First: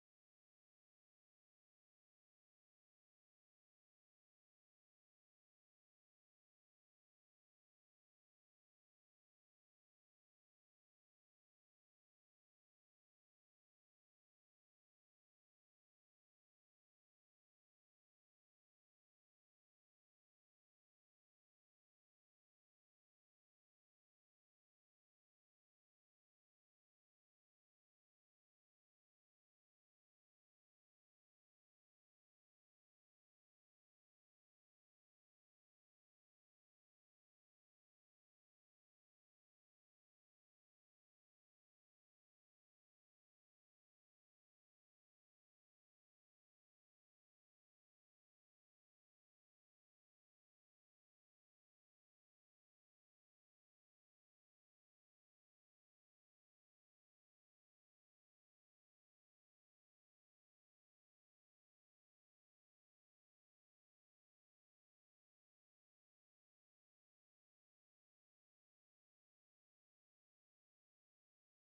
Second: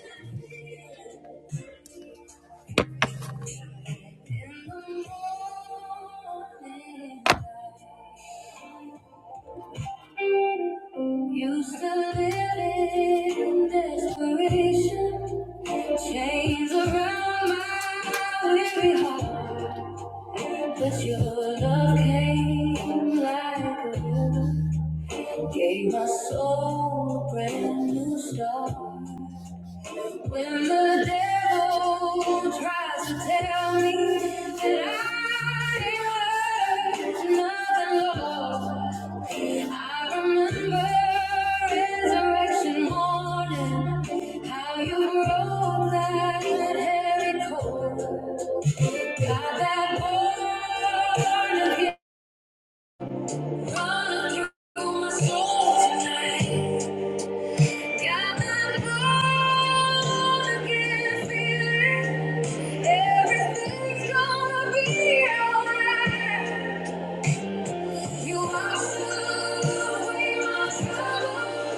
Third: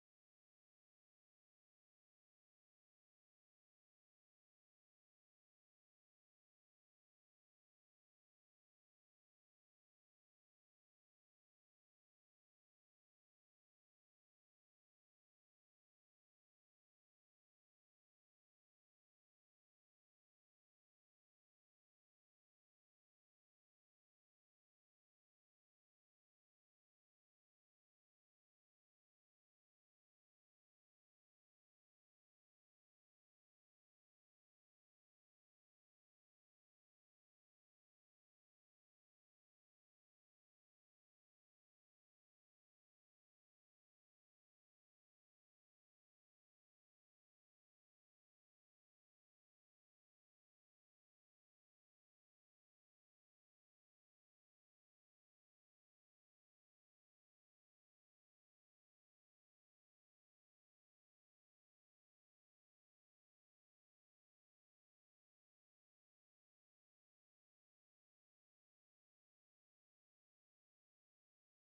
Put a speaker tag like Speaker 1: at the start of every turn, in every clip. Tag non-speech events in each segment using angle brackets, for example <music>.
Speaker 1: In the morning, used to live in desperation, chains around my weary heart. But your love came like a river, gave my soul a brand new start. When the devil tries to tell me that I ain't worth nothing, Lord. I remember resurrection morning, how you broke that heavy cold. Got that born again running through my soul tonight. Got that born again feeling. Everything's gonna be alright. You washed away my troubles.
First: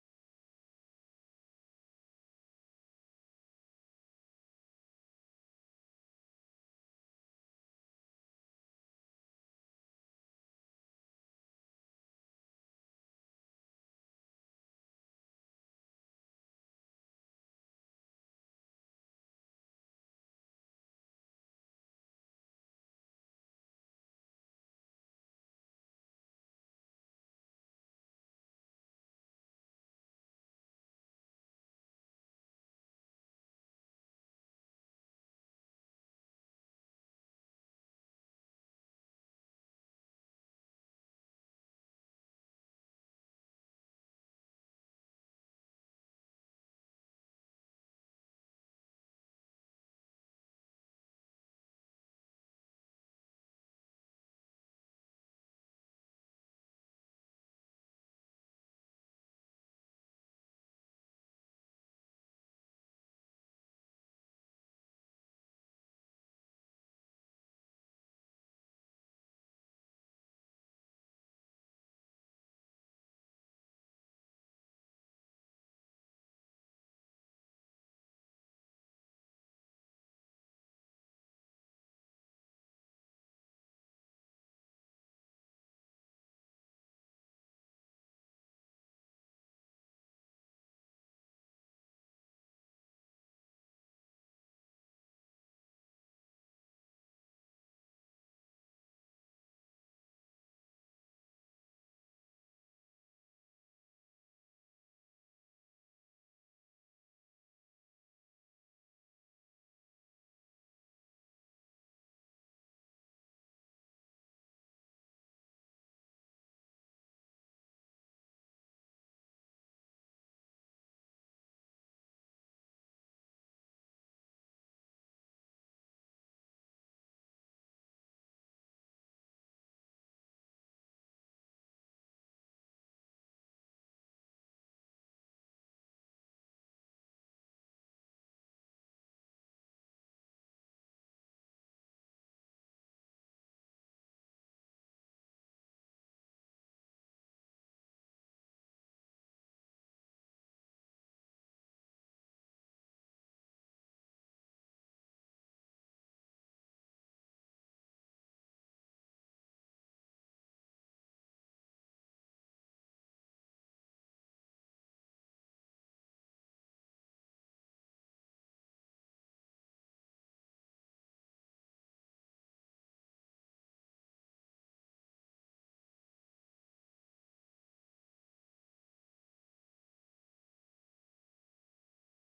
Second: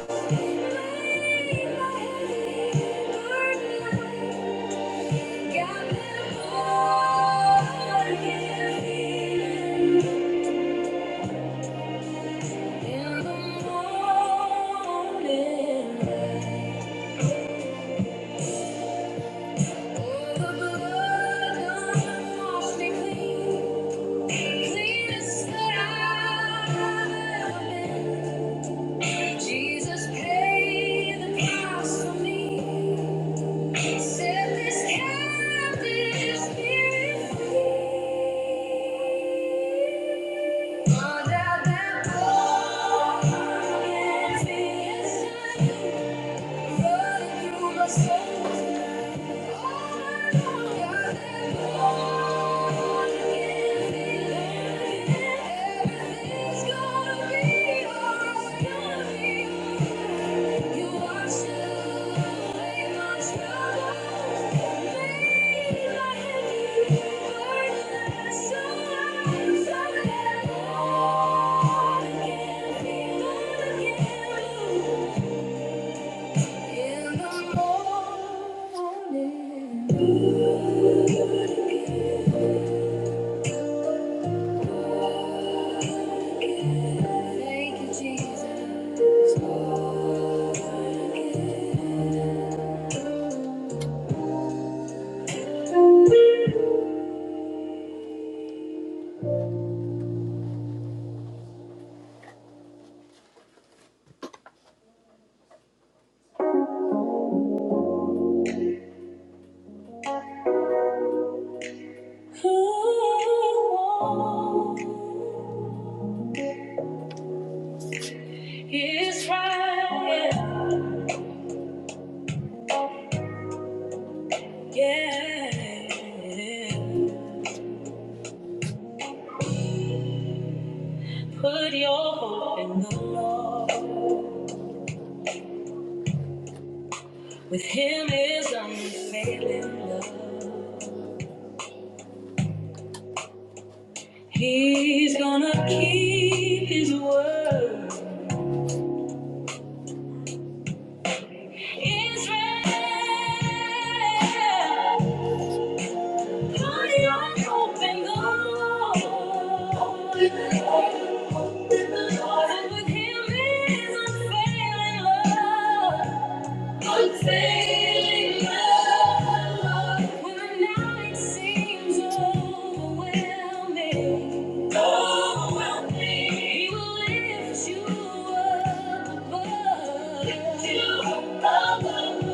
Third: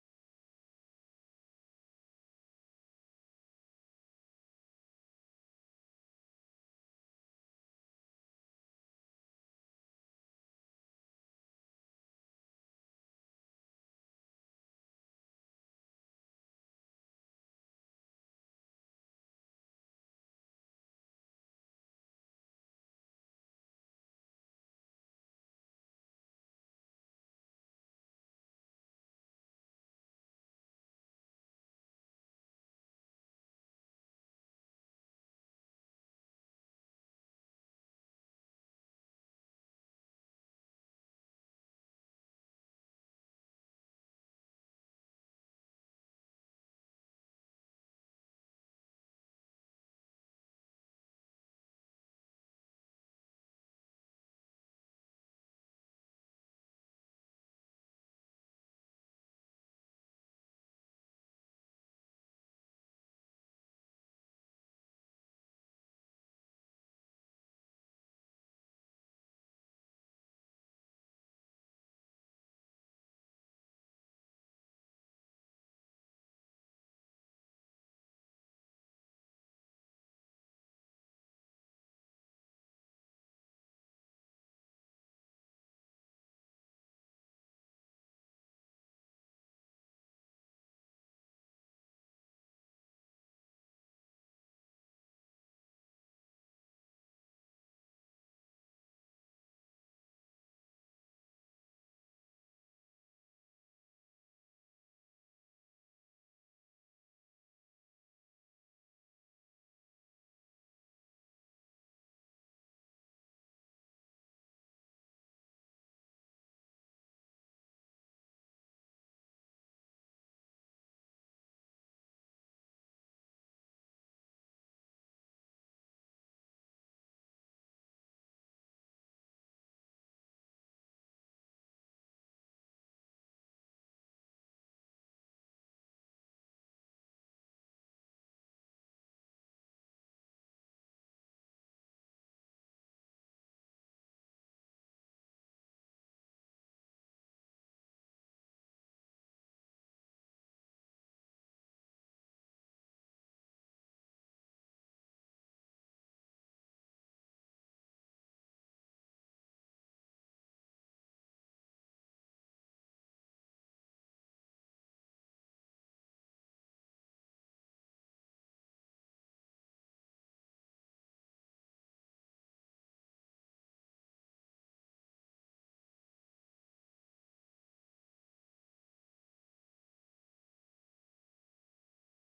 Speaker 1: Jesus paid the price for me. Set this captive spirit free. Under that wall against me inside you. Running through my soul. Thank you. In the morning, thank you, Jesus. Who is right? Yeah. Put your hope in the Lord. With him is unfailing love. He's gonna keep his word. Israel, God, you open the Lord. Open the Lord. And with him is unfailing love. Unfailing love. When the night seems overwhelming, overwhelming, He will lift you up above. Lift you up above.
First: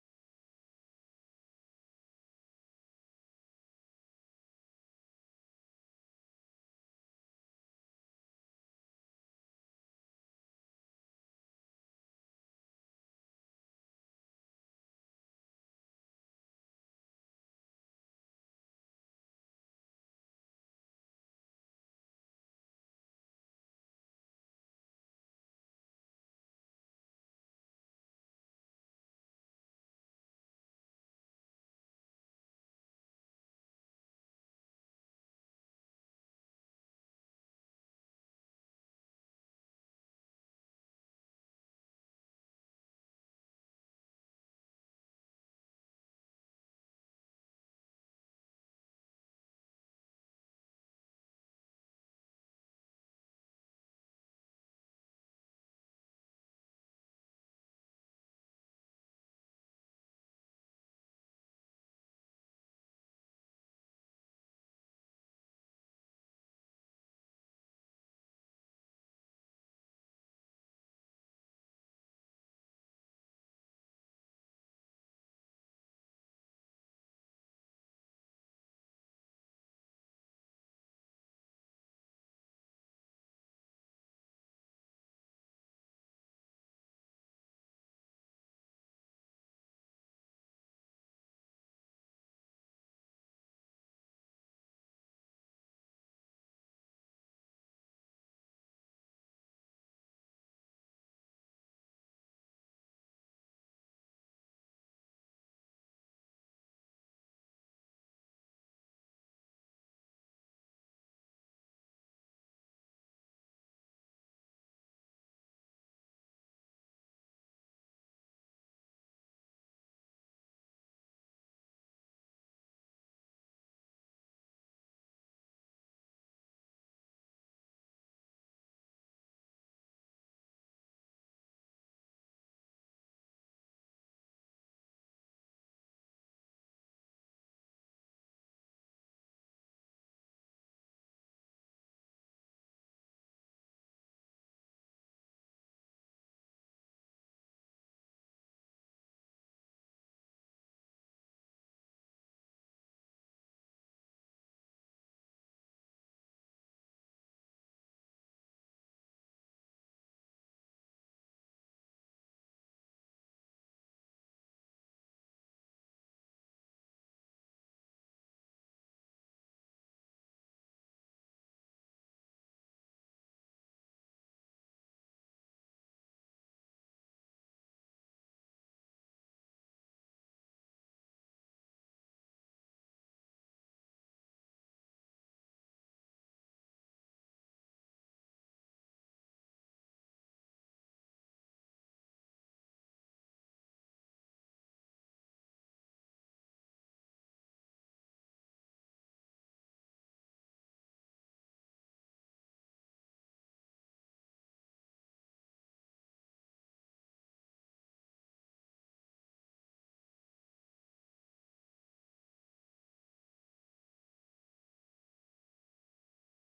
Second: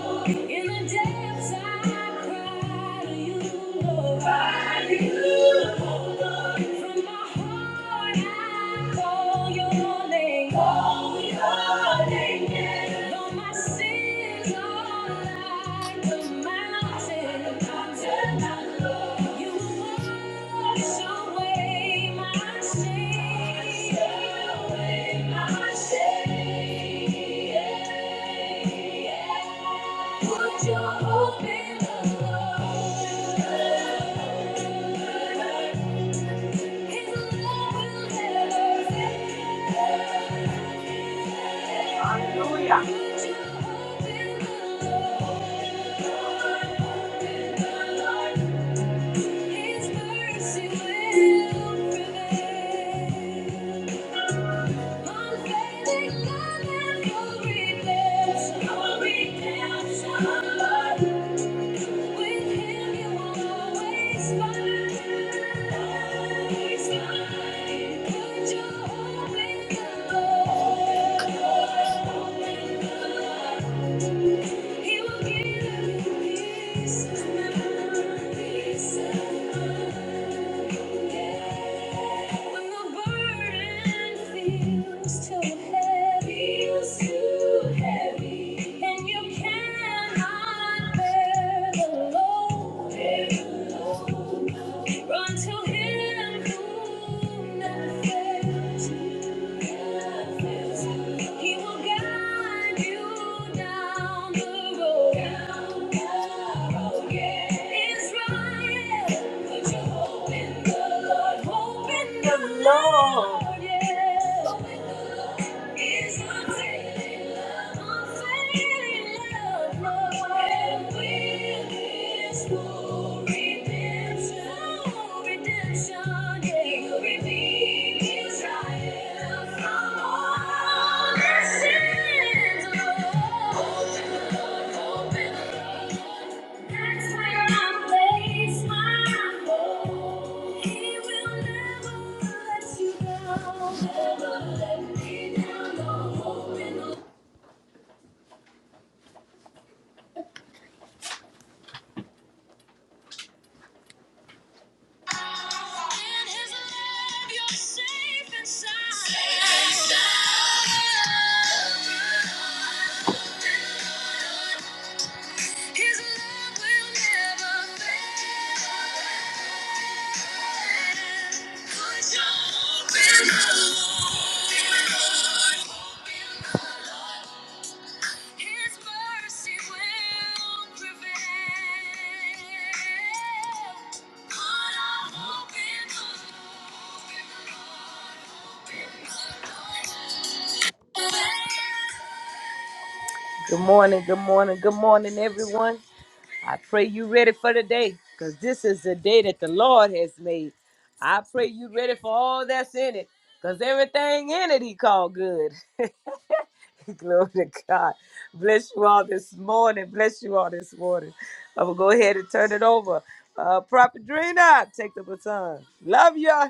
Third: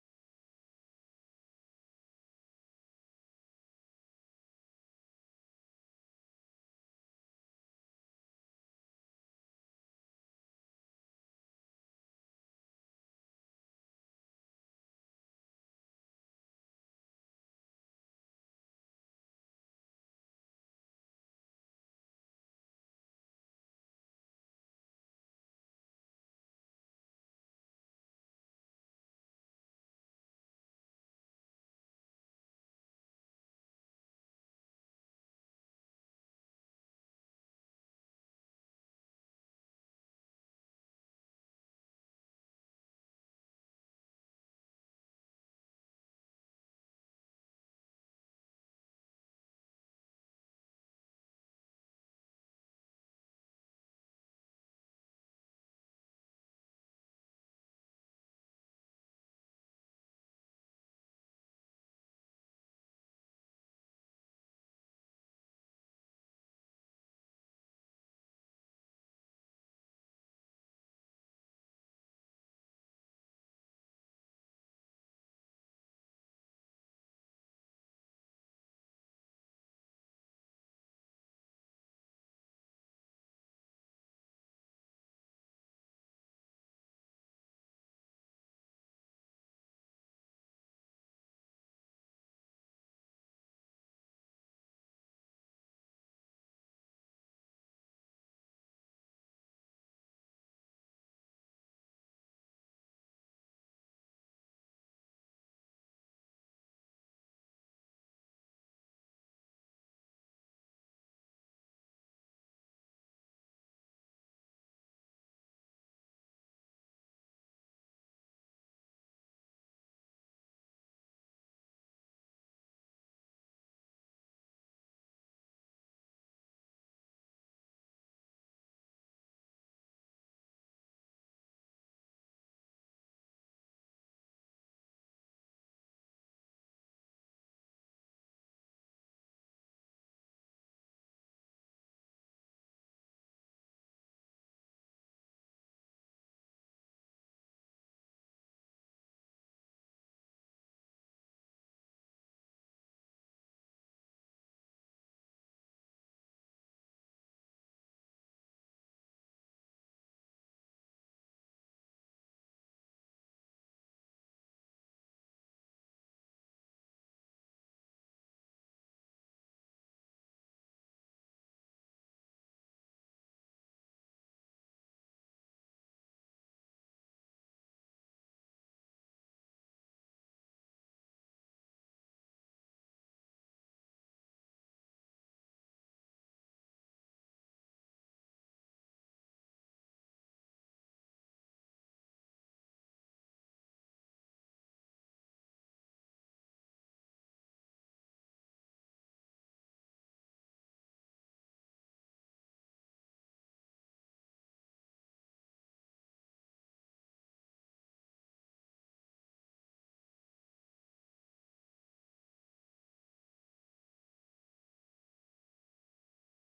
Speaker 1: In the depths I cry to you, Lord. Cry to you, oh Lord. From my heart I call your name. Call your name, yeah. Though my sins are like the mountain. You wash away my shame. Wash away my shame, yeah. yeah, yeah. Put your hope in the Lord. His love will never fail. Hallelujah. Put your hope in the Lord. In the Lord. His mercy will prevail. Unfailing love and full redemption. Full redemption. Lord. With him you always find, always find. Put your hope in the Lord. He will give you peace of of mind. When the burden feels too heavy, and you cannot bear the load, Run to him who never fails, never fails. He will guide you down the road. Down the road, yeah. Israel, put your hope in the Lord. Hope in the the Lord, Lord, yeah. Hope in the Lord. Is unfailing love, unfailing love, Lord. Will this no redemption, no redemption, yeah. redeem Israel from all their sins, Lord. Open, Lord, open. That's where I place my hope. He will never let you down. Never let me down. No hope in His love, you're safe and Safe and Good morning, good morning, good morning, everyone. I pray you ready for the day, because this is the day that the Lord has made. I pray you ready for all that's in it, because everything in it he called good. <laughs> Glory to God. Bless you all this morning. Bless you all this morning. I'm going to go ahead and turn it over. Uh, Prophet Drina, take the baton. Love you.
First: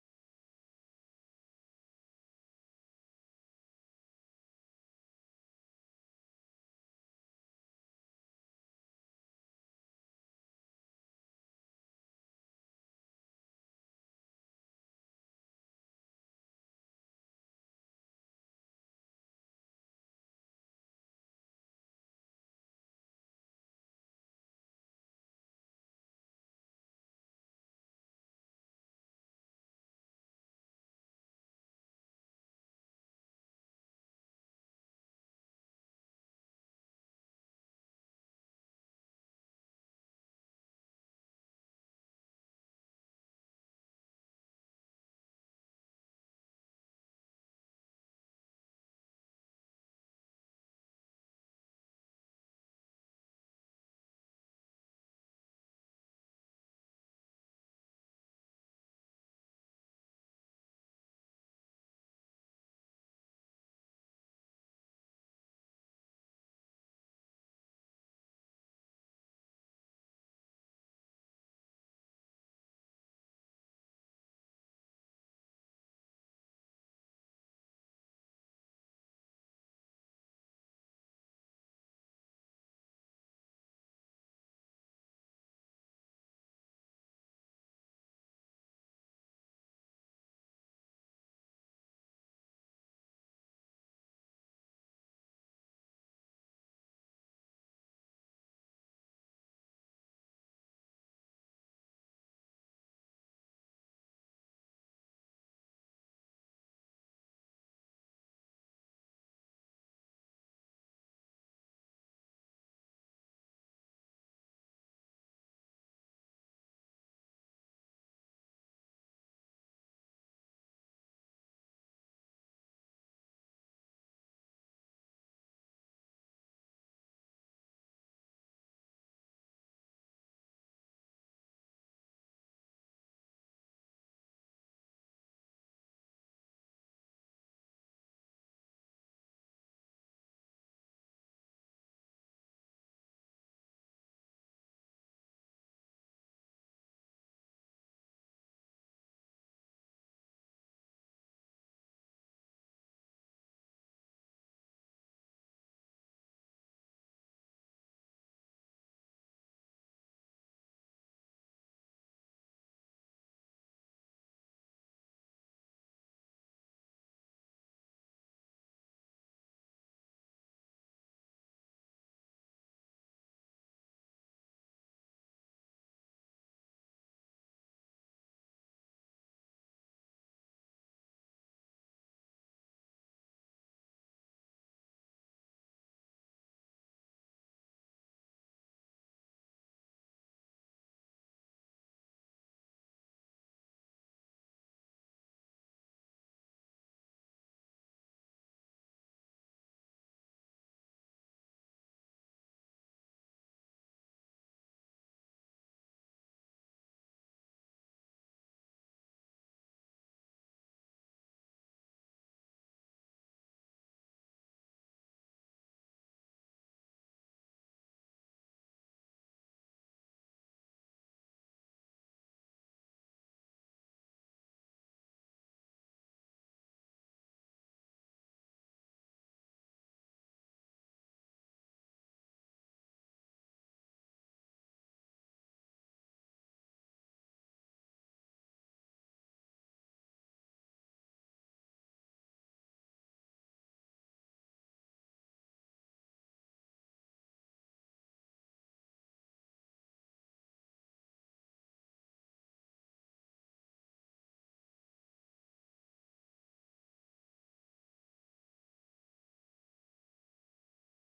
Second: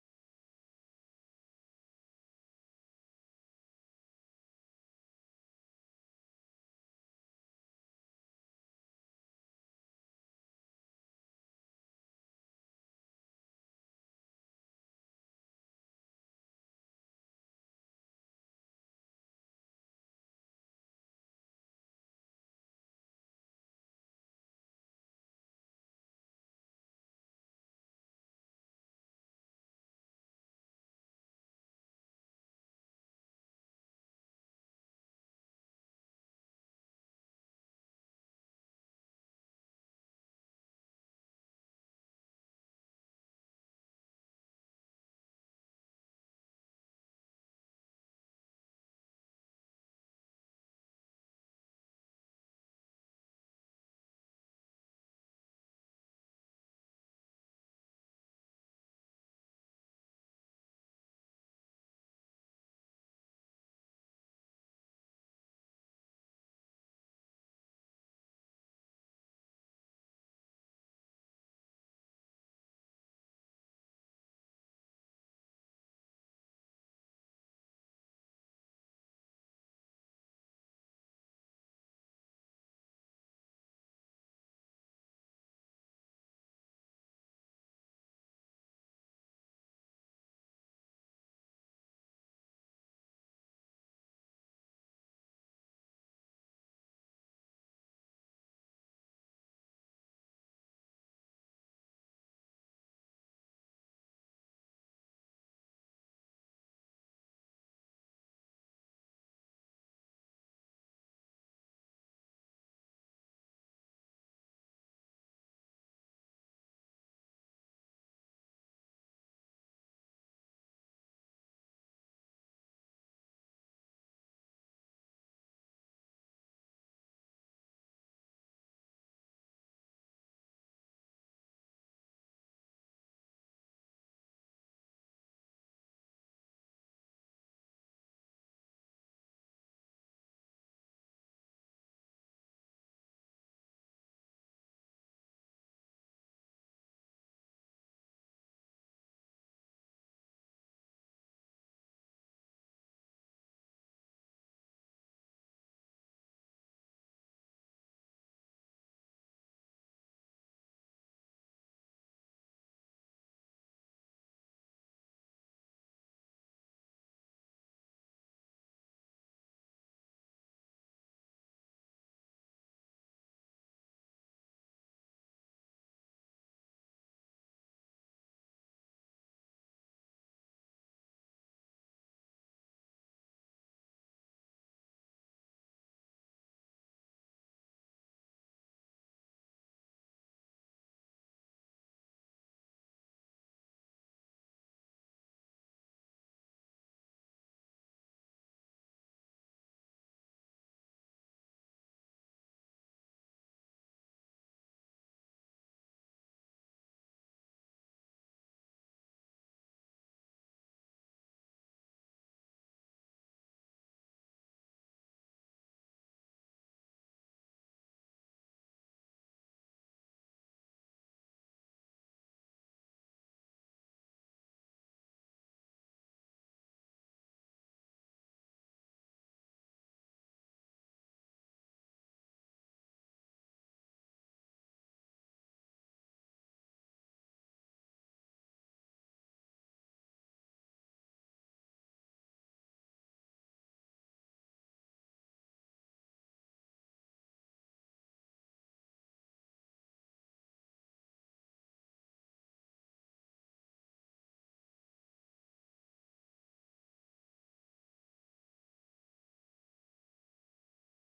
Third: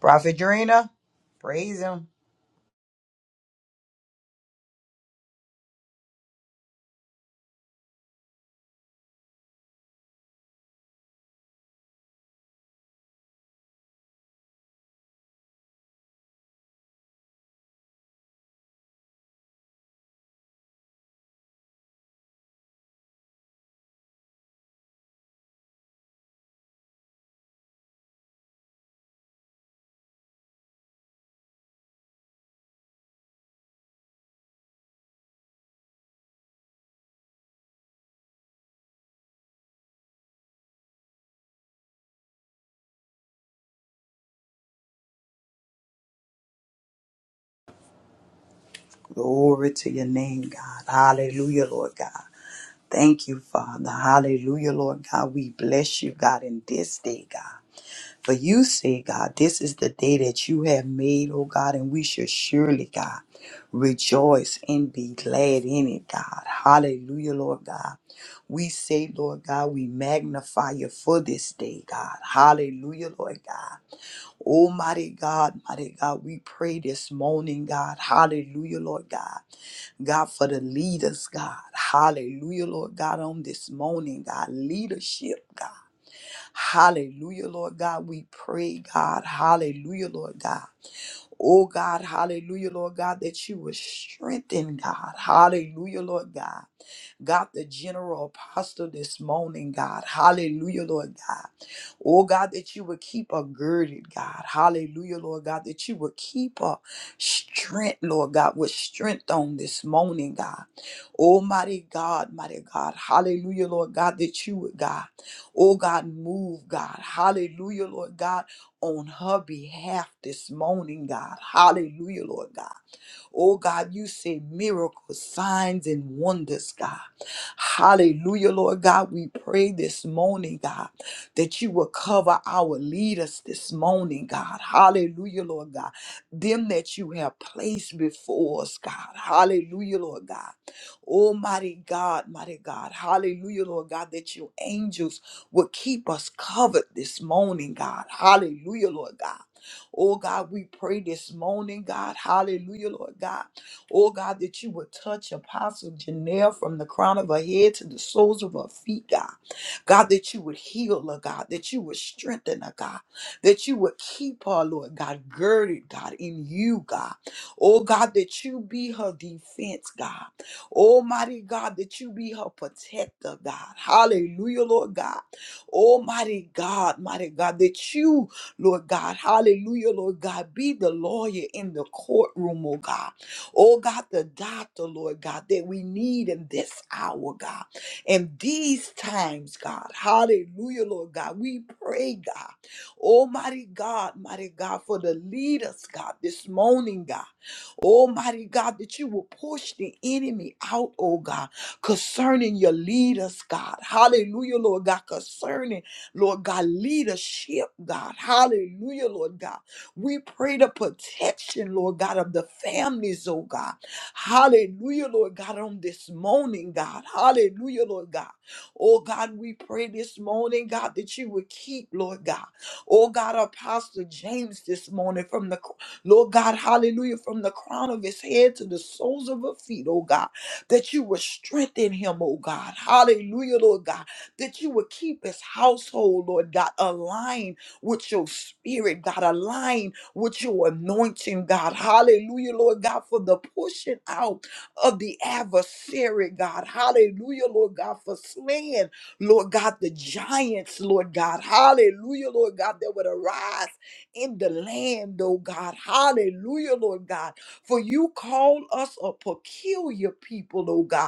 Speaker 2: Prophet Drina, praise him. Glory to your name, God. Hallelujah, Lord God. Thank you, Father. Hallelujah, Lord God. We bless you, God, in this day, God. For you say, God, this is the day that you have made, oh God, and we should surely, God, rejoice and be glad in it, God. Hallelujah, Lord God. We say, Lord God, we magnify you for this day, God. Hallelujah, Lord God. Oh, mighty God, mighty God, we pray this morning, God. Hallelujah, Lord God. God, for the leaders, God. Hallelujah, Lord God, on this morning, God. Leadership, God. Hallelujah, Lord God. We pray, God. Hallelujah, Lord God. Oh God, hallelujah, Lord God, that you will strengthen, God. Hallelujah, Lord God. God, the general apostle this morning, God. Hallelujah, Lord God. Oh, God, that you would keep her girded, God. Hallelujah, Lord God, that you would keep her strength, Lord God, with strength on this morning, God. Almighty God, mighty God. Hallelujah, Lord God, that you would, God. Oh, God, move, God. Hallelujah, Lord God, on her behalf this morning, God. Hallelujah, Lord God. Oh God, you say miracles, signs, and wonders, God. Hallelujah, Lord God. We pray this morning, God, that you will cover our leaders this morning, God. Hallelujah, Lord God. Them that you have placed before us, God. Hallelujah, Lord God. Almighty God, mighty God. Hallelujah, Lord God, that your angels will keep us covered this morning, God. Hallelujah, Lord God. Oh God, we pray this morning, God. Hallelujah, Lord God. Oh God, that you would touch Apostle Janelle from the crown of her head to the soles of her feet, God. God, that you would heal her, God, that you would strengthen her, God, that you would keep her, Lord God, girded, God, in you, God. Oh God, that you be her defense, God. Almighty God, that you be her protector, God. Hallelujah, Lord God. Almighty God, mighty God, that you Lord God. Hallelujah, Lord God. Be the lawyer in the courtroom, oh God. Oh God, the doctor, Lord God, that we need in this hour, God. In these times, God. Hallelujah, Lord God. We pray, God. Almighty God, mighty God, for the leaders, God, this morning, God. Almighty God, that you will push the enemy out, oh God, concerning your leaders, God. Hallelujah, Lord God, concerning Lord God, leadership, God. Hallelujah, Lord God. We pray the protection, Lord God, of the families, oh God. Hallelujah, Lord God, on this morning, God. Hallelujah, Lord God. Oh God, we pray this morning, God, that you would keep, Lord God. Oh God, Apostle James this morning from the, Lord God, hallelujah, from the crown of his head to the soles of her feet, oh God, that you would strengthen him, oh God. Hallelujah, Lord God that you would keep his household, Lord God, aligned with your spirit, God, aligned with your anointing, God. Hallelujah, Lord God, for the pushing out of the adversary, God. Hallelujah, Lord God, for slaying, Lord God, the giants, Lord God. Hallelujah, Lord God, that would arise in the land, oh God. Hallelujah, Lord God. For you call us a peculiar people, oh God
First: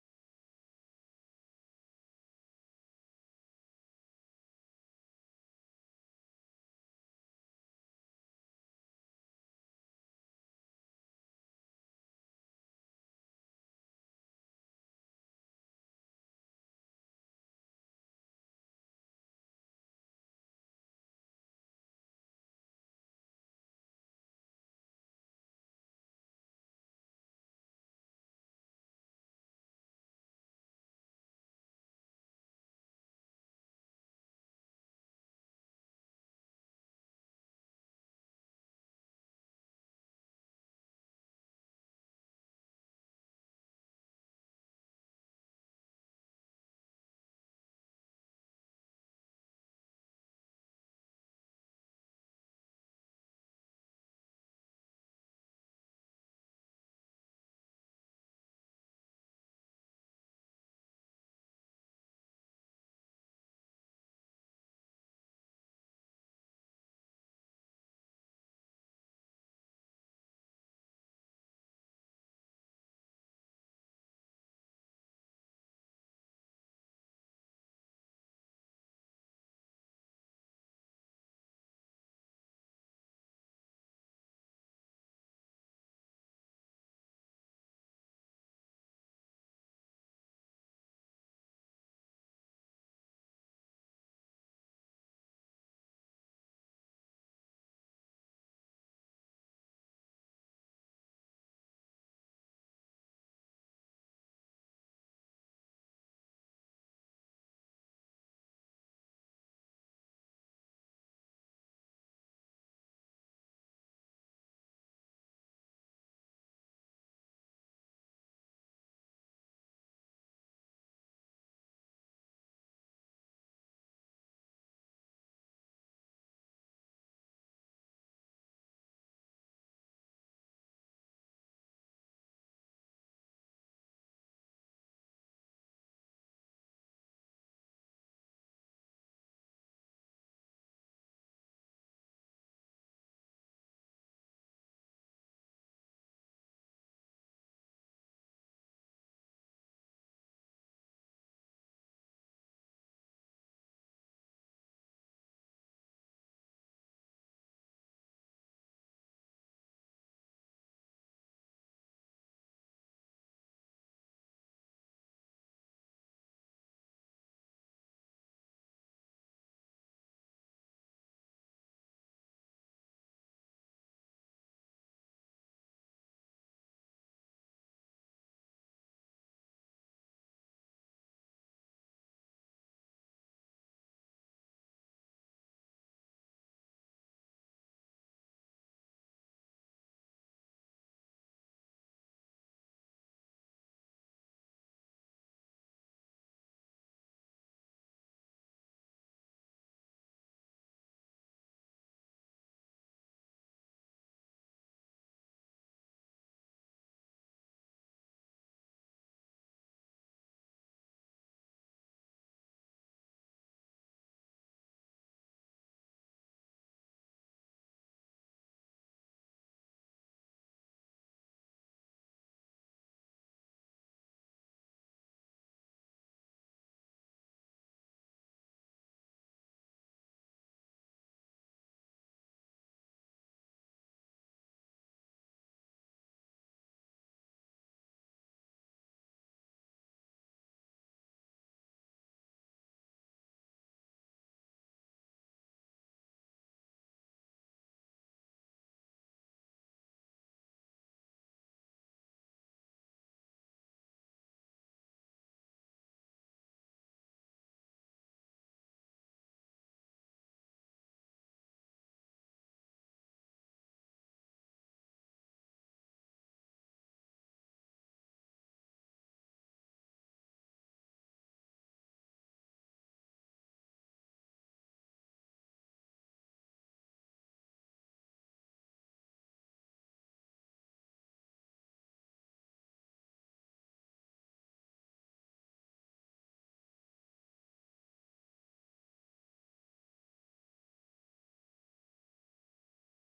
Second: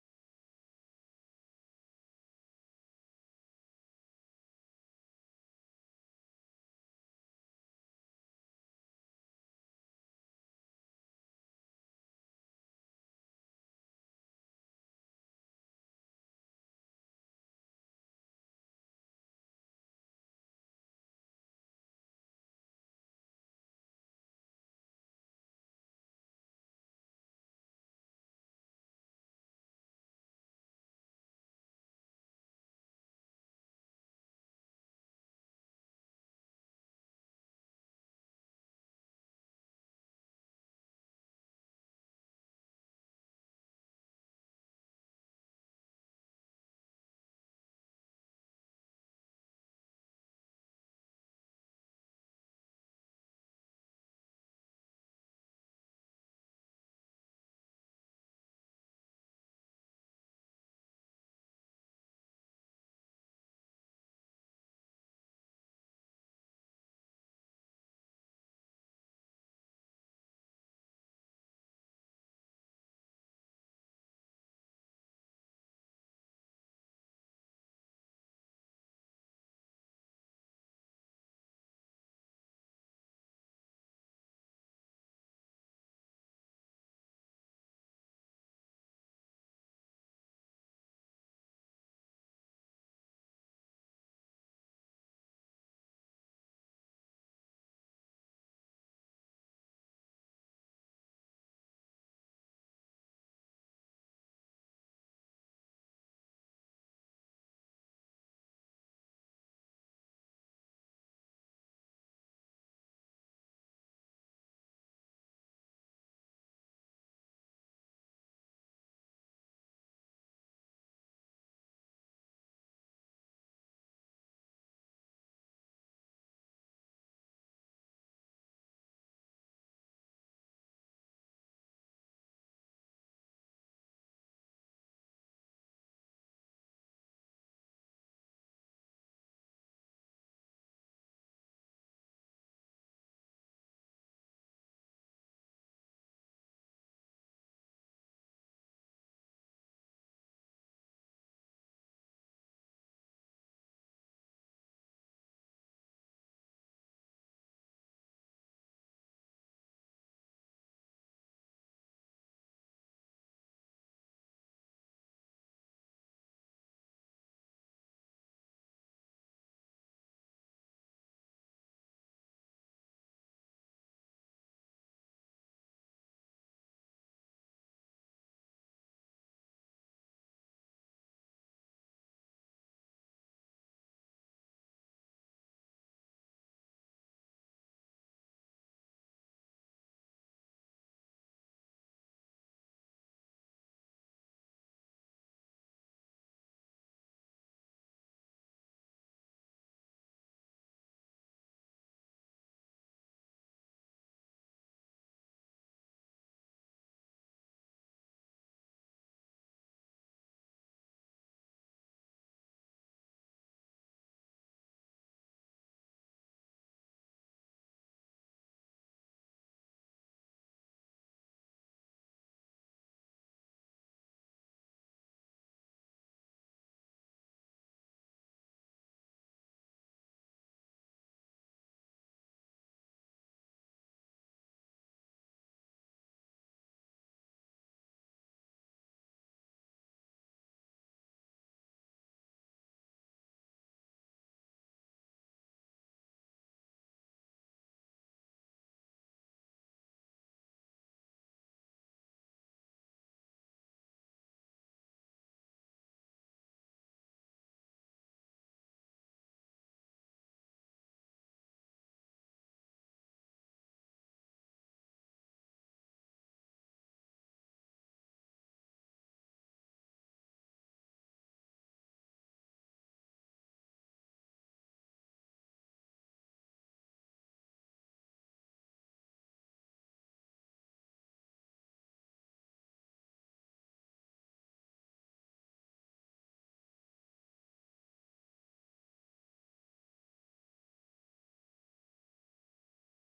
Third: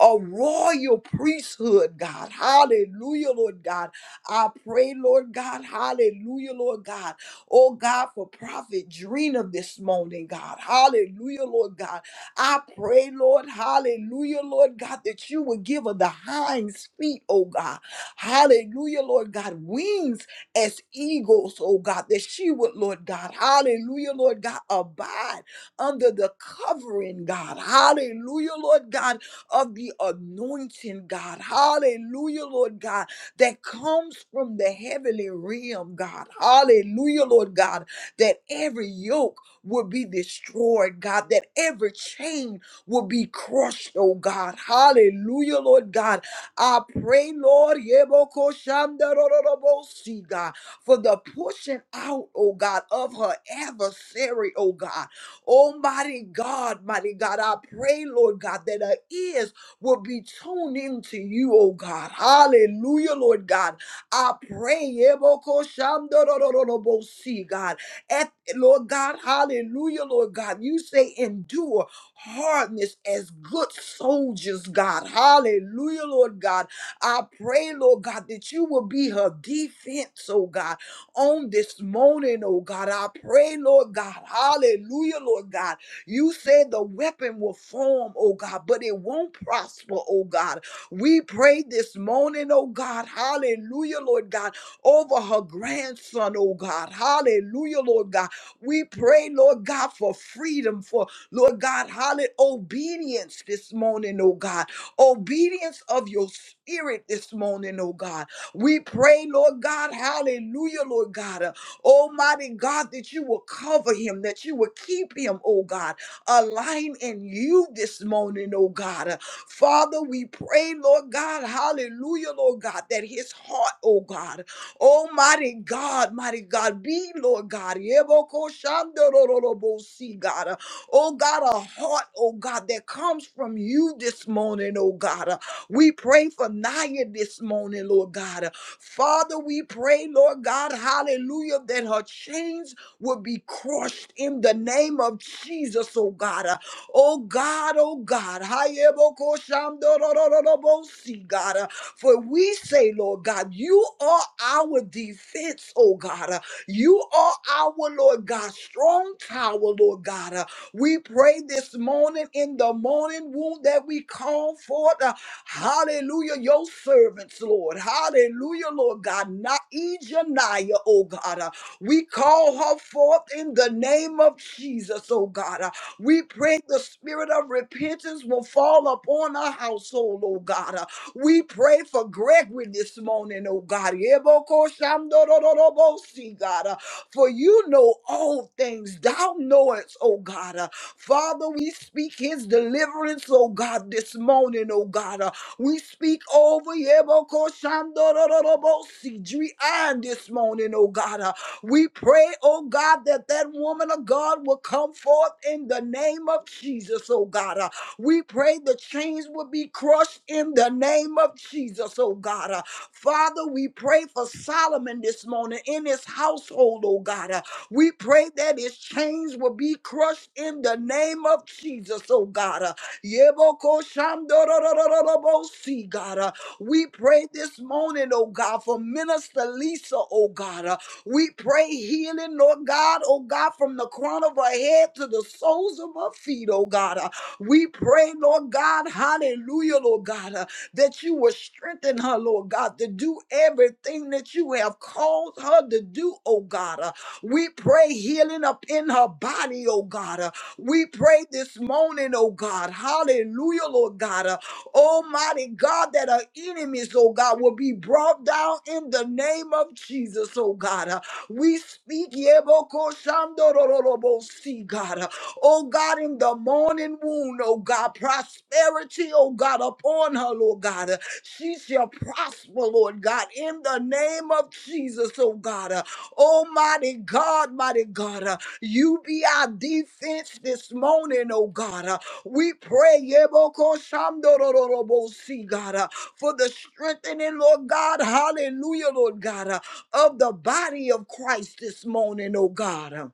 Speaker 2: a royal priesthood, God. Hallelujah, Lord God. I pray, Lord God. Hallelujah, Lord God. Oh, God, for Prophet Drina this morning, God. Hallelujah, Lord God. I pray, Lord. Hallelujah, Lord God, that you would give her the hinds feet, oh God. Hallelujah, Lord God. Wings as eagles, oh God, that she would, Lord God, hallelujah, Lord God, abide under the covering, God, hallelujah, Lord God, of the anointing, God. Hallelujah, Lord God, that comes from the heavenly realm, God. Hallelujah, Lord God, that every yoke will be destroyed, God, that every chain will be crushed, oh God. Hallelujah, Lord God. I pray, Lord, yebokoshandarororobosi, God, for the pushing out, oh God, of her adversary, oh God. Oh, mighty God, mighty God, I pray, Lord God, that our ears will be tuned into you, oh God. Hallelujah, Lord God. I pray, Ebokoshamdorororobosi, God. At, Lord God, hallelujah, Lord God. You say endure hardness as good soldiers, God. Hallelujah, Lord God. I pray, Lord God, that you will be her defense, oh God on this morning, oh God. I pray, Lord God. Hallelujah, Lord God. You said the weapon will form, oh God, but it won't prosper, oh God. We pray this morning, oh God. Hallelujah, Lord God, over her grandson, oh God. Hallelujah, Lord God. We pray, Lord God, for freedom, for Lord God, hallelujah, obedience this morning, oh God. Obedience of your spirit this morning, oh God. We pray, Lord God, hallelujah, Lord God, uh, Almighty God, that you will cover him, that you will keep him, oh God, align in you this morning, oh God. Uh, Father, we pray, Lord God, hallelujah, Lord God, that his heart, oh God, Almighty God, mighty God, be, Lord God, yebokoshandorororobosi, God, uh, oh God, a heart, oh God, that comes from you this morning, oh God. We pray for Naya this morning, Lord God. Father, we pray, Lord God, hallelujah, that her chains will be crushed in the name of Jesus, oh God. Oh God, oh God. Hayebokoshamdorororobosi, God. For we say, Lord God, you are our defense, oh God. You are our, Lord God, strong tower, Lord God. We pray this morning in the morning womb that we call forth. Hallelujah, your servants, Lord. Hallelujah, Lord God. Not Ejaniah, oh God. Uh, We call her forth in the name of Jesus, oh God. Uh, We pray the spirit of repentance will fall upon our household, oh God. Uh, We pray for Gregory this morning, oh God. Yebokoshamdorororobosi, God. Uh, For you know all things. Thou knowest, oh God. Uh, Father, we speak his deliverance, oh God, this morning, oh God. Uh, we speak over Yebokoshandorororobosi, Drian this morning, oh God. Uh, We pray, oh God, that that woman of God will come forth in the name of Jesus, oh God. Uh, We pray the chains will be crushed in the name of Jesus, oh God. Uh, Father, we pray for Solomon this morning in his household, oh God. Uh, We pray that his chains will be crushed in the name of Jesus, oh God. Uh, Yeboko shandorororobo, See, God, uh, we pray this morning, oh God, for Minister Lisa, oh God. uh, We pray healing, Lord God, oh God, from the crown of her head to the soles of her feet, oh God. uh, We pray, Lord God, hallelujah, Lord God, uh, that you will strengthen her, Lord God, to do everything that you have called her to do, oh God. uh, we pray healing up in her body, oh God. Uh, we pray this morning, oh God. Hallelujah, Lord God. Uh, Almighty God, that our enemies, oh God, will be brought down in the name of Jesus, oh God. Uh, We speak, Yebokoshandorororobosi, God. Uh, Oh God, in the morning wound, oh God, prosperity, oh God, upon her, Lord God. Uh, She shall prosper, Lord God, in the name of Jesus, oh God. Uh, Almighty God, mighty God. Uh, you be our defense this morning, oh God. Uh, we pray, Yebokoshamdorororobosi, God, uh, for the strengthening, Lord God, hallelujah, Lord God, uh, of the body of Christ this morning, oh God. Uh,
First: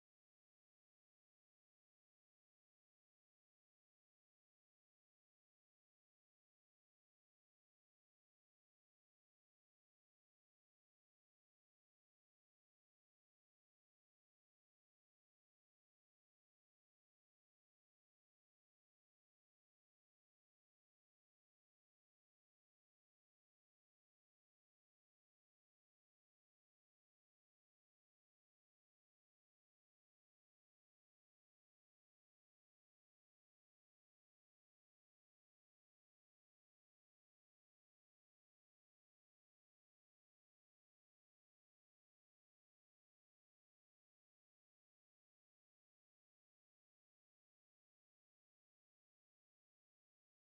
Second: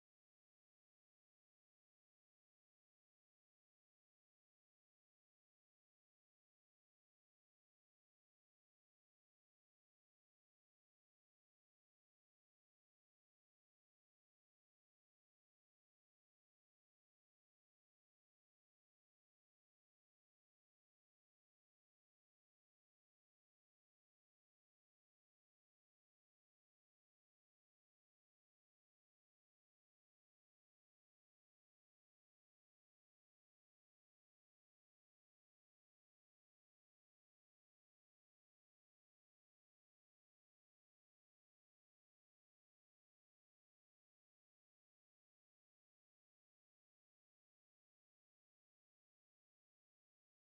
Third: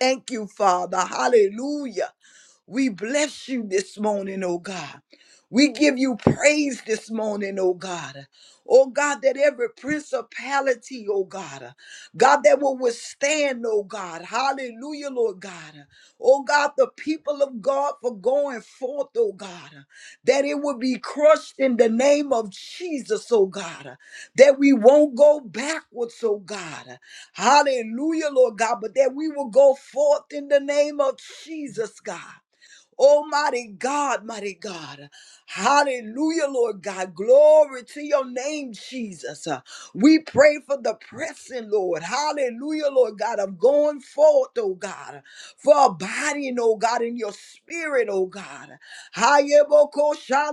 Speaker 2: Thank you, Father. Hallelujah. We bless you this morning, oh God. We give you praise this morning, oh God. Oh God, that every principality, oh God, God, that will withstand, oh God. Hallelujah, Lord God. Oh God, the people of God for going forth, oh God, that it will be crushed in the name of Jesus, oh God, that we won't go backwards, oh God. Hallelujah, Lord God, but that we will go forth in the name of Jesus, God. Oh, mighty God, mighty God. Hallelujah, Lord God. Glory to your name, Jesus. Uh, We pray for the pressing, Lord. Hallelujah, Lord God. of going forth, oh God. For abiding, oh God, in your spirit, oh God.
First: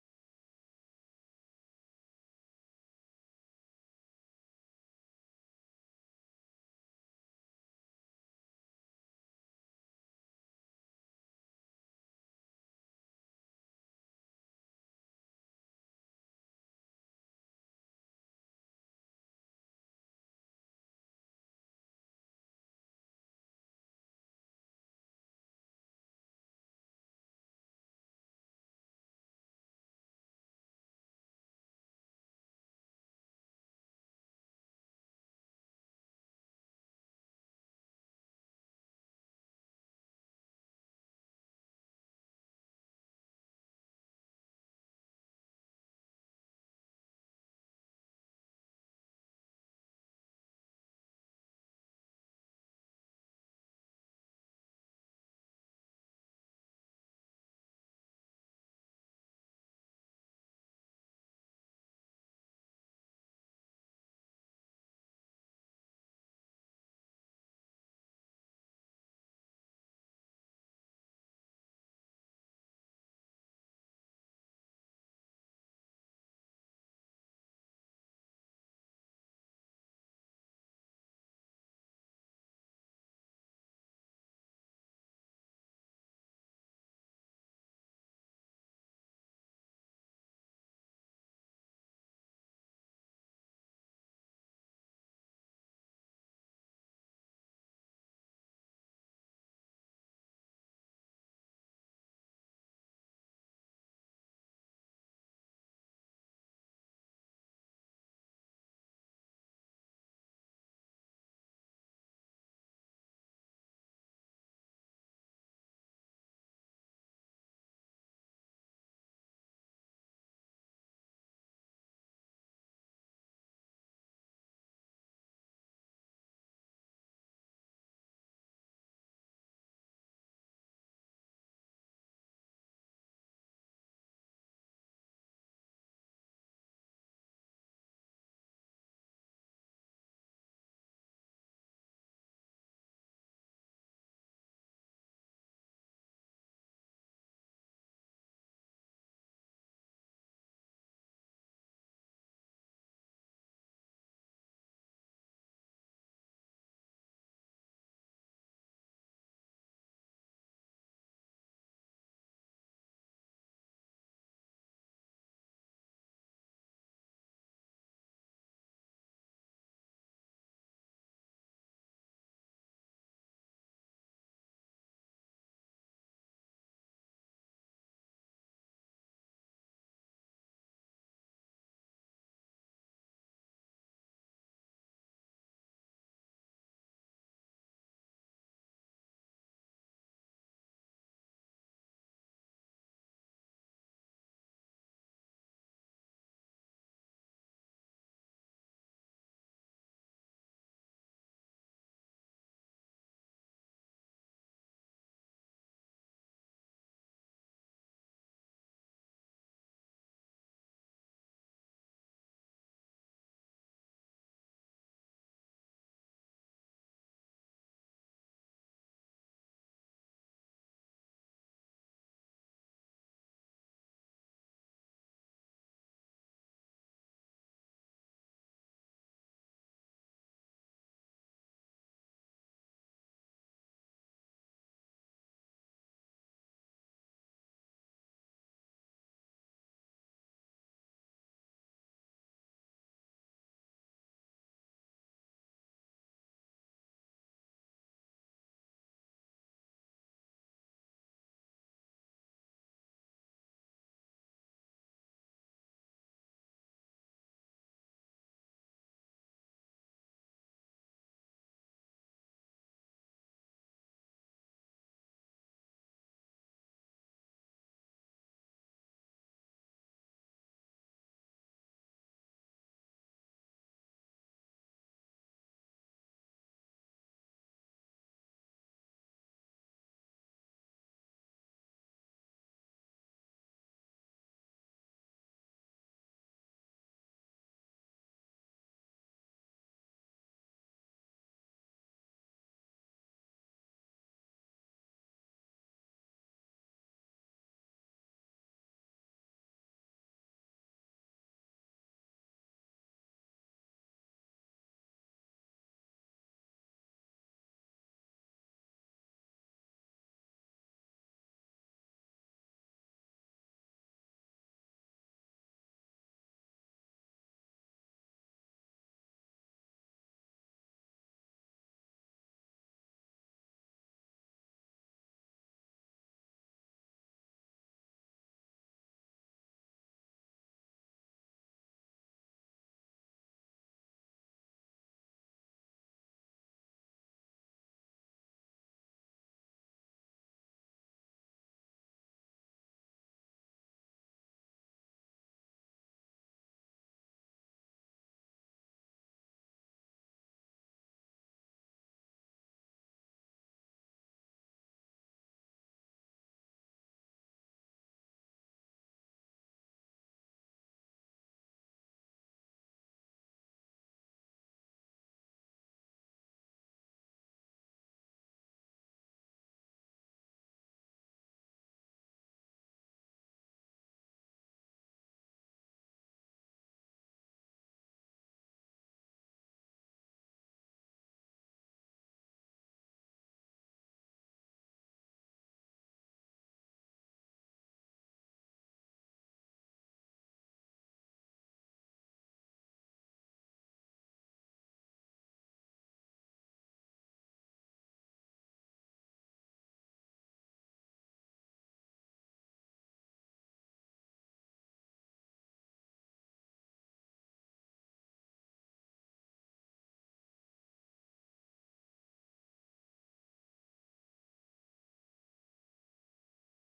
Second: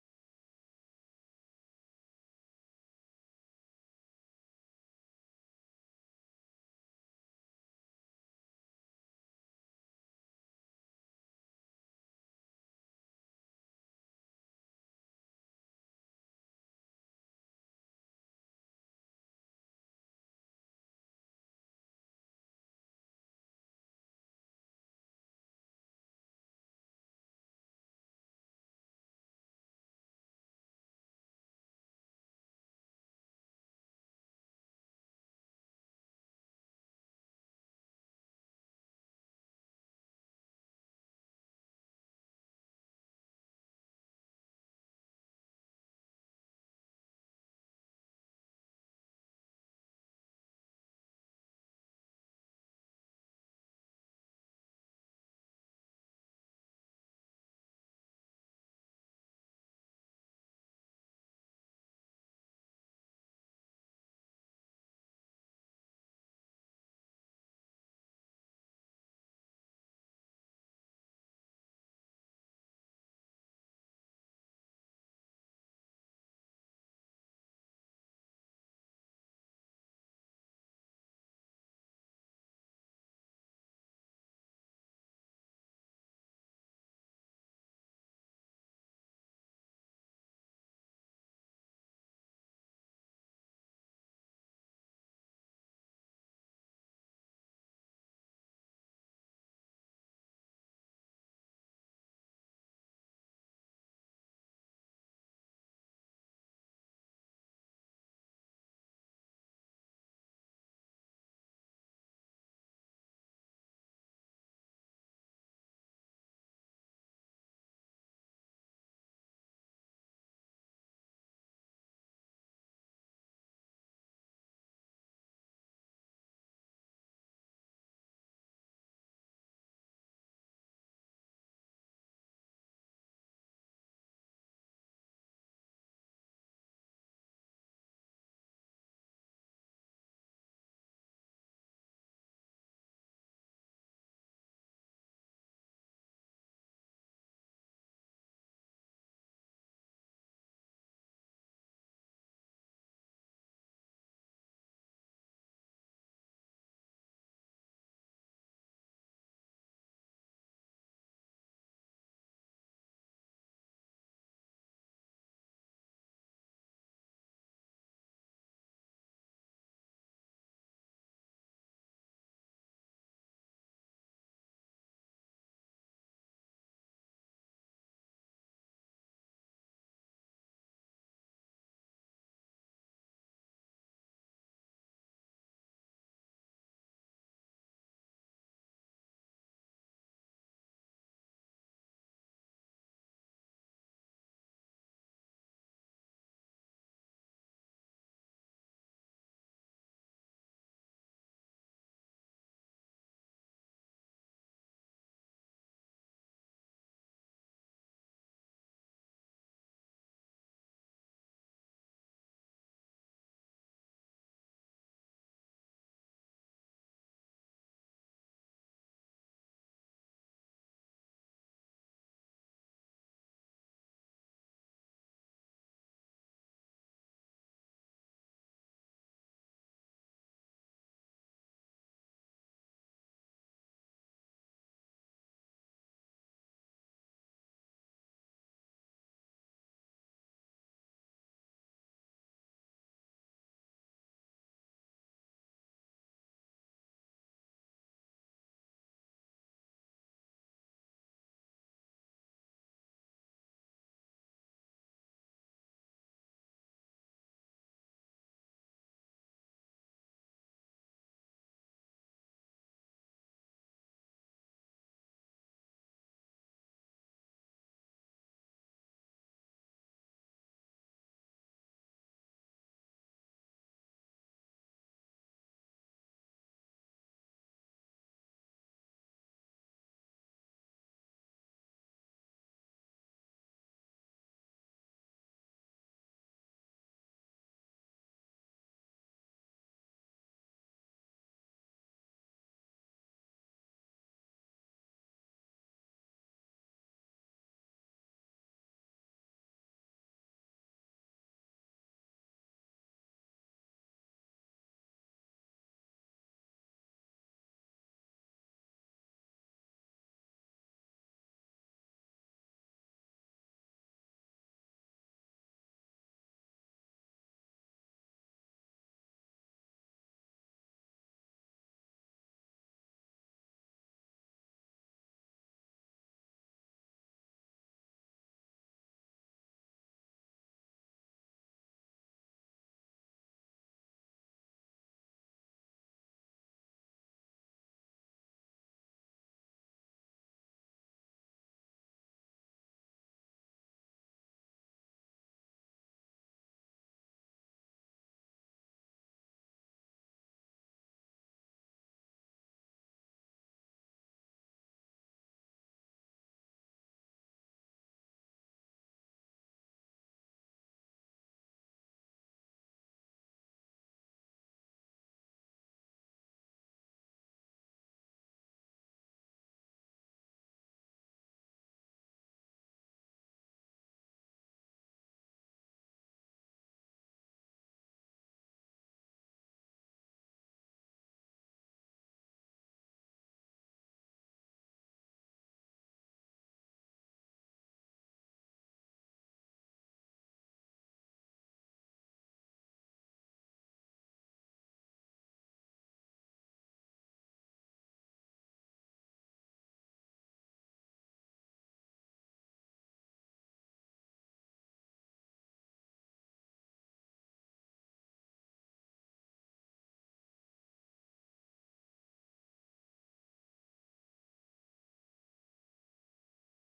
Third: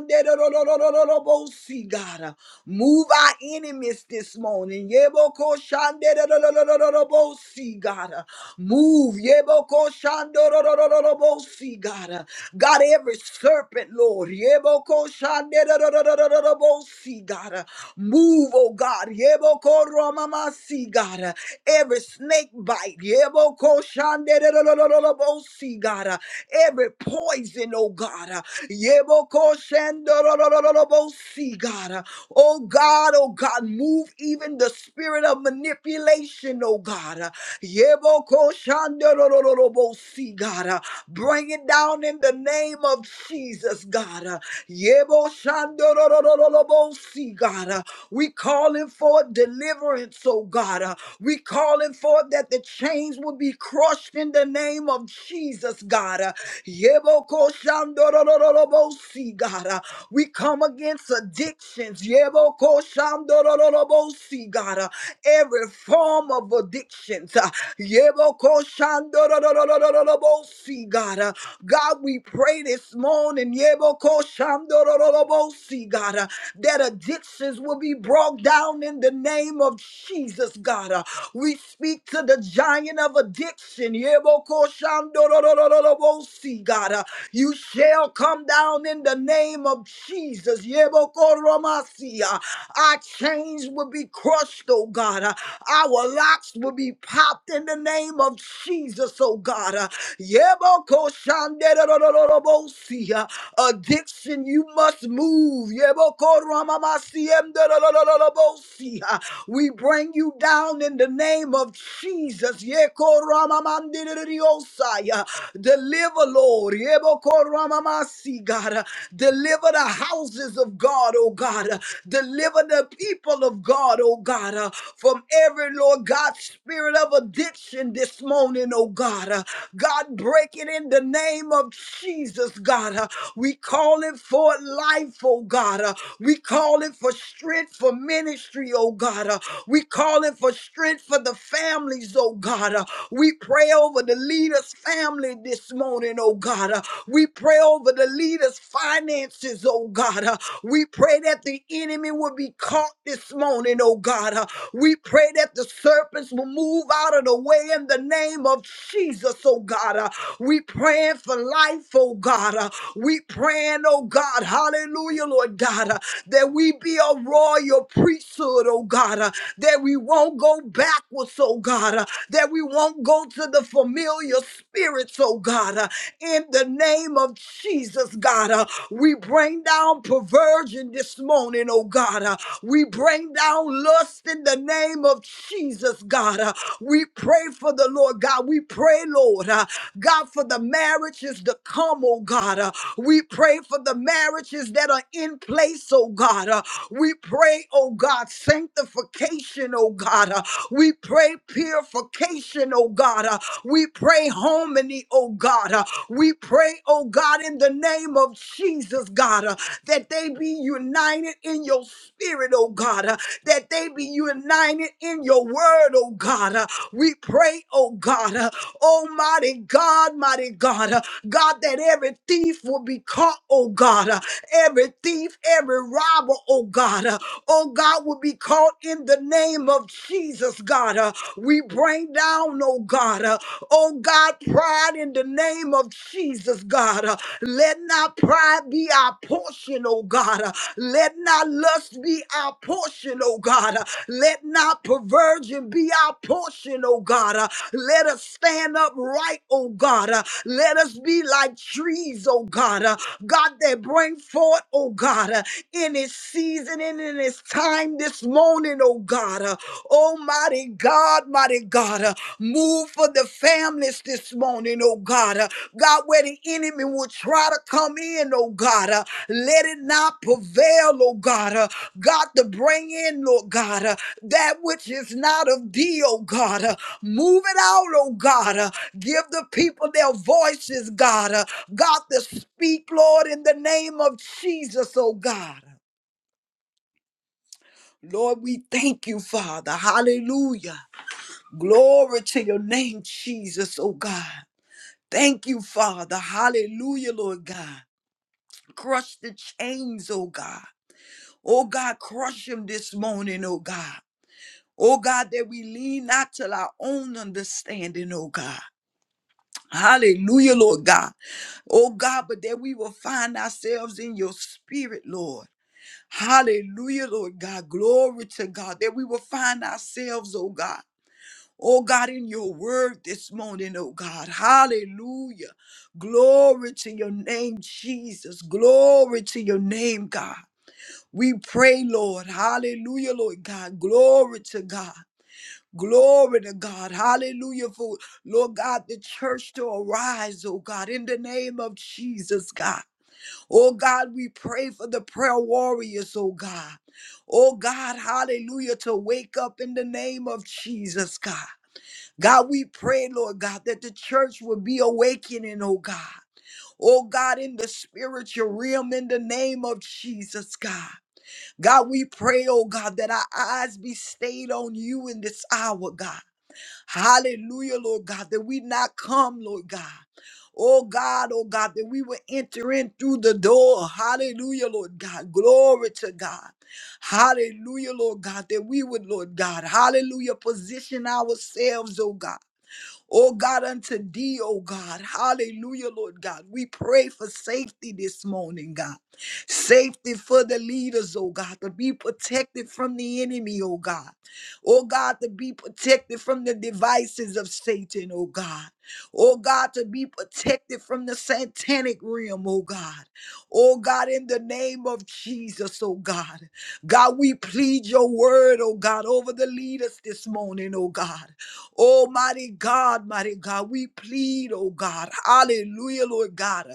Speaker 2: Yebokoshanderororororobosi, God. Move our enemies this morning. Yebokoshanderororororobosi, God. Move. Yebokoshandororororobosi, God. God, every serpent, Lord. Yebokoshanderororororobosi, God. Move, oh God. Yebokoromamasi, God. Every snake bite. Yebokoshanderororororobosi, God. Every poison, oh God. Yebokoshendorororobosi, God. Oh God, oh God, move even the spirit of manipulation, oh God. Yebokoshandorororobosi, God. Bring it down in the name of Jesus, God. Uh, Yebo shandororororobo si, God. Uh, We calling for deliverance, oh God. Uh, We calling for that the chains will be crushed in the name of Jesus, God. Uh, Yebo ko shandororororobo si, God. Uh, We come against addictions. Yebo ko shandorororobo si, God. Uh, Every form of addictions. uh, Yebo ko shandororororobo see, God. Uh, God, we pray this morning, Yeboko Shamdorolobo, See, God, uh, that addictions will be brought down in the name of Jesus, God. Uh, we speak to the giant of addiction, Yeboko Shamdorolobo, See, God. Uh, you shall come down in the name of Jesus, Yeboko Romasi. Uh, our chains will be crushed, oh God. Uh, our locks will be popped in the name of Jesus, oh God. Uh, Yebokoshanderorororobosia. Addiction, you must move. Yebokoramamasiemderorororobosia. We bring you down in the name of Jesus. Yekoramamamdiririosaya. Deliver, Lord. Yebokoramamasi, God. Deliver the houses of God, oh God. Deliver the people of God, oh God, uh, from every, Lord God, spirit of addiction this morning, oh God. Uh, God, break break it in the name of Jesus, God. Uh, We call it for life, oh God. Uh, We call it for strength for ministry, oh God. Uh, We call it for strength for the families, oh God. Uh, We pray over the leader's family this morning, oh God. Uh, We pray over the leader's finances, oh God. Uh, We pray that the enemy will be caught this morning, oh God. Uh, We pray that the serpents will move out of the way in the name of Jesus, oh God. Uh, God. Uh, We praying for life, oh God. Uh, We praying, oh God, hallelujah, Lord God, uh, that we be a royal priesthood, oh God, uh, that we won't go backwards, oh God, uh, that we won't go to the familiar spirits, oh God, uh, in the name of Jesus, God. Uh, we bring down perversion this morning, oh God. Uh, we bring down lust in the name of Jesus, God. Uh, we pray for the Lord, God. We pray, Lord. uh, God, for the marriages to come, oh God. Uh, we pray for the marriages that are in place, oh God. Uh, we pray, oh God, sanctification, oh God. Uh, we pray purification, oh God. Uh, we pray harmony, oh God. Uh, we pray, oh God, in the name of Jesus, God, uh, that they be united in your spirit, oh God. Uh, that they be united in your word, oh God. Uh, we pray, oh God. uh, Oh, mighty God, mighty God, uh, God, that every thief will be caught, oh God, uh, every thief, every robber, oh God, uh, oh God, will be caught in the name of Jesus, God. uh, We bring down, oh God. uh, Oh God, pride in the name of Jesus, God. Uh, Let not pride be our portion, oh God. Uh, Let not lust be our portion, oh God. Uh, Let not perversion be our portion, oh God. Uh, Let us stand upright, oh God. Uh, Let us be like trees, oh God. Uh, God, that bring forth, oh God, uh, in its season and in its time this morning, oh God. Uh, Oh, mighty God, mighty God, uh, move for the families this morning, oh God. uh, God, where the enemy will try to come in, oh God, uh, let it not prevail, oh God. uh, God, to bring in, Lord God, uh, that which is not of thee, oh God. uh, move it out, oh God. uh, give the people their voices, God. uh, God, to speak, Lord, in the name of Jesus, oh God. Lord, we thank you, Father. Hallelujah. Glory to your name, Jesus, oh God. Thank you, Father. Hallelujah, Lord God. Crush the chains, oh God. Oh God, crush them this morning, oh God. Oh God, that we lean not to our own understanding, oh God. Hallelujah, Lord God. Oh God, but that we will find ourselves in your spirit, Lord. Hallelujah, Lord God. Glory to God. That we will find ourselves, oh God. Oh God, in your word this morning, oh God. Hallelujah. Glory to your name, Jesus. Glory to your name, God. We pray, Lord. Hallelujah, Lord God. Glory to God. Glory to God. Hallelujah. For Lord God, the church to arise, oh God, in the name of Jesus, God. Oh God, we pray for the prayer warriors, oh God. Oh God, hallelujah, to wake up in the name of Jesus, God. God, we pray, Lord God, that the church will be awakening, oh God. Oh God, in the spiritual realm, in the name of Jesus, God. God, we pray, oh God, that our eyes be stayed on you in this hour, God. Hallelujah, Lord God, that we not come, Lord God. Oh God, oh God, that we will enter in through the door. Hallelujah, Lord God. Glory to God. Hallelujah, Lord God, that we would, Lord God, hallelujah, position ourselves, oh God. Oh God, unto thee, oh God. Hallelujah, Lord God. We pray for safety this morning, God. Safety for the leaders, oh God, to be protected from the enemy, oh God. Oh God, to be protected from the devices of Satan, oh God. Oh God, to be protected from the satanic realm, oh God. Oh God, in the name of Jesus, oh God. God, we plead your word, oh God, over the leaders this morning, oh God. Oh, mighty God, mighty God, we plead, oh God. Hallelujah, Lord God.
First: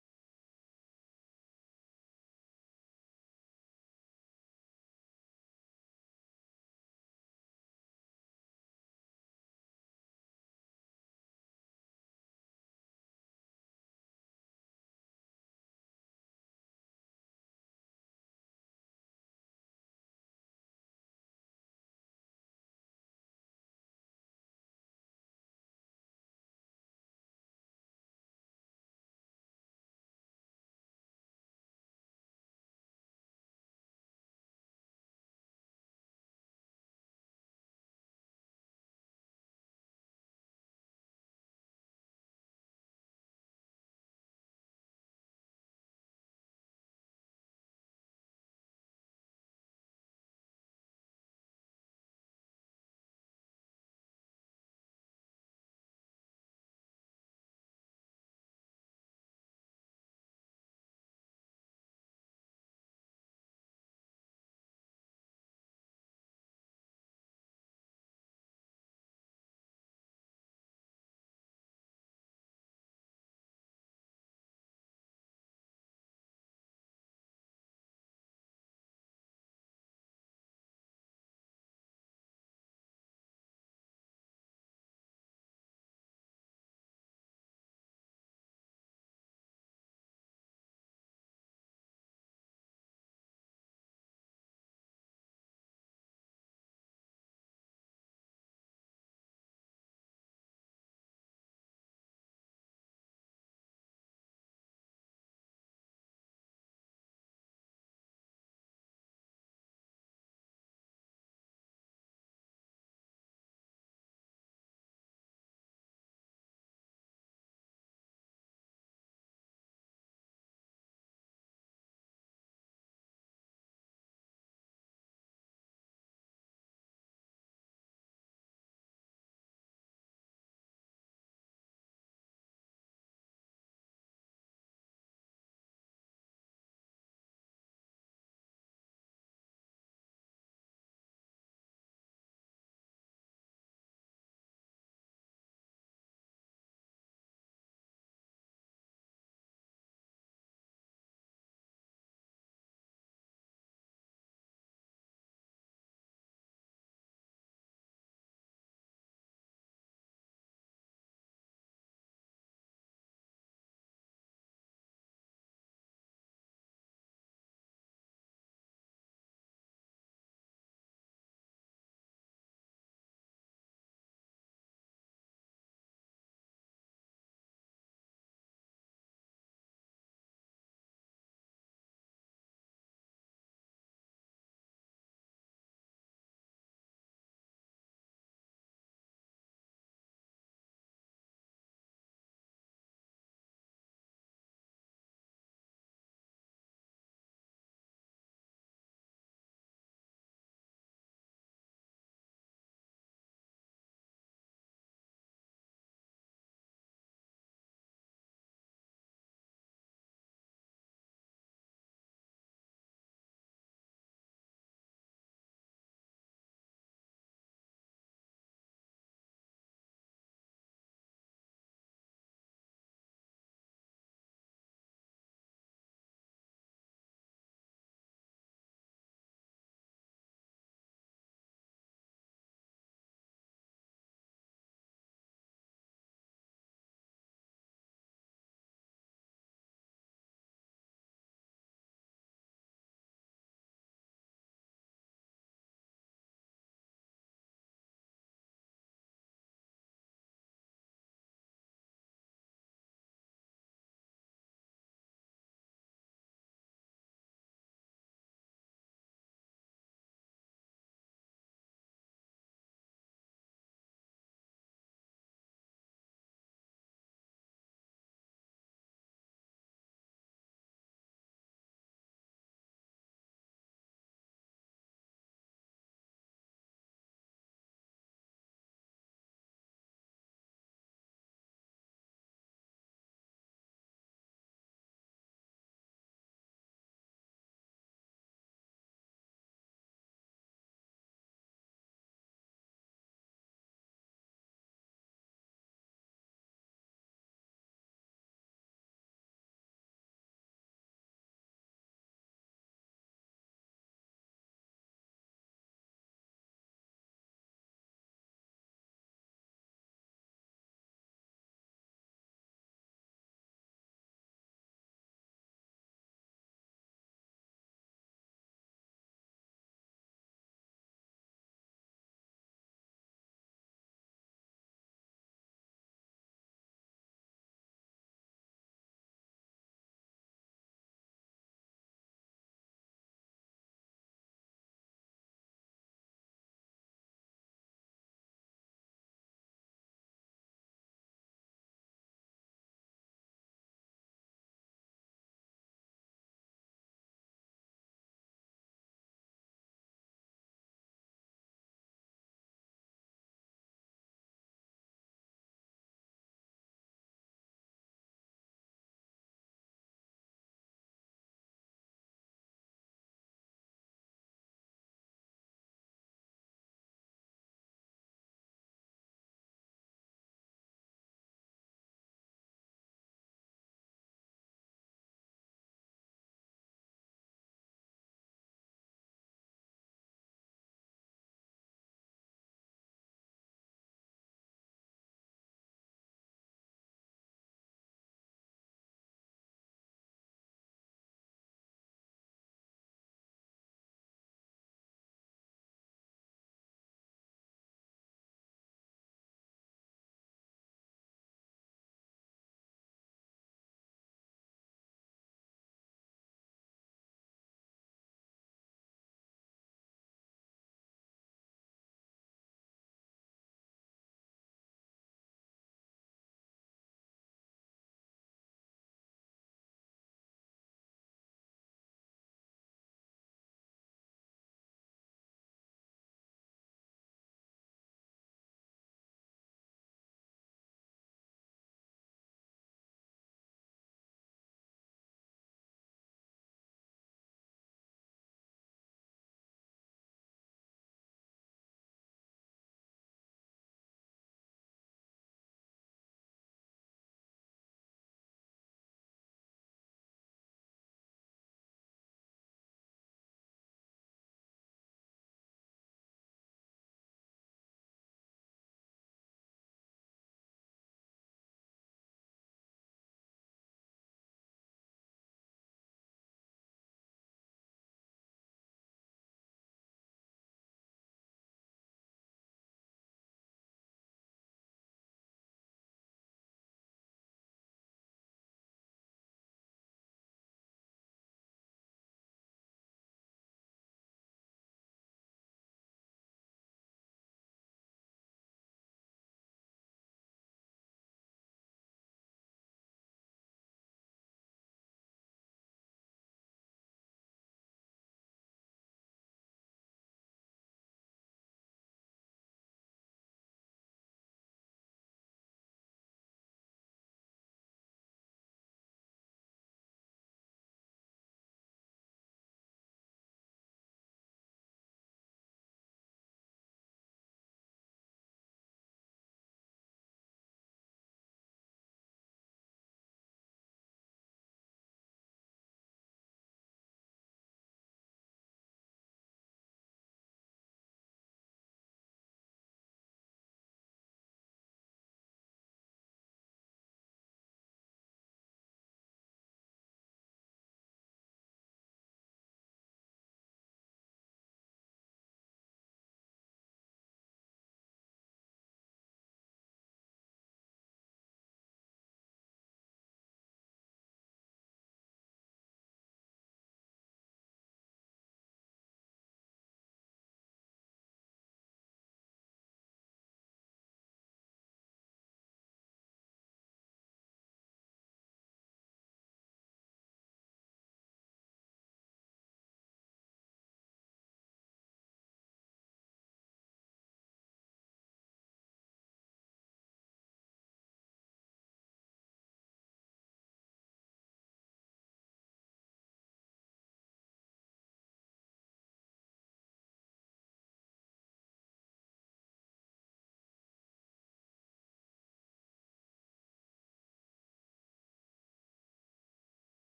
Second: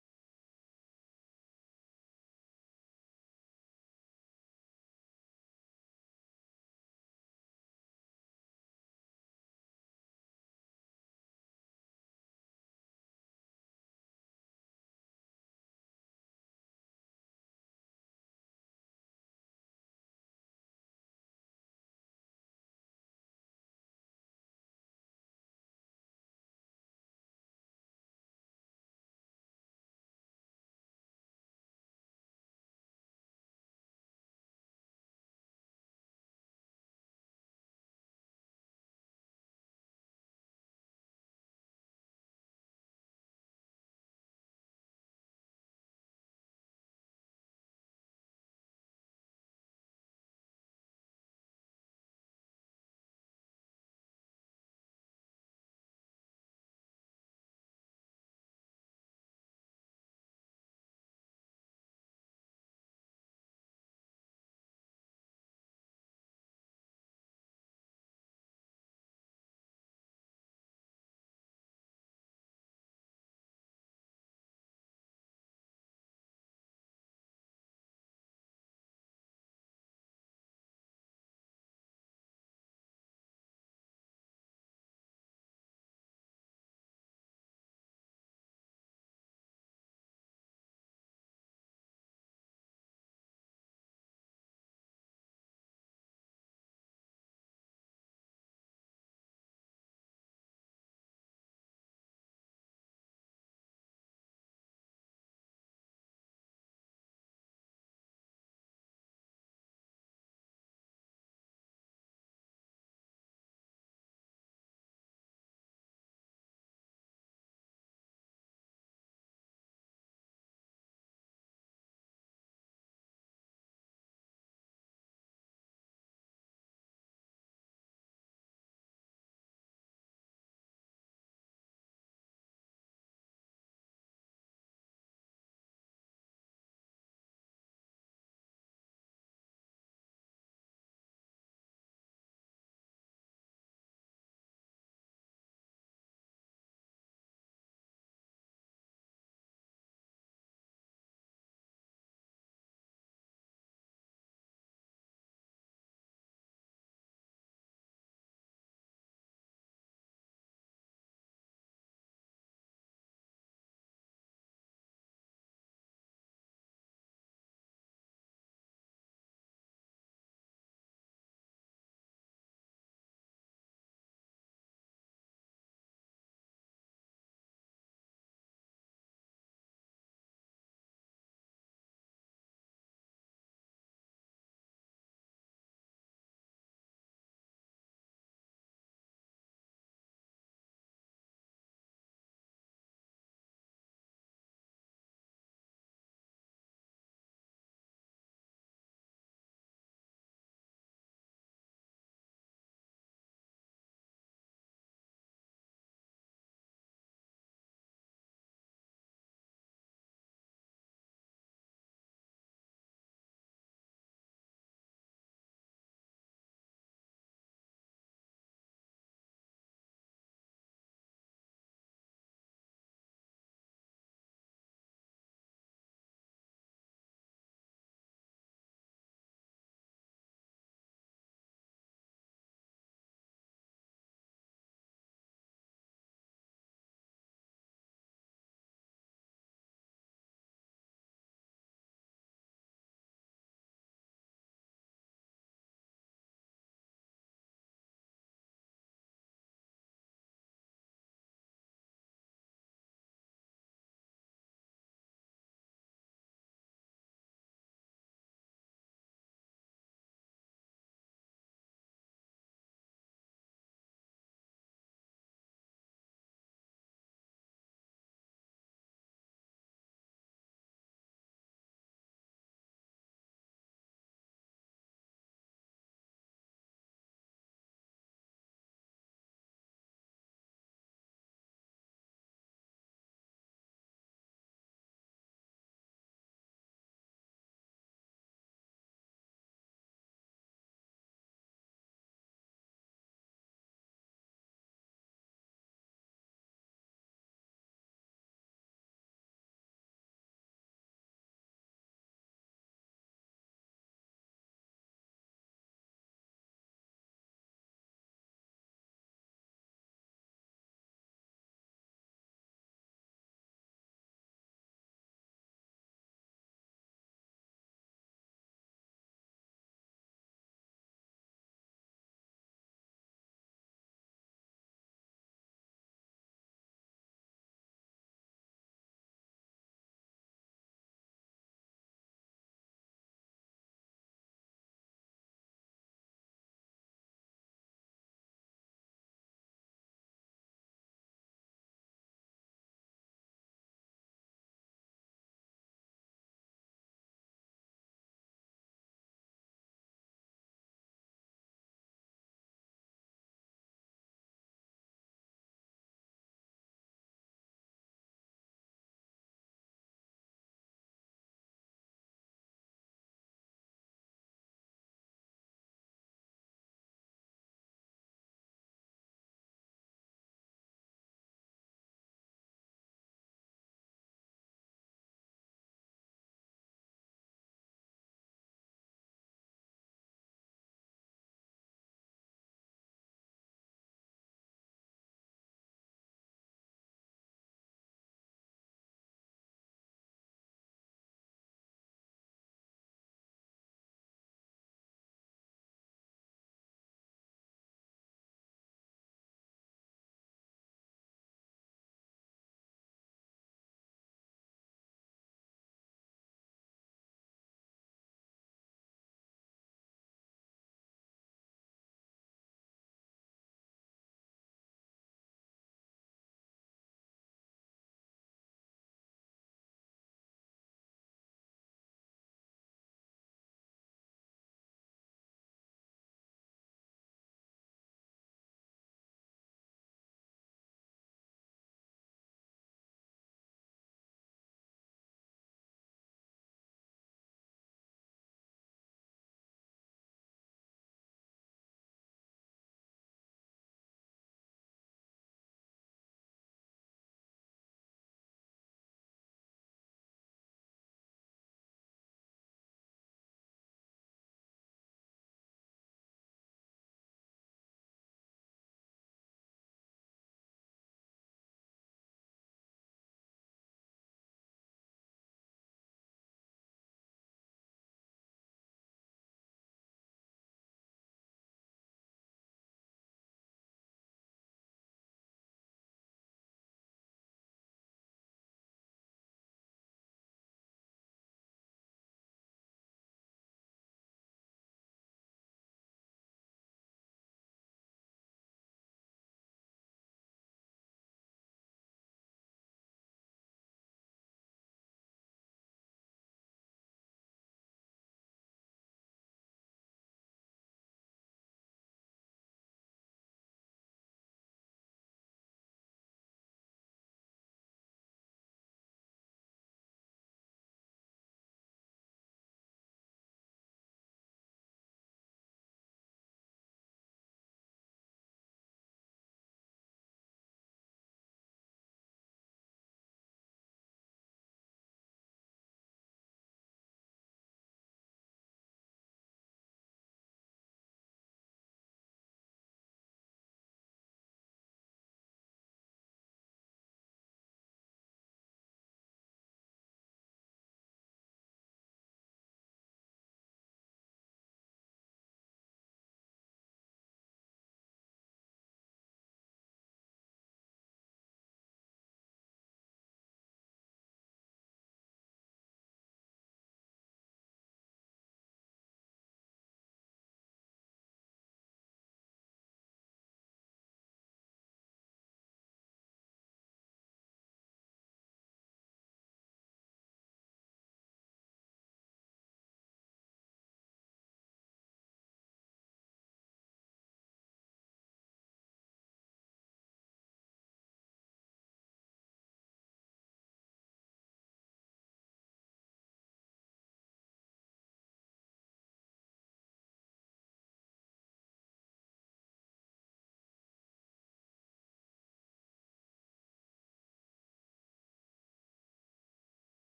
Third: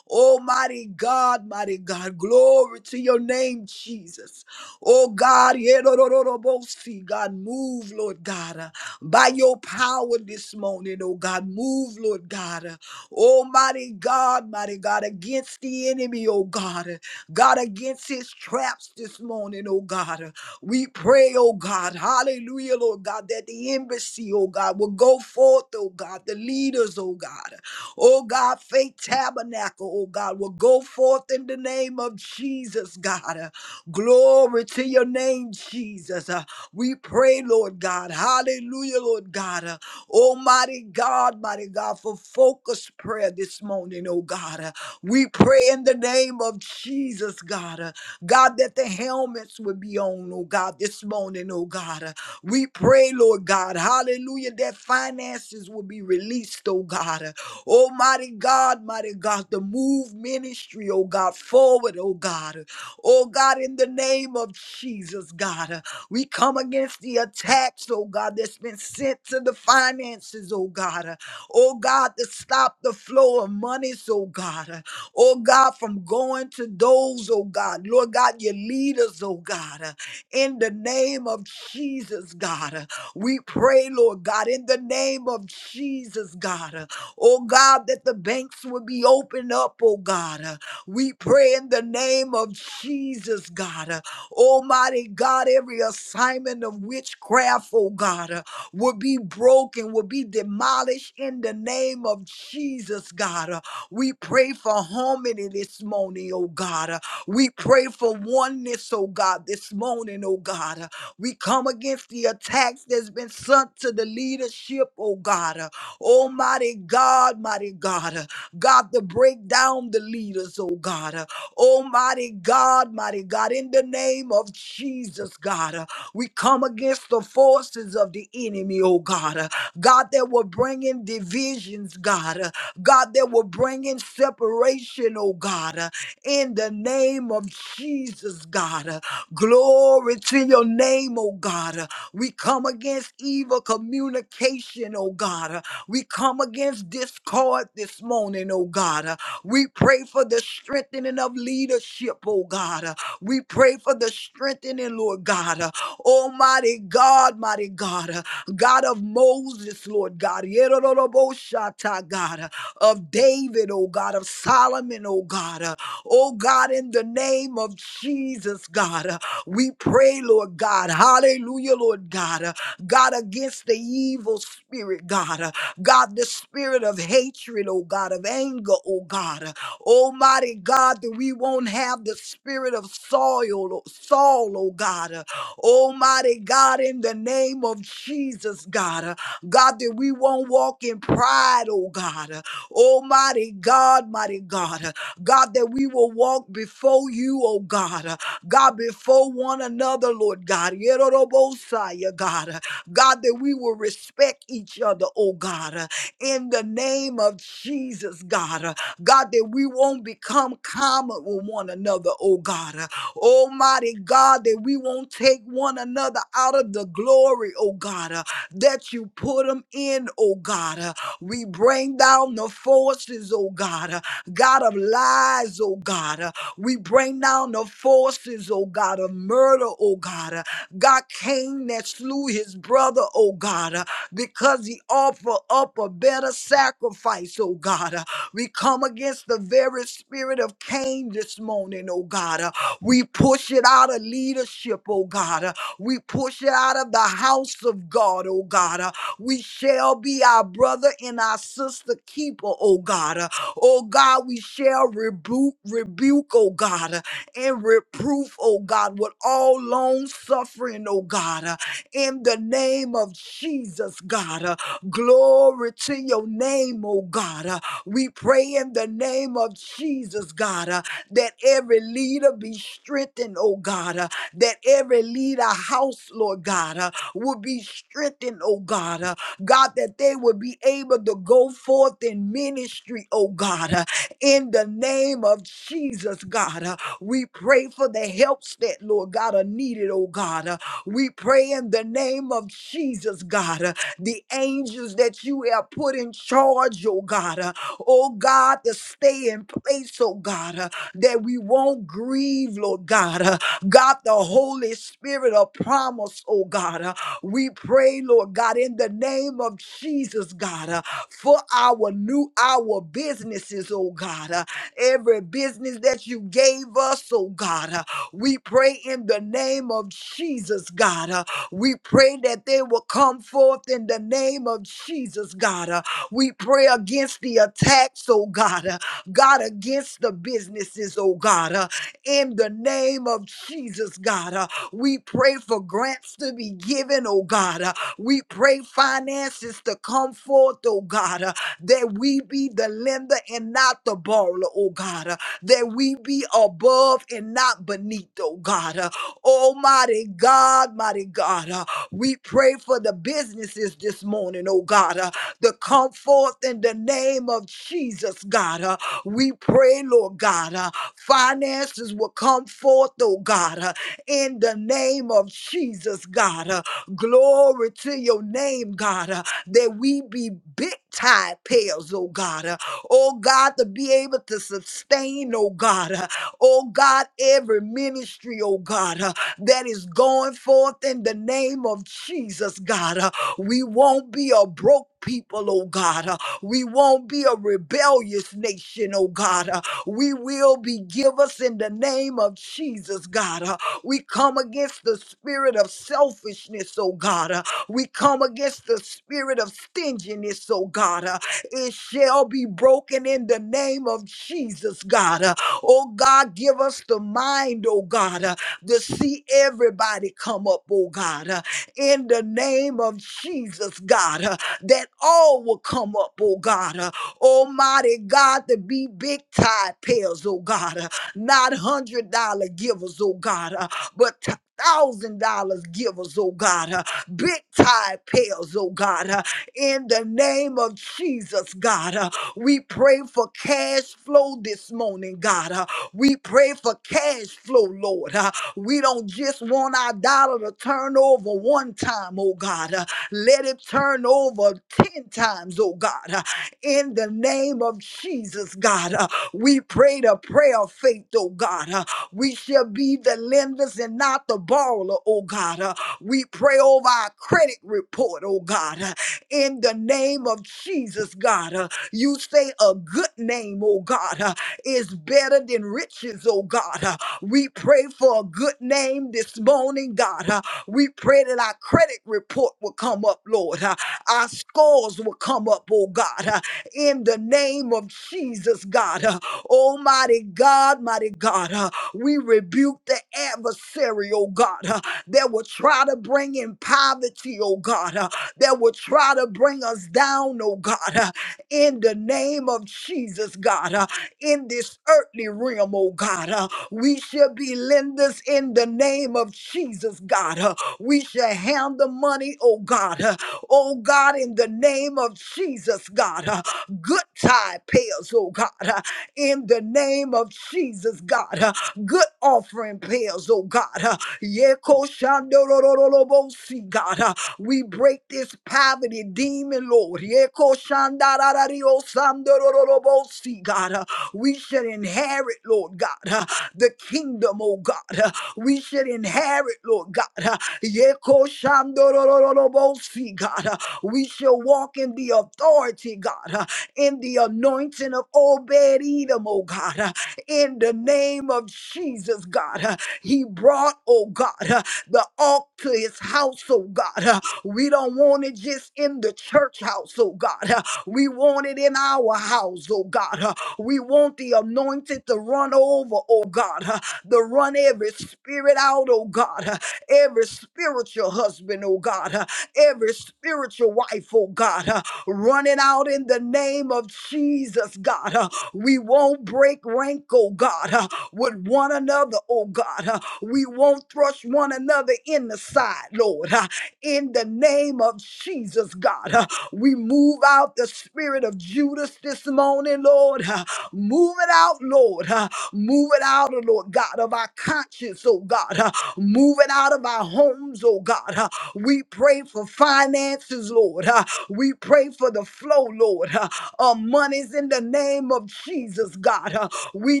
Speaker 2: Oh, mighty God, mighty God, glory to your name, Jesus. Oh, God, yedorororobosi, God, move, Lord God, by your power this morning, oh God, move, Lord God. Oh, mighty God, mighty God, against the enemy, oh God. God, against his traps this morning, oh God. We pray, oh God, hallelujah, Lord God, that the embassy, oh God, will go forth, oh God, the leaders, oh God, oh God, faith tabernacle, oh God, will go forth in the name of Jesus, God. Uh, Glory to your name, Jesus. Uh, We pray, Lord God, hallelujah, Lord God, Uh, almighty God, mighty God, for focused prayer this morning, oh God. Uh, We pray in the name of Jesus, God, Uh, God, that the helmets would be on, oh God, this morning, oh God. Uh, We pray, Lord God, hallelujah, that finances will be released, oh God. Uh, Almighty God, mighty God, the move ministry, oh God, forward, oh God. Uh, Oh God, in the name of Jesus, God, uh, we come against the attacks, oh God, that's been sent to the finances, oh God. Uh, Oh God, to stop the flow of monies, oh God oh God, from going to those, oh God, Lord God, your leaders, oh God, uh, in the name of Jesus, God. uh, We pray, Lord God, in the name of Jesus, God, uh, oh God, that the banks will be opened up, oh God. uh, We pray in the name of Jesus, God, uh, Almighty God, every assignment of witchcraft, oh God, uh, will be broken, will be demolished in the name of Jesus, God. We pray for harmony this morning, oh God. Uh, We pray for oneness, oh God, this morning, oh God. Uh, We come against the attacks that's been sent to the leadership, oh God. Uh, Almighty God, mighty God. Uh, God, to break down the leaders, oh God. Uh, Almighty God, mighty God, in the name of Jesus, God. Uh, We come against the forces of the enemy, oh God. Uh, God, that will bring in divisions, God. Uh, God, that will bring in separation, oh God, uh, in the name of Jesus, God. Uh, Glory to your name, oh God. Uh, We come against evil communication, oh God. Uh, We come against discord this morning, oh God. Uh, We pray for the strengthening of leadership, oh God. Uh, We pray for the strengthening, Lord God. Uh, Almighty God, mighty God, uh, God of Moses, Lord God. Yerorobosha, God. uh, of David, oh God, of Solomon, oh God. Uh, oh God, in the name of Jesus, God, uh, we pray, Lord God. Hallelujah, Lord God. Uh, God, against the evil spirit, God. Uh, God, the spirit of hatred, oh God, of anger, oh God. Uh, Almighty God, that we won't have the spirit of soil, oh, Saul, oh God. Uh, Almighty God, in the name of Jesus, God. Uh, God, that we won't walk in pride, oh God. uh, Oh, mighty God, mighty God. God, that we will walk before you, oh God. God, before one another, Lord God. Yerorobosaya, God. God, that we will respect each other, oh God. In the name of Jesus, God. God, that we won't become common with one another, oh God. Almighty God, that we won't take one another out of the glory, oh God, uh, that you put them in, oh God. We bring down the forces, oh God, uh, God of lies, oh God. uh, We bring down the forces, oh God, of murder, oh God. uh, God Cain that slew his brother, oh God, uh, because he offered up a better sacrifice, oh God. uh, We come against the very spirit of Cain this morning, oh God. uh, We push it out of leadership, oh God. uh, We push it out of the house of God, oh God. uh. We shall be our brother and our sister keeper, oh God. Uh, Oh God, we shall rebuke, rebuke, oh God, uh, and reproof, oh God, with all long suffering, oh God, uh, in the name of Jesus, God. Uh, Glory to your name, oh God. Uh, We pray in the name of Jesus, God, uh, that every leader be strengthened, oh God, uh, that every leader house, Lord God. uh, would be strengthened, oh God. Uh, God, that they would be able to go forth in ministry, oh God. Uh, in the name of Jesus, God, uh, we pray for the helps that, Lord God, are needed, oh God. Uh, we pray in the name of Jesus, God, uh, the angels that you have put in charge, oh God. Uh, oh God, to stay in place, oh God, uh, that we won't grieve, Lord God. Uh, God, the Holy Spirit of promise, oh God. uh, we pray, Lord God, in the name of Jesus, God, uh, for our new our businesses, oh God. uh, every business that you gave us, oh God. uh, we pray in the name of Jesus, God. uh, we pray that they will come forth in the name of Jesus, God. uh, we pray against the attacks, oh God. uh, God, against the businesses, oh God. uh, in the name of Jesus, God. uh, we pray for grants to be given, oh God. Uh, We pray finances to come forth, oh God, uh, that we be the lender and not the borrower, oh God, uh, that we be above and not beneath, oh God. Uh, Almighty God, mighty God, uh, we pray for the businesses this morning, oh God, uh, to come forth in the name of Jesus, God. Uh, we pray, Lord God, uh, finances will come forth, oh God. uh, in the name of Jesus, God. Uh, glory to your name, God, uh, that we be big tide pails, oh God. Uh, oh God, to be able to sustain, oh God. Uh, oh God, every ministry, oh God, uh, that is going forth in the name of Jesus, God. Uh, we won't be a broke people, oh God. Uh, we won't be a rebellious nation, oh God. Uh, we will be givers in the name of Jesus, God. Uh, we come against the spirit of selfishness, oh God. Uh, We come against the spirit of stinginess, oh God. Uh, It shall be broken in the name of Jesus, God. Uh, Oh God, give us the mind, oh God, uh, to see everybody come up, oh God. Uh, In the name of Jesus, God, uh, that all will come up, oh God. Uh, Almighty God, to be big tide pairs, oh God. Uh, not hundred dollar givers, oh God. uh, but t- thousand dollars givers, oh God, uh, big tide payers, oh God, uh, in the name of Jesus, God. uh, we pray for cash flow this morning, God. uh, we pray for cash flow, Lord. uh, we don't just want our dollar to turn over one time, oh God. uh, let it turn over 10 times, oh God. uh, in the name of Jesus, God. uh, we pray the prayer of faith, oh God. Uh, we shall be the lenders and not the borrower, oh God. Uh, We pray over our credit report, oh God. Uh, In the name of Jesus, God. Uh, You say a good name, oh God, uh, is better than riches, oh God. Uh, We pray for a good name this morning, God. Uh, We pray that our credit report will come up, Lord. Uh, Our scores will come up, oh God. Uh, In the name of Jesus, God. Uh, Almighty God, mighty God. Uh, we rebuke the adversary, oh God, uh, that will try to bring in poverty, oh God, uh, that will try to bring us down, oh God, uh, in the name of Jesus, God, uh, in this earthly realm, oh God. uh, we shall be lenders in the name of Jesus, God. uh, we shall hand the money, oh God, uh, oh God, in the name of Jesus, God. uh, good tide payers, oh God, uh, in the name of Jesus, God. uh, good offering pairs, oh God. Uh, Yeko shandorororobosi, God. Uh, We break this poverty demon, Lord. Yeko shandararario sandorororobosi, God. Uh, We should inherit, Lord God, uh, the kingdom, oh God. Uh, We should inherit, Lord God. Uh, Yeko shandorororobosi, God. Uh, We shall walk in the authority, God, uh, in the anointing of Obed Edom, oh God in the name of Jesus, God. Uh, He brought, oh God, uh, the ark to his house, oh God. Uh, We don't want it just in the church house, oh God. Uh, We want it in our house, oh God. Uh, We want the anointed to run over, oh God, uh, to run every spirit out, oh God, uh, every spiritual husband, oh God, uh, every spiritual wife, oh God, uh, running out in the name of Jesus, God. We won't break rank, oh God, uh, with one another, oh God. uh, We won't thrust one another in the side, Lord. uh, In the name of Jesus, God, uh, we move out the spirit of Judas this morning, Lord. uh, Move it out, Lord. uh, Move it out, oh Lord God, of our conscience, oh God. uh, Move it out of our homes, oh God. uh, We pray for finances, Lord. uh, We pray for the flow, Lord. uh uh, monies in the name of Jesus, God. Uh, we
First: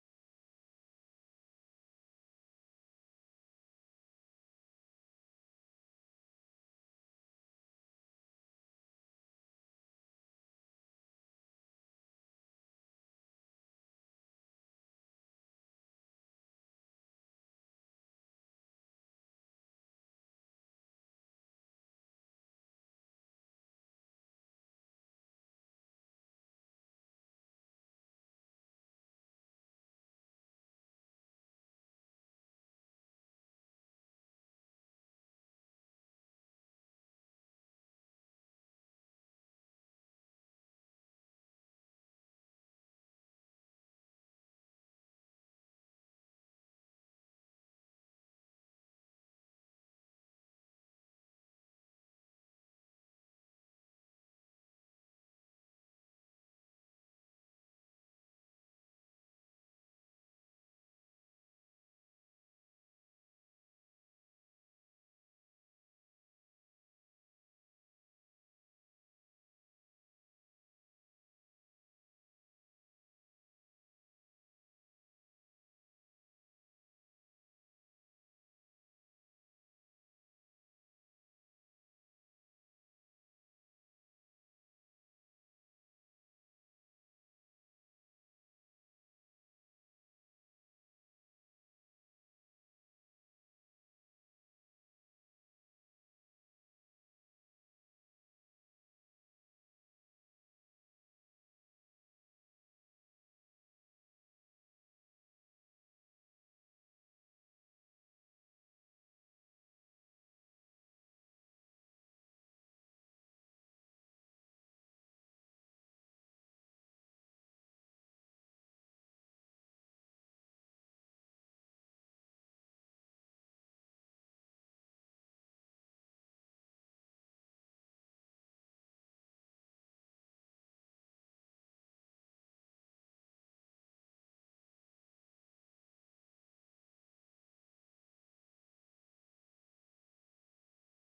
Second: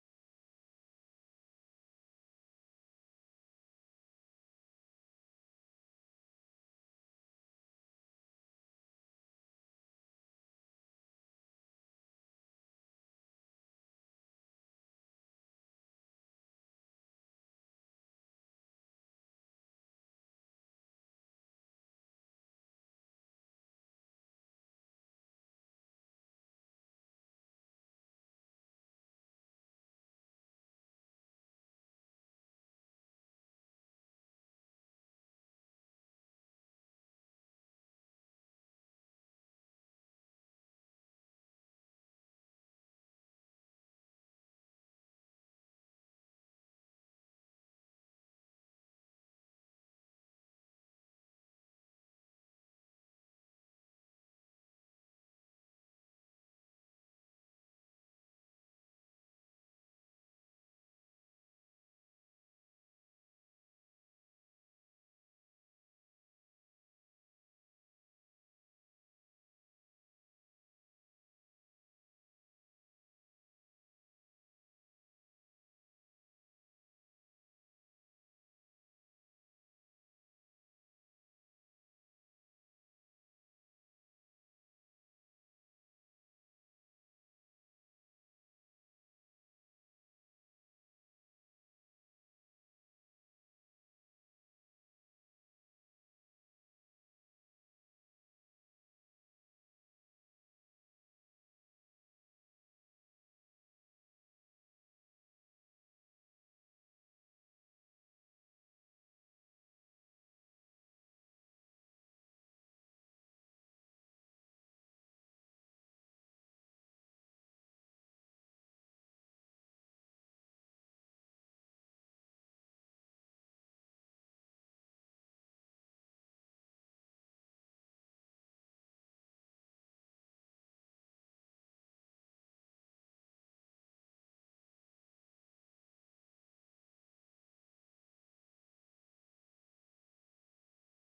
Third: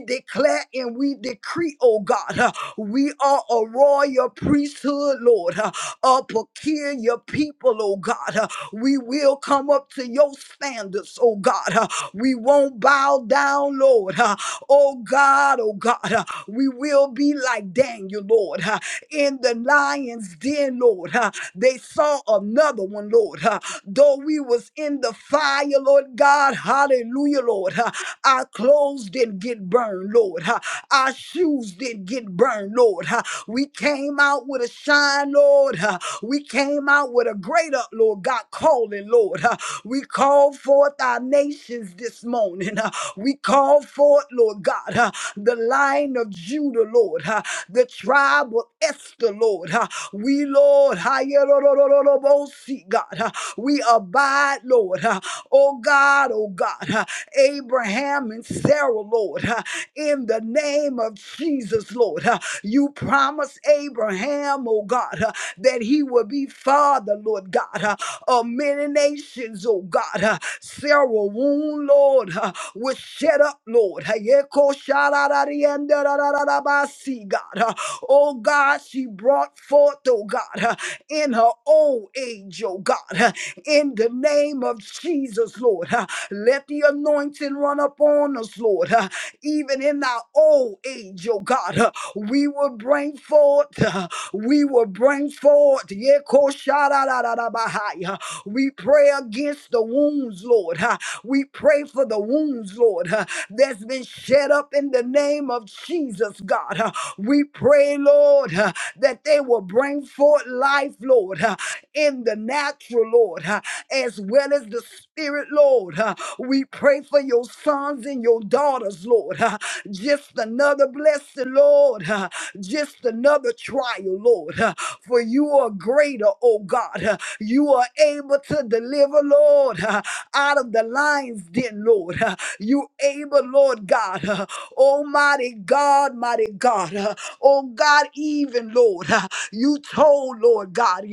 Speaker 2: declare and we decree, oh God, uh, we are a royal priesthood, Lord, uh, a peculiar people, oh God. Uh, we will come up to your standards, oh God. Uh, we won't bow down, Lord. Uh, oh God, oh God. Uh, we will be like Daniel, Lord. uh, in the lion's den, Lord. Uh, They saw another one, Lord. Uh, Though we was in the fire, Lord God, hallelujah, Lord. Uh, Our clothes didn't get burned, Lord. Uh, Our shoes didn't get burned, Lord. Uh, We came out with a shine, Lord. Uh, We came out with with a greater, Lord God, calling, Lord. <laughs> Uh, We call forth our nations this morning. <laughs> Uh, We call forth, Lord God, <laughs> uh, the line of Judah, Lord, <laughs> uh, the tribe of Esther, Lord. <laughs> Uh, We, Lord, <laughs> Hayerorororobosi, God, uh, we abide, Lord. <laughs> uh, Oh God, oh God, <laughs> uh, Abraham and Sarah, Lord. Uh, in the name of Jesus, Lord. Uh, You promised Abraham, oh God, uh, that he would be father, Lord God, uh, of many nations, oh God. Uh, Sarah womb, Lord, uh, was shut up, Lord. Uh, Yeko sharararienda rararabasi, God. Uh, Oh God, she brought forth, oh God, uh, in her old age, oh God, uh, in the name of Jesus, Lord. Uh, Let the anointing run upon us, Lord. Uh, even in our old age, oh God. uh, We will bring forth, uh, we will bring forth. Yekoshadadadadabahai, uh, We pray against the wounds, Lord. uh, We pray for the wounds, Lord, uh, that's been shed up in the name of Jesus, God. uh, We pray, Lord, uh, that they will bring forth life, Lord, uh, in the natural, Lord. uh, as well as the Spirit, Lord. Uh, We pray for your sons and your daughters, Lord. Uh, Just another blessing, Lord. Uh, Just another trial, Lord. Uh, For you are greater, oh God. Uh, You are able to deliver, Lord, uh, out of the lion's den, Lord. Uh, You able, Lord God. Uh, Almighty God, mighty God. Uh, Oh God, even, Lord. uh, You told, Lord God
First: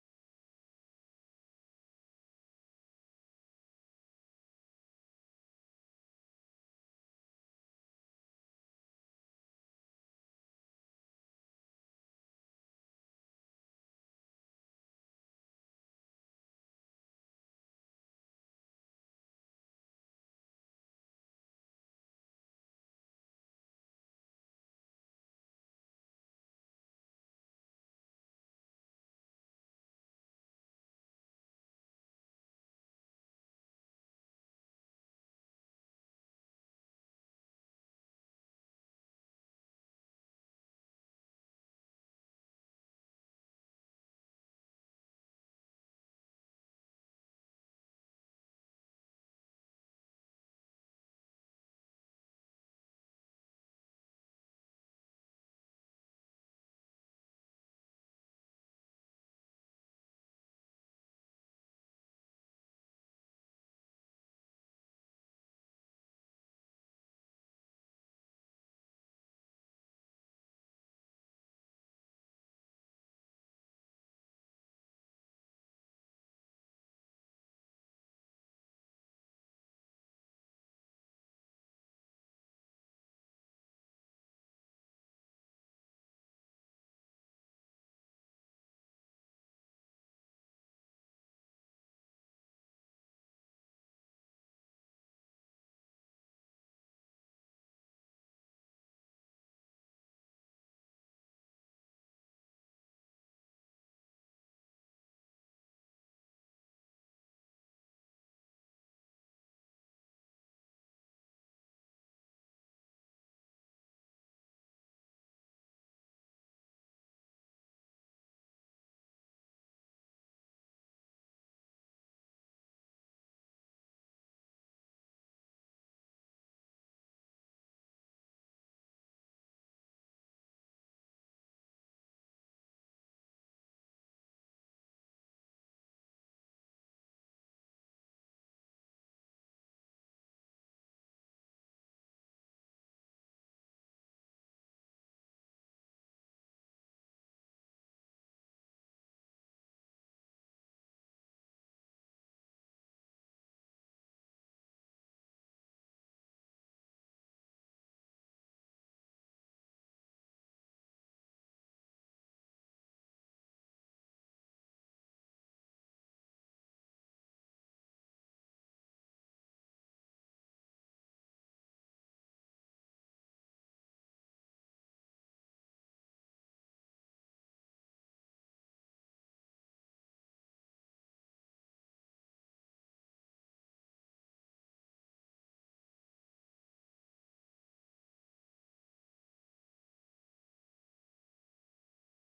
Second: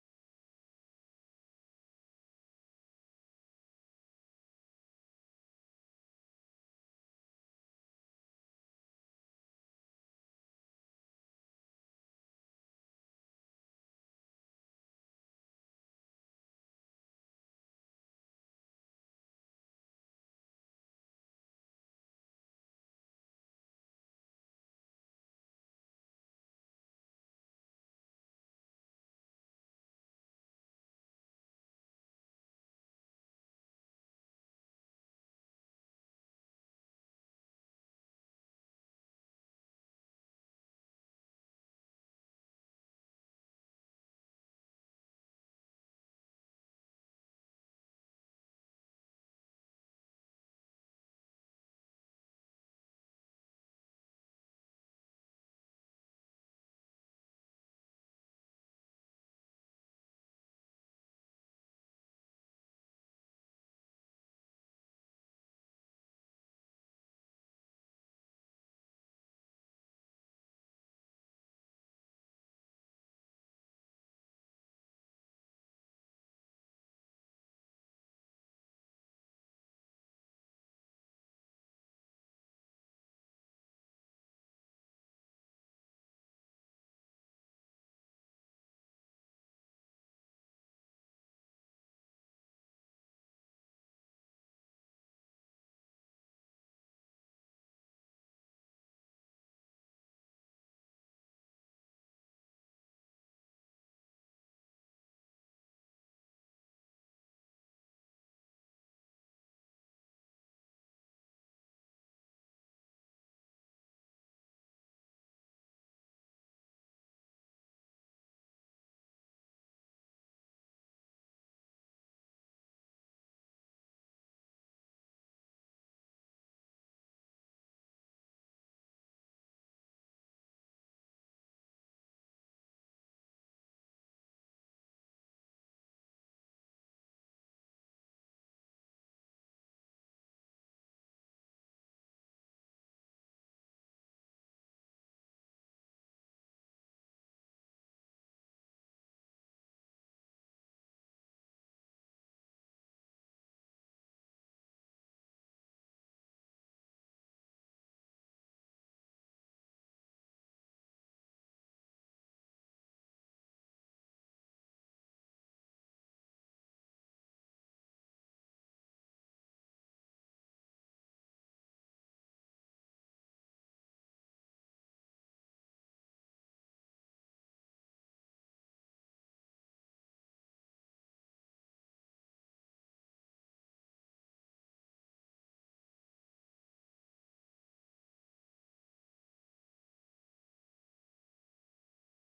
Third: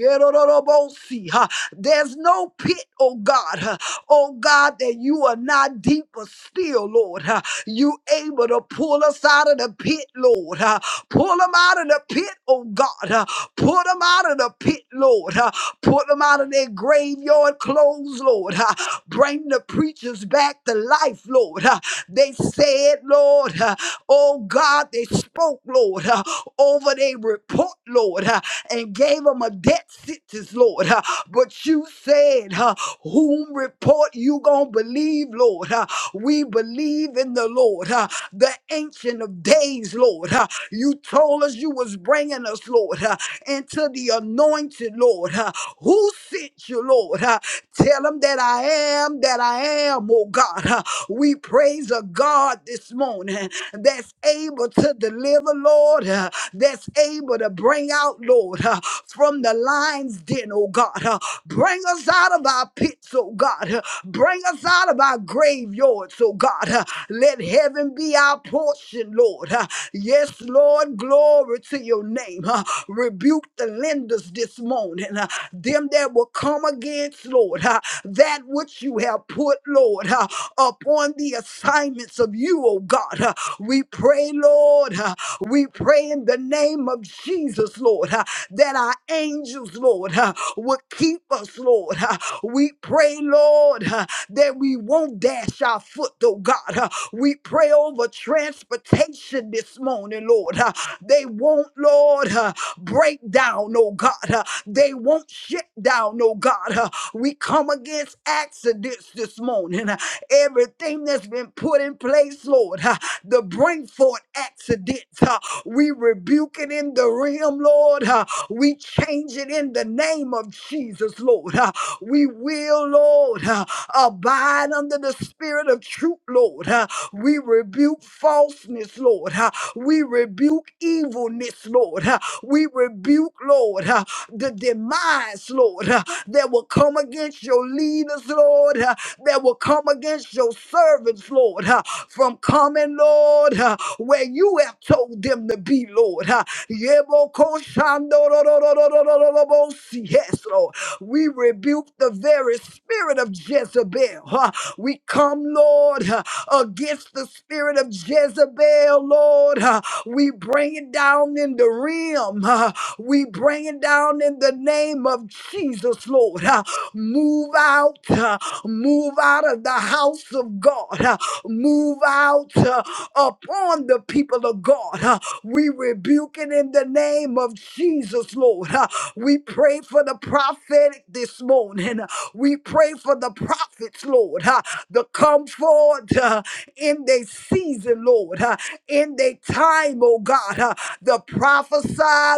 Speaker 2: see. huh? There's no pit, oh God, huh, oh God, that you are not deeper still, Lord. huh? You able to pull us out of the pit, Lord. huh? Pull them out of the pit, oh God. huh? Pull them out of the pit, Lord. huh? Pull them out of their graveyard clothes, Lord. huh? Bring the preachers back to life, Lord. huh? They said, Lord, huh, oh God, they spoke, Lord, huh, over their report, Lord. huh, And and gave them a death sentence, Lord. Uh, But you said, uh, whom report you gonna believe, Lord? Uh, We believe in the Lord, uh, the ancient of days, Lord. Uh, You told us you was bringing us, Lord, uh, into the anointed, Lord. Uh, Who sent you, Lord? Uh, Tell them that I am, that I am, oh God. Uh, We praise a God this morning that's able to deliver, Lord, uh, that's able to bring out, Lord, uh, from the lion's den, oh God. uh, bring us out of our pits, oh God. uh, bring us out of our graveyards, oh God. uh, let heaven be our portion, Lord. uh, yes, Lord, glory to your name. uh, rebuke the lenders this morning, uh, them that will come against, Lord, uh, that which you have put, Lord, uh, upon the assignments of you, oh God. uh, we pray, Lord. uh, we pray in the name of Jesus, Lord, uh, that our angels, Lord, uh, will keep us, Lord. Uh, We pray, Lord, uh, that we won't dash our foot, oh God. Uh, We pray over transportation this morning, Lord. Uh, They won't, Lord, uh, break down, oh God. Uh, They won't shut down, oh God. Uh, We come against accidents this morning. Uh, Everything that's been put in place, Lord. uh, the bring forth accidents. uh, we rebuke it in the realm, Lord. uh, we change it in the name of Jesus, Lord. uh, we will, Lord, uh, abide under the spirit of truth, Lord. uh, we rebuke falseness, Lord. uh, we rebuke evilness, Lord. uh, we rebuke, Lord, uh, the demise, Lord. huh? that will come against your leaders, Lord, uh, that will come against your servants, Lord, uh, from coming, Lord, uh, where you have told them to be, Lord. uh. Yebokoshandororororororobosi. Yes, Lord. We rebuke the very spirit of Jezebel. uh. We come, Lord, uh, against the spirit of Jezebel, Lord. uh. We bring it down in the realm. huh? We bring it down in the name of Jesus, Lord. Uh, Move out, uh, move out of the house of God, uh, move out uh, upon the people of God. Uh, We rebuke it in the name of Jesus, Lord. Uh, We pray for the prophetic this morning. Uh, We pray for the prophets, Lord, uh, to come forward uh, in their season, Lord. Uh, in their time, oh God, uh, the prophesy,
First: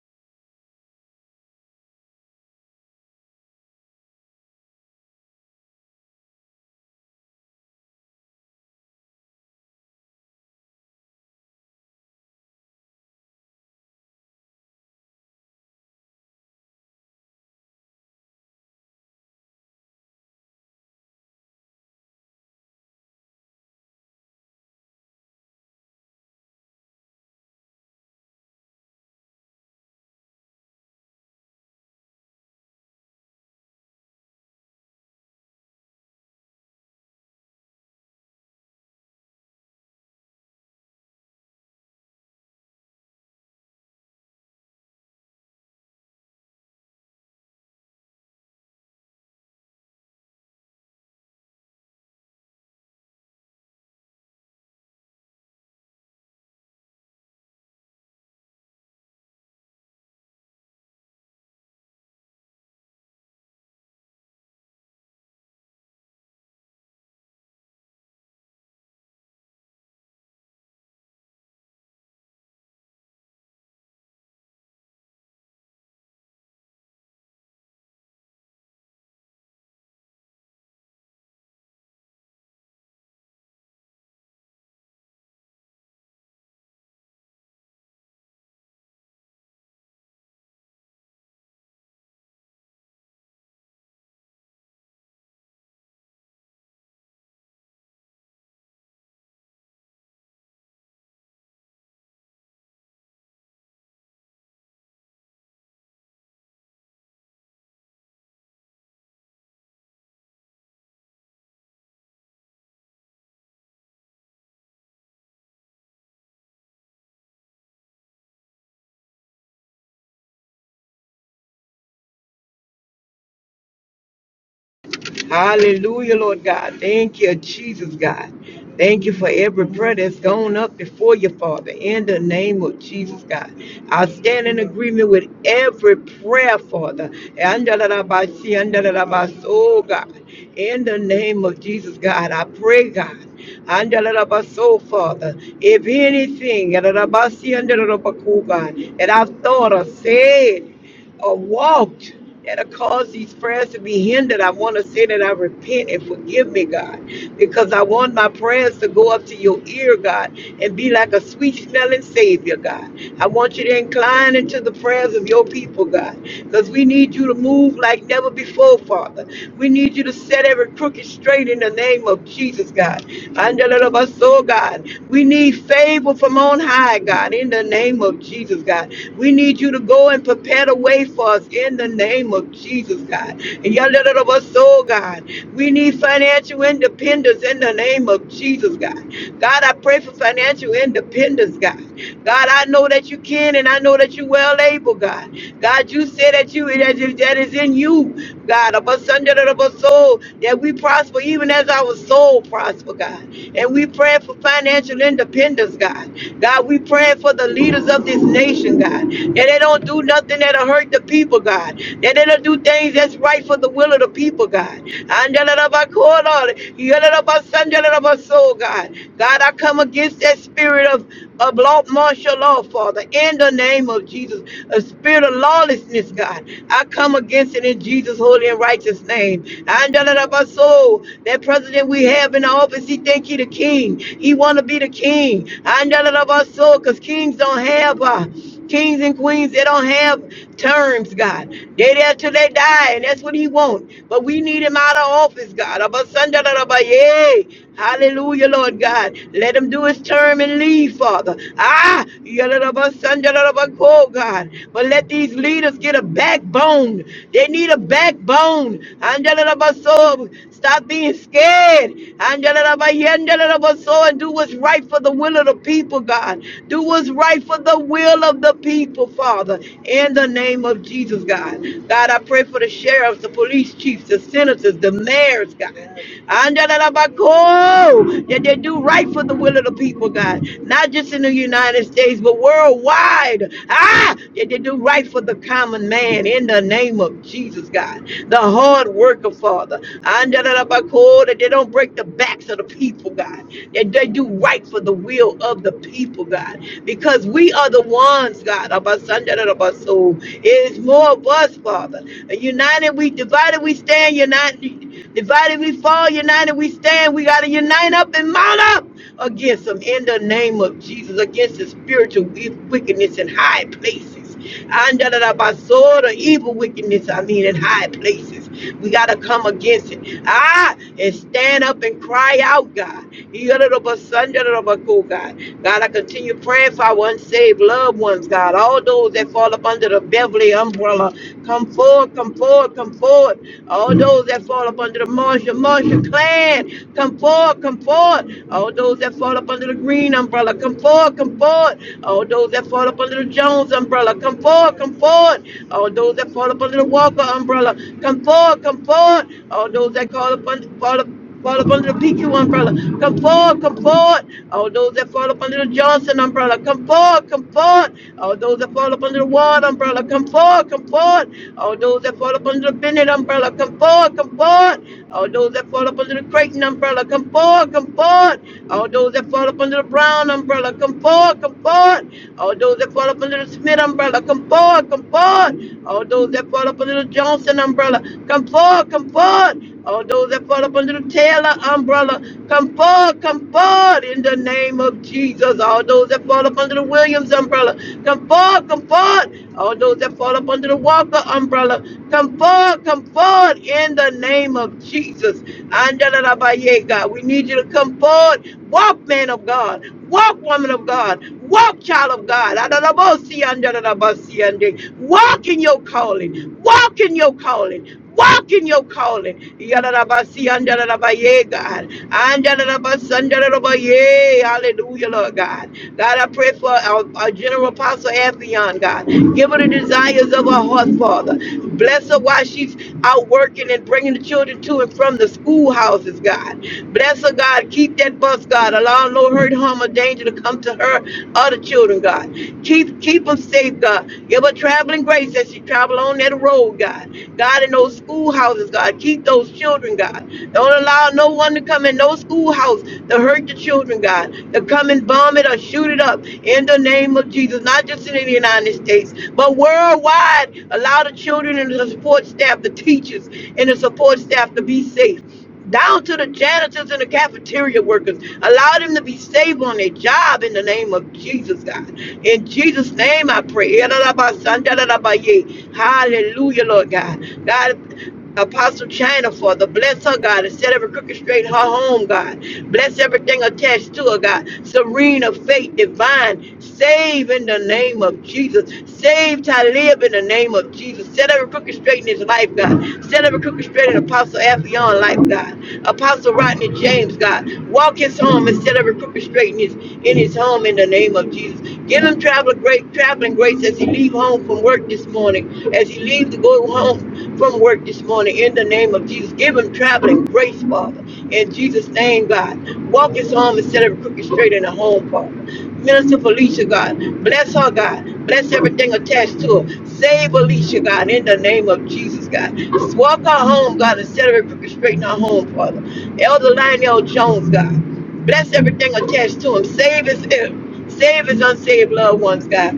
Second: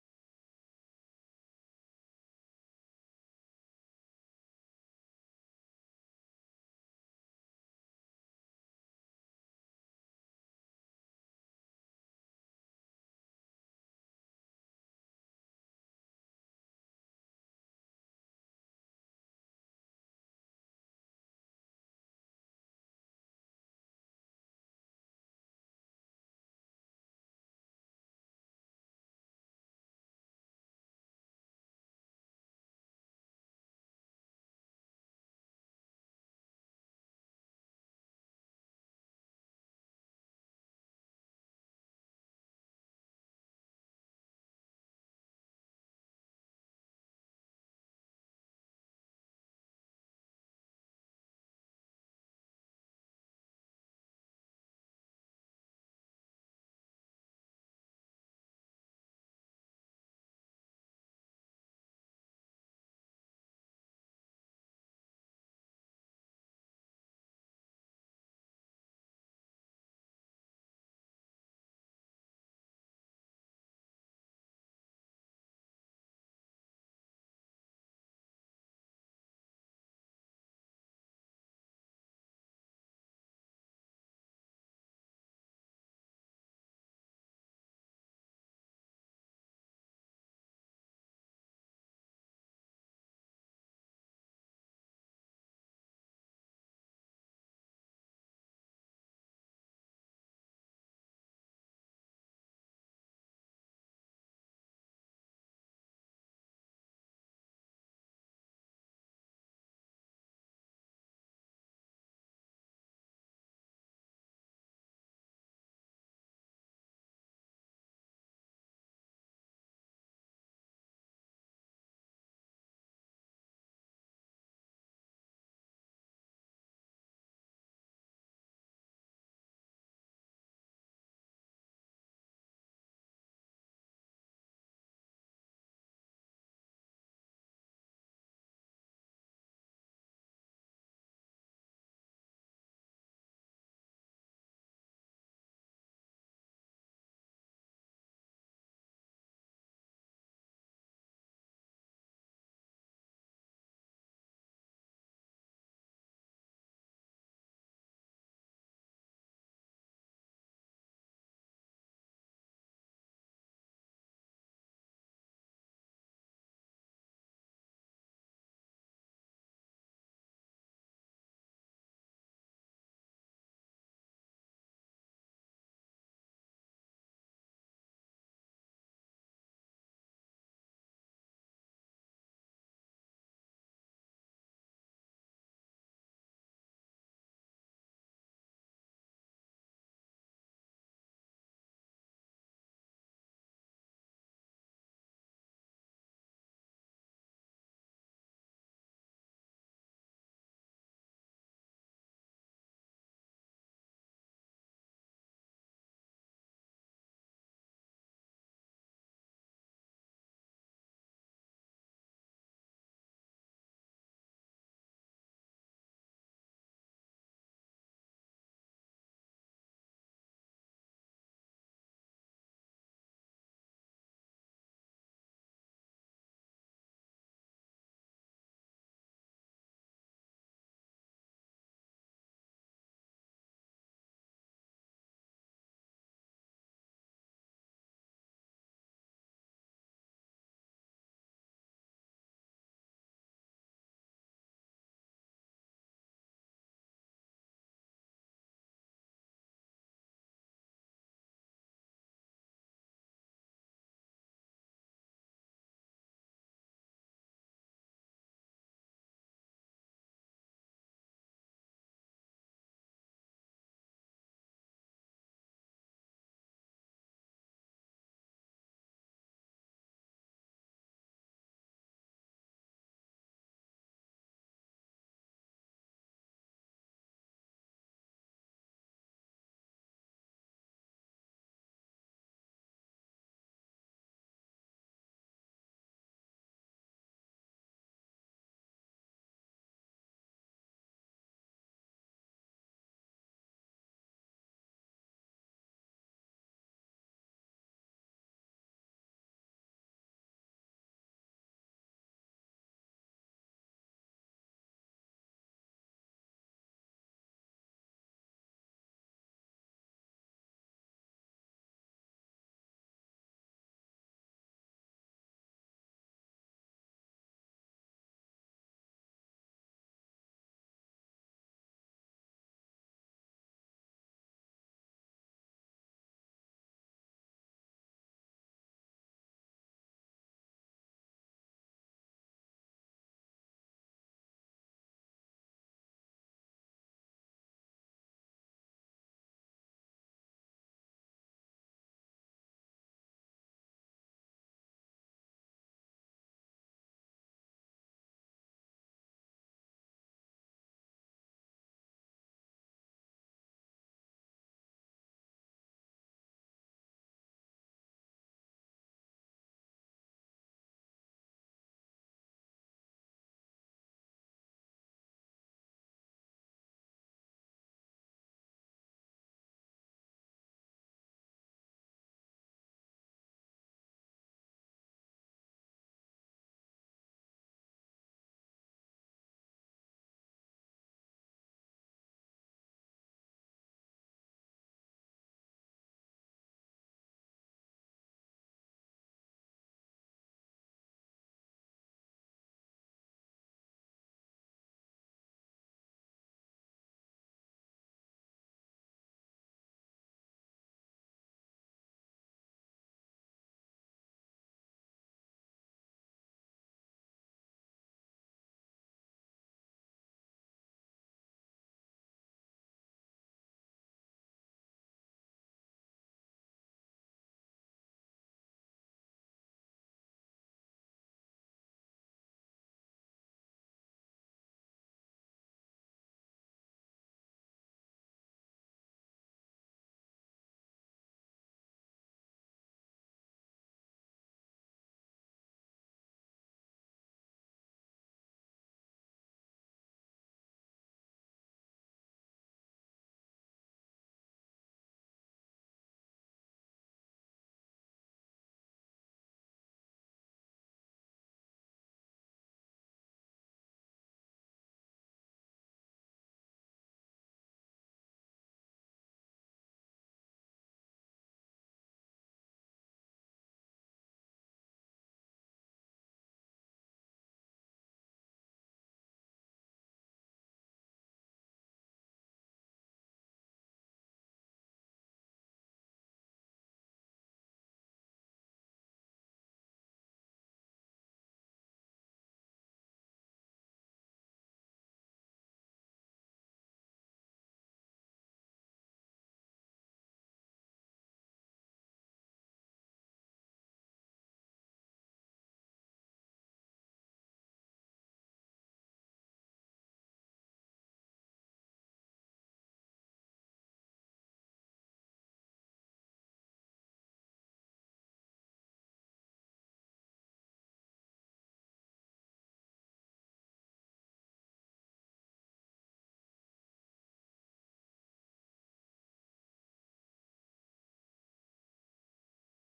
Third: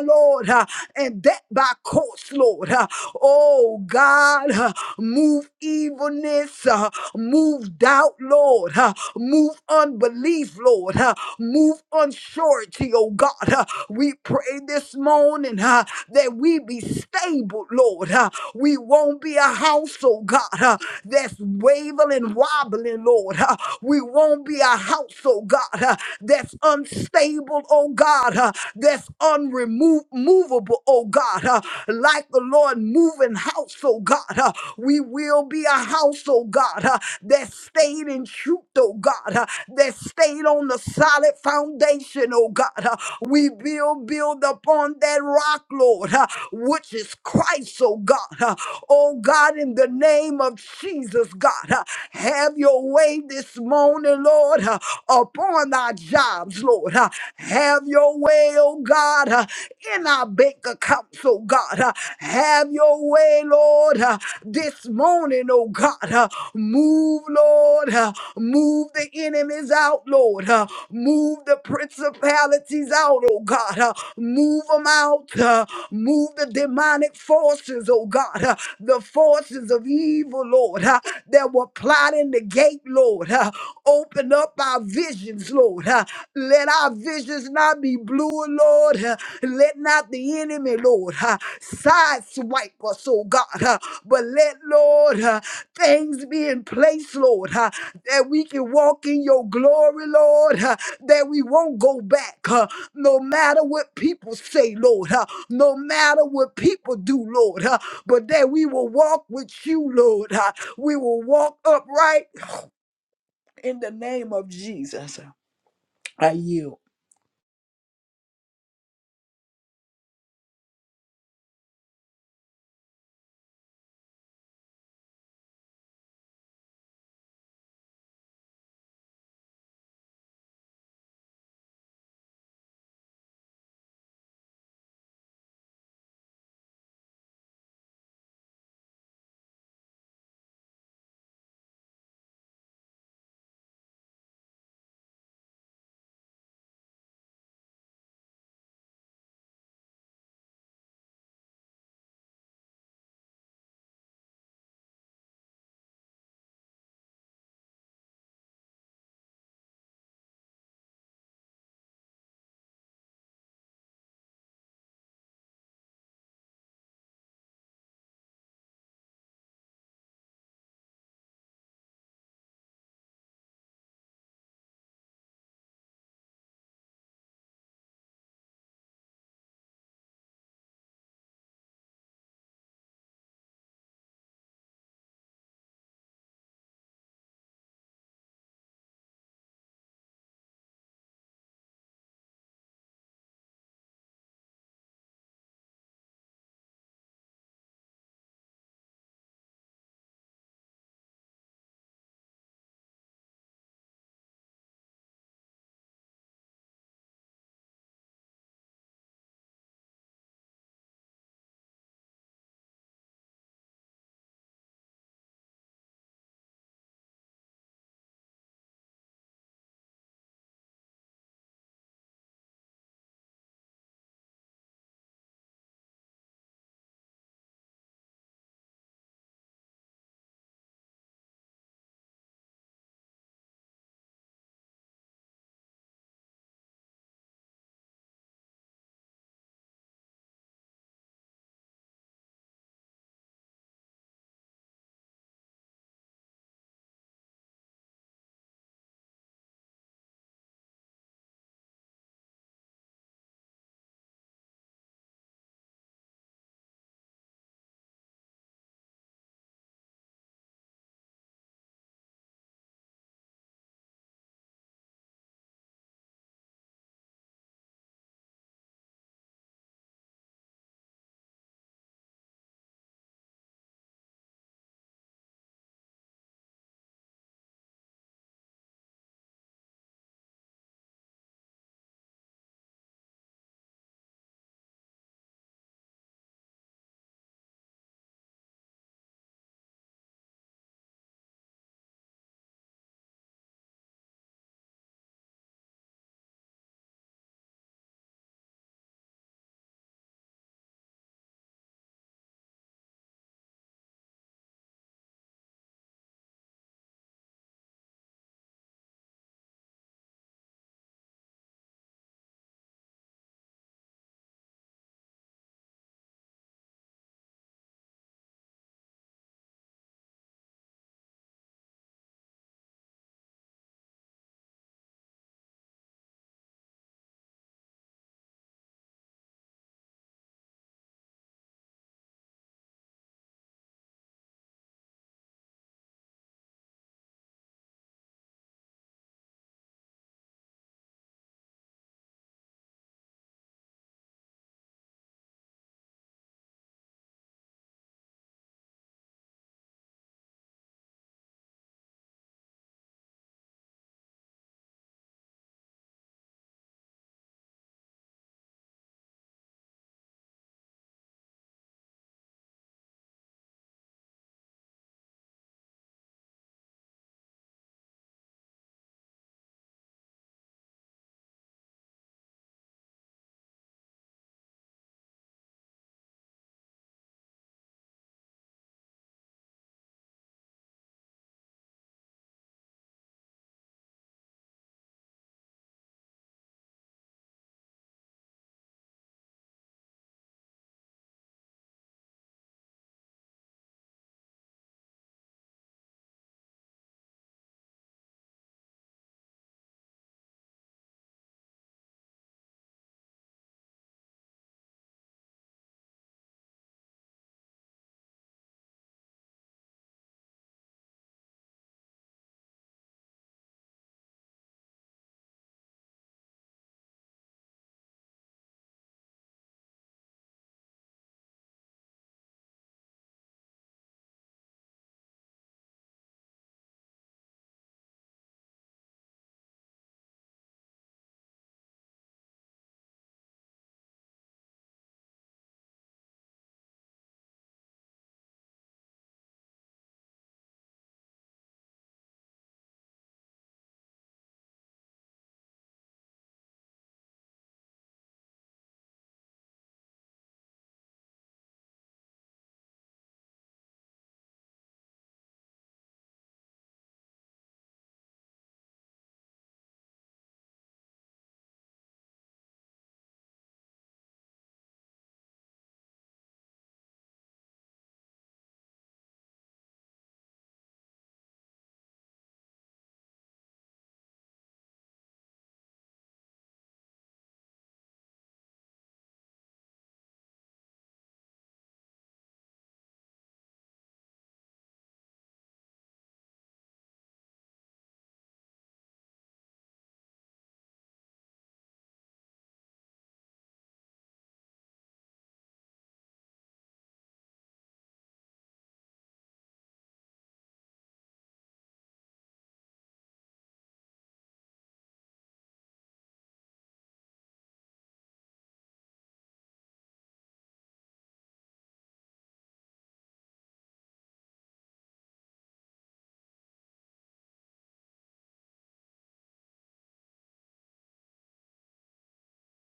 Speaker 2: Lord, uh, and that by course, Lord. uh, oh God, uh, move evilness, uh, move doubt, Lord, uh, move unbelief, Lord, uh, move unsurety, oh God. uh, we pray this morning uh, that we be stable, Lord. uh, we won't be a house, oh God, uh, that's wavering and wobbling, Lord. uh, we won't be a house house, oh God, uh, that's unstable, oh God, uh, that's unremovable, oh God. uh, Like the Lord moving house, oh God, uh, we will be a house, oh God, uh, that stayed in truth, oh God, uh, that stayed on the solid foundation, oh God. uh, We will build upon that rock, Lord, uh, which is Christ, oh God. uh, Oh God, in the name of Jesus, God, uh, have your way this this morning, Lord, uh, upon our jobs, Lord. uh, Have your way, oh God, uh, in our bank accounts, oh God. uh, Have your way, Lord, uh, this morning, oh God. uh, Move, Lord. uh, Move the enemies out, Lord. uh, Move the principalities out, oh God. uh, Move them out. uh, Move the demonic forces, oh God. uh, The forces of evil, Lord, uh, that were plotting right in the gate, Lord. <laughs> Uh, open up our visions, Lord. <laughs> Uh, let our visions not be blue, Lord. <laughs> Uh, let not the enemy, Lord, <laughs> uh, sideswipe us, oh God. <laughs> Uh, but let, Lord, <laughs> uh, things be in place, Lord, <laughs> uh, that we can walk in your glory, Lord, <laughs> uh, that we won't go back, <laughs> uh, no matter what people say, Lord, <laughs> uh, no matter what people do, Lord, <laughs> uh, but that we will walk with you, Lord. <laughs> We will walk upright in the name of Jesus. I yield.
Speaker 3: Hallelujah, Lord God. Thank you, Jesus, God. Thank you for every prayer that's gone up before you, Father, in the name of Jesus, God. I stand in agreement with every prayer, Father. Andalabasi, andalabaso, Oh, God. In the name of Jesus, God, I pray, God. Andalabaso, Father. If anything, andalabasi, andalabaku, God, that I've thought or said, or walked that have caused these prayers to be hindered. I want to say that I repent and forgive me, God, because I want my prayers to go up to your ear, God, and be like a sweet smelling Savior, God. I want you to incline into the prayers of your people, God, because we need you to move like never before, Father. We need you to set every crooked straight in the name of Jesus, God. Under the love of our soul, God. We need favor from on high high, God, in the name of Jesus, God. We need you to go and prepare the way for us in the name of Jesus, God. And your little of us, soul, God. We need financial independence in the name of Jesus, God. God, I pray for financial independence, God. God, I know that you can and I know that you well able, God. God, you said that you that is, that is in you, God, of us under the of us soul, that we prosper even as our soul soul prosper, God. And we pray for financial independence, God. God, we pray for the leaders of this nation, God. That they don't do nothing that'll hurt the people, God. That they don't do things that's right for the will of the people, God. Andalabakola, yalabasandalabaso, God, God, I come against that spirit of, of law, martial law, Father, in the name of Jesus. A spirit of lawlessness, God. I come against it in Jesus. Jesus' holy and righteous name. And da- da- da- ba- so, that president we have in the office, he think he the king. He want to be the king. And da- da- da- ba- so, because kings don't have uh, kings and queens, they don't have terms, God. They there till they die, and that's what he want. But we need him out of office, God. Abba, son, da- da- da- ba- yay. Hallelujah, Lord God. Let him do his term and leave, Father. Ah, yada- da- ba- son, da- da- da- ba- but Oh God. But let these leaders get a backbone. They need a backbone. Angela Basso, stop being scared. Angela Basso, and do what's right for the will of the people, God. Do what's right for the will of the people, Father. In the name of Jesus, God. God, I pray for the sheriffs, the police chiefs, the senators, the mayors, God. Angela Basso, that they do right for the for the will of the people, God, not just in the United States, but worldwide. Ah, that they do right for the common man in the name of Jesus, God, the hard worker, Father. And da- cool, That they don't break the backs of the people, God, that they do right for the will of the people, God, because we are the ones, God, of our son, da- da- da- soul. It is more of us, Father. United we divided we stand, united. Divided we fall, united we stand. We got to unite up and mount up against them in the name of Jesus, against the spiritual wickedness in high places. Under the basura, evil wickedness, I mean, in high places. We got to come against it. Ah, and stand up and cry out, God. Yada da ba sun, da da da ba go, God, God, I continue praying for our unsaved loved ones, God. All those that fall up under the Beverly umbrella. Come forward, come forward, come forward. All those that fall up under the Marshall, Marshall clan, come forward, come forward. All those that fall up under the Green umbrella, come forward, come forward. All those that fall up under the Jones umbrella, come forward, come forward. All those that fall up under the Walker umbrella, come forward, come forward. All those that call up under, fall up. Fall up under the PQ umbrella. Come forward, come forward. All those that fall up under the Johnson umbrella, come forward, come forward. All those that fall up under the Ward umbrella, come forward, come forward. All those that fall up under the Bennett umbrella, come forward, come forward. All those that fall up under the Creighton umbrella, come forward, come forward. All those that fall up under the Brown umbrella, come forward, come forward. All those that fall up under the Smith umbrella, come forward, come forward. All those that fall up under the Johnson Johnson umbrella. Come forward, come forward. All those that fall up under the Taylor umbrella, come forward, come forward in the name of Jesus. All those that fall up under the Williams umbrella, come forward, come forward. All those that fall up under the Walker umbrella, come forward, come forward in the name of Jesus. Andalabaye, God, we need you to come forward. Walk, man of God. Walk, woman of God. Walk, child of God. Adalabosi, andalabasi, ande. Walk in your calling. Walk in your calling. Walk in your calling. Yadalabasi, andalabaye, God. Andalabasi, andalabaye. Hey, hallelujah, Lord God. God, I pray for our, our General Apostle Afion, God. Give her the desires of her heart, Father. Bless her while she's out working and bringing the children to and from the schoolhouses, God. Bless her, God. Keep that bus, God. Allow no hurt, harm, or danger to come to her or the children, God. Keep keep them safe, God. Give her traveling grace as she travel on that road, God. God, in those schoolhouses, God, keep those children, God. Don't allow no one to come in no schoolhouse to hurt the children, God, to come and bomb it or shoot it up in the name of Jesus, not just in the United States, but worldwide. Allow the children and the support staff, the teachers and the support staff to be safe down to the janitors and the cafeteria workers. Allow them to be safe on their job in the name of Jesus, God. In Jesus' name I pray. Hallelujah, Lord God. God, Apostle China, Father, bless her, God, and set every crooked straight her home, God. Bless everything attached to her, God. serene of faith, divine, save in the name name of Jesus. Save Talib in the name of Jesus. Set every crooked straight in his life, God. Set every crooked straight in Apostle Afion life, God. Apostle Rodney James, God. Walk his home and set every crooked straight in his in his home in the name of Jesus. Give him traveling great, traveling grace as he leave home from work this morning, as he leaves to go home from work this morning in the name of Jesus. Give him traveling grace grace, Father. In Jesus' name, God. Walk us home instead of crooked straight in the home, Father. Minister Felicia, God. Bless her, God. Bless everything attached to her. Save Alicia, God, in the name of Jesus, God. Just walk her home, God, instead of crooked straight in her home, Father. Elder Lionel Jones, God. Bless everything attached to him. Save his, save his unsaved loved ones, God.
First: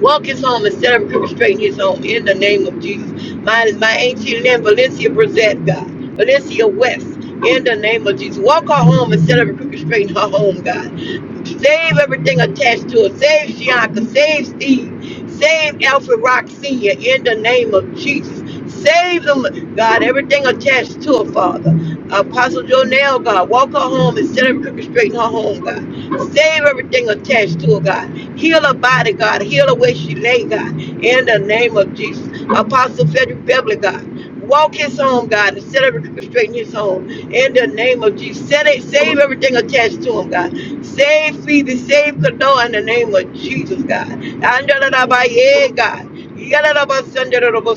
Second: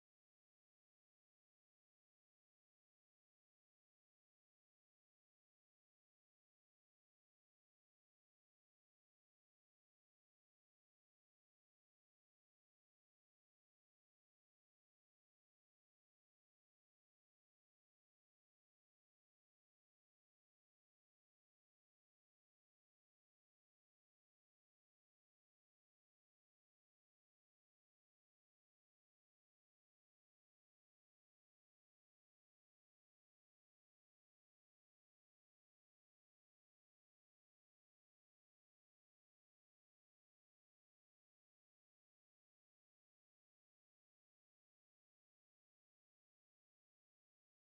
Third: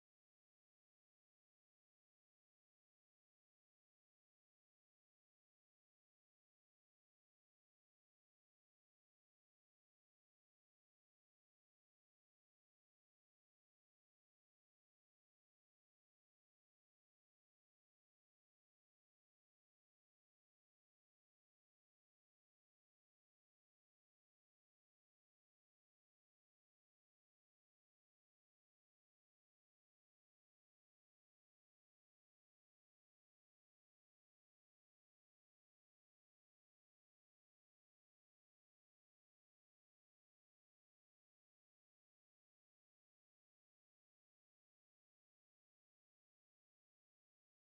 Speaker 3: Walk his home instead of perpetrating his home in the name of Jesus. My, my ancient name, Valencia Brissett, God. Valencia West, in the name of Jesus. Walk her home instead of perpetrating her home, God. Save everything attached to her. Save Shianka. Save Steve. Save Alfred Rock Sr. in the name of Jesus. Save them, God, everything attached to her, Father. Apostle Jonelle, God, walk her home and set her crooked straight in her home, God. Save everything attached to her, God. Heal her body, God. Heal her where she lay, God. In the name of Jesus. Apostle Frederick Beverly, God. Walk his home, God, and set everything straight in his home. In the name of Jesus, set it, save everything attached to him, God. Save Phoebe, save Canoa in the name of Jesus, God. Andalabaye, God. Yalalabasandarabo,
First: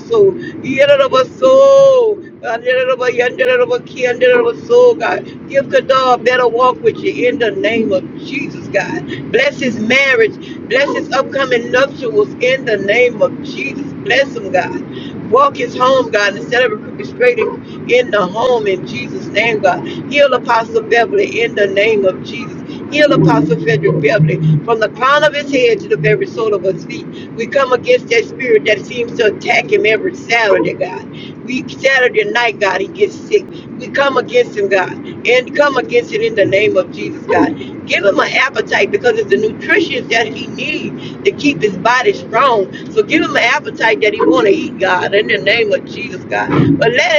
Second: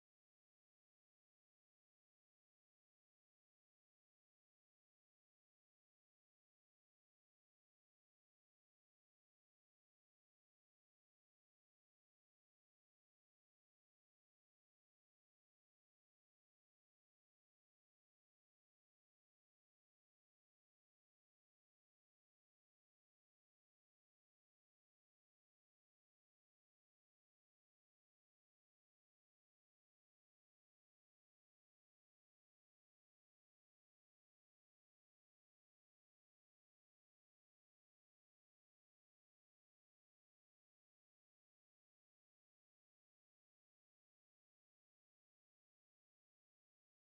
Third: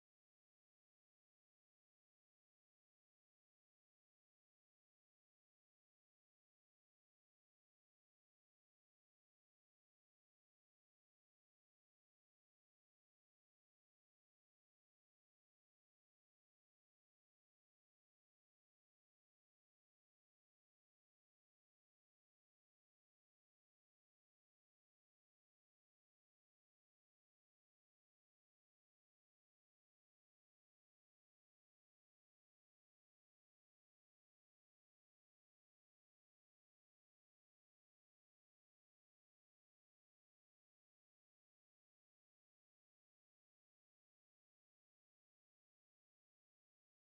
Speaker 3: yalalabaso, andarabo, yandarabo, kiandaraboso, God. Give Kadar a better walk with you in the name of Jesus, God. Bless his marriage. Bless his upcoming nuptials in the name of Jesus. Bless him, God. Walk his home, God, instead of orchestrating in the home in Jesus' name, God. Heal Apostle Beverly in the name of Jesus. Heal Apostle Frederick Beverly from the crown of his head to the very sole of his feet. We come against that spirit that seems to attack him every Saturday, God. We Saturday night, God, he gets sick. We come against him, God, and come against it in the name of Jesus, God. Give him an appetite because it's the nutrition that he needs to keep his body strong. So give him an appetite that he want to eat, God, in the name of Jesus, God. But let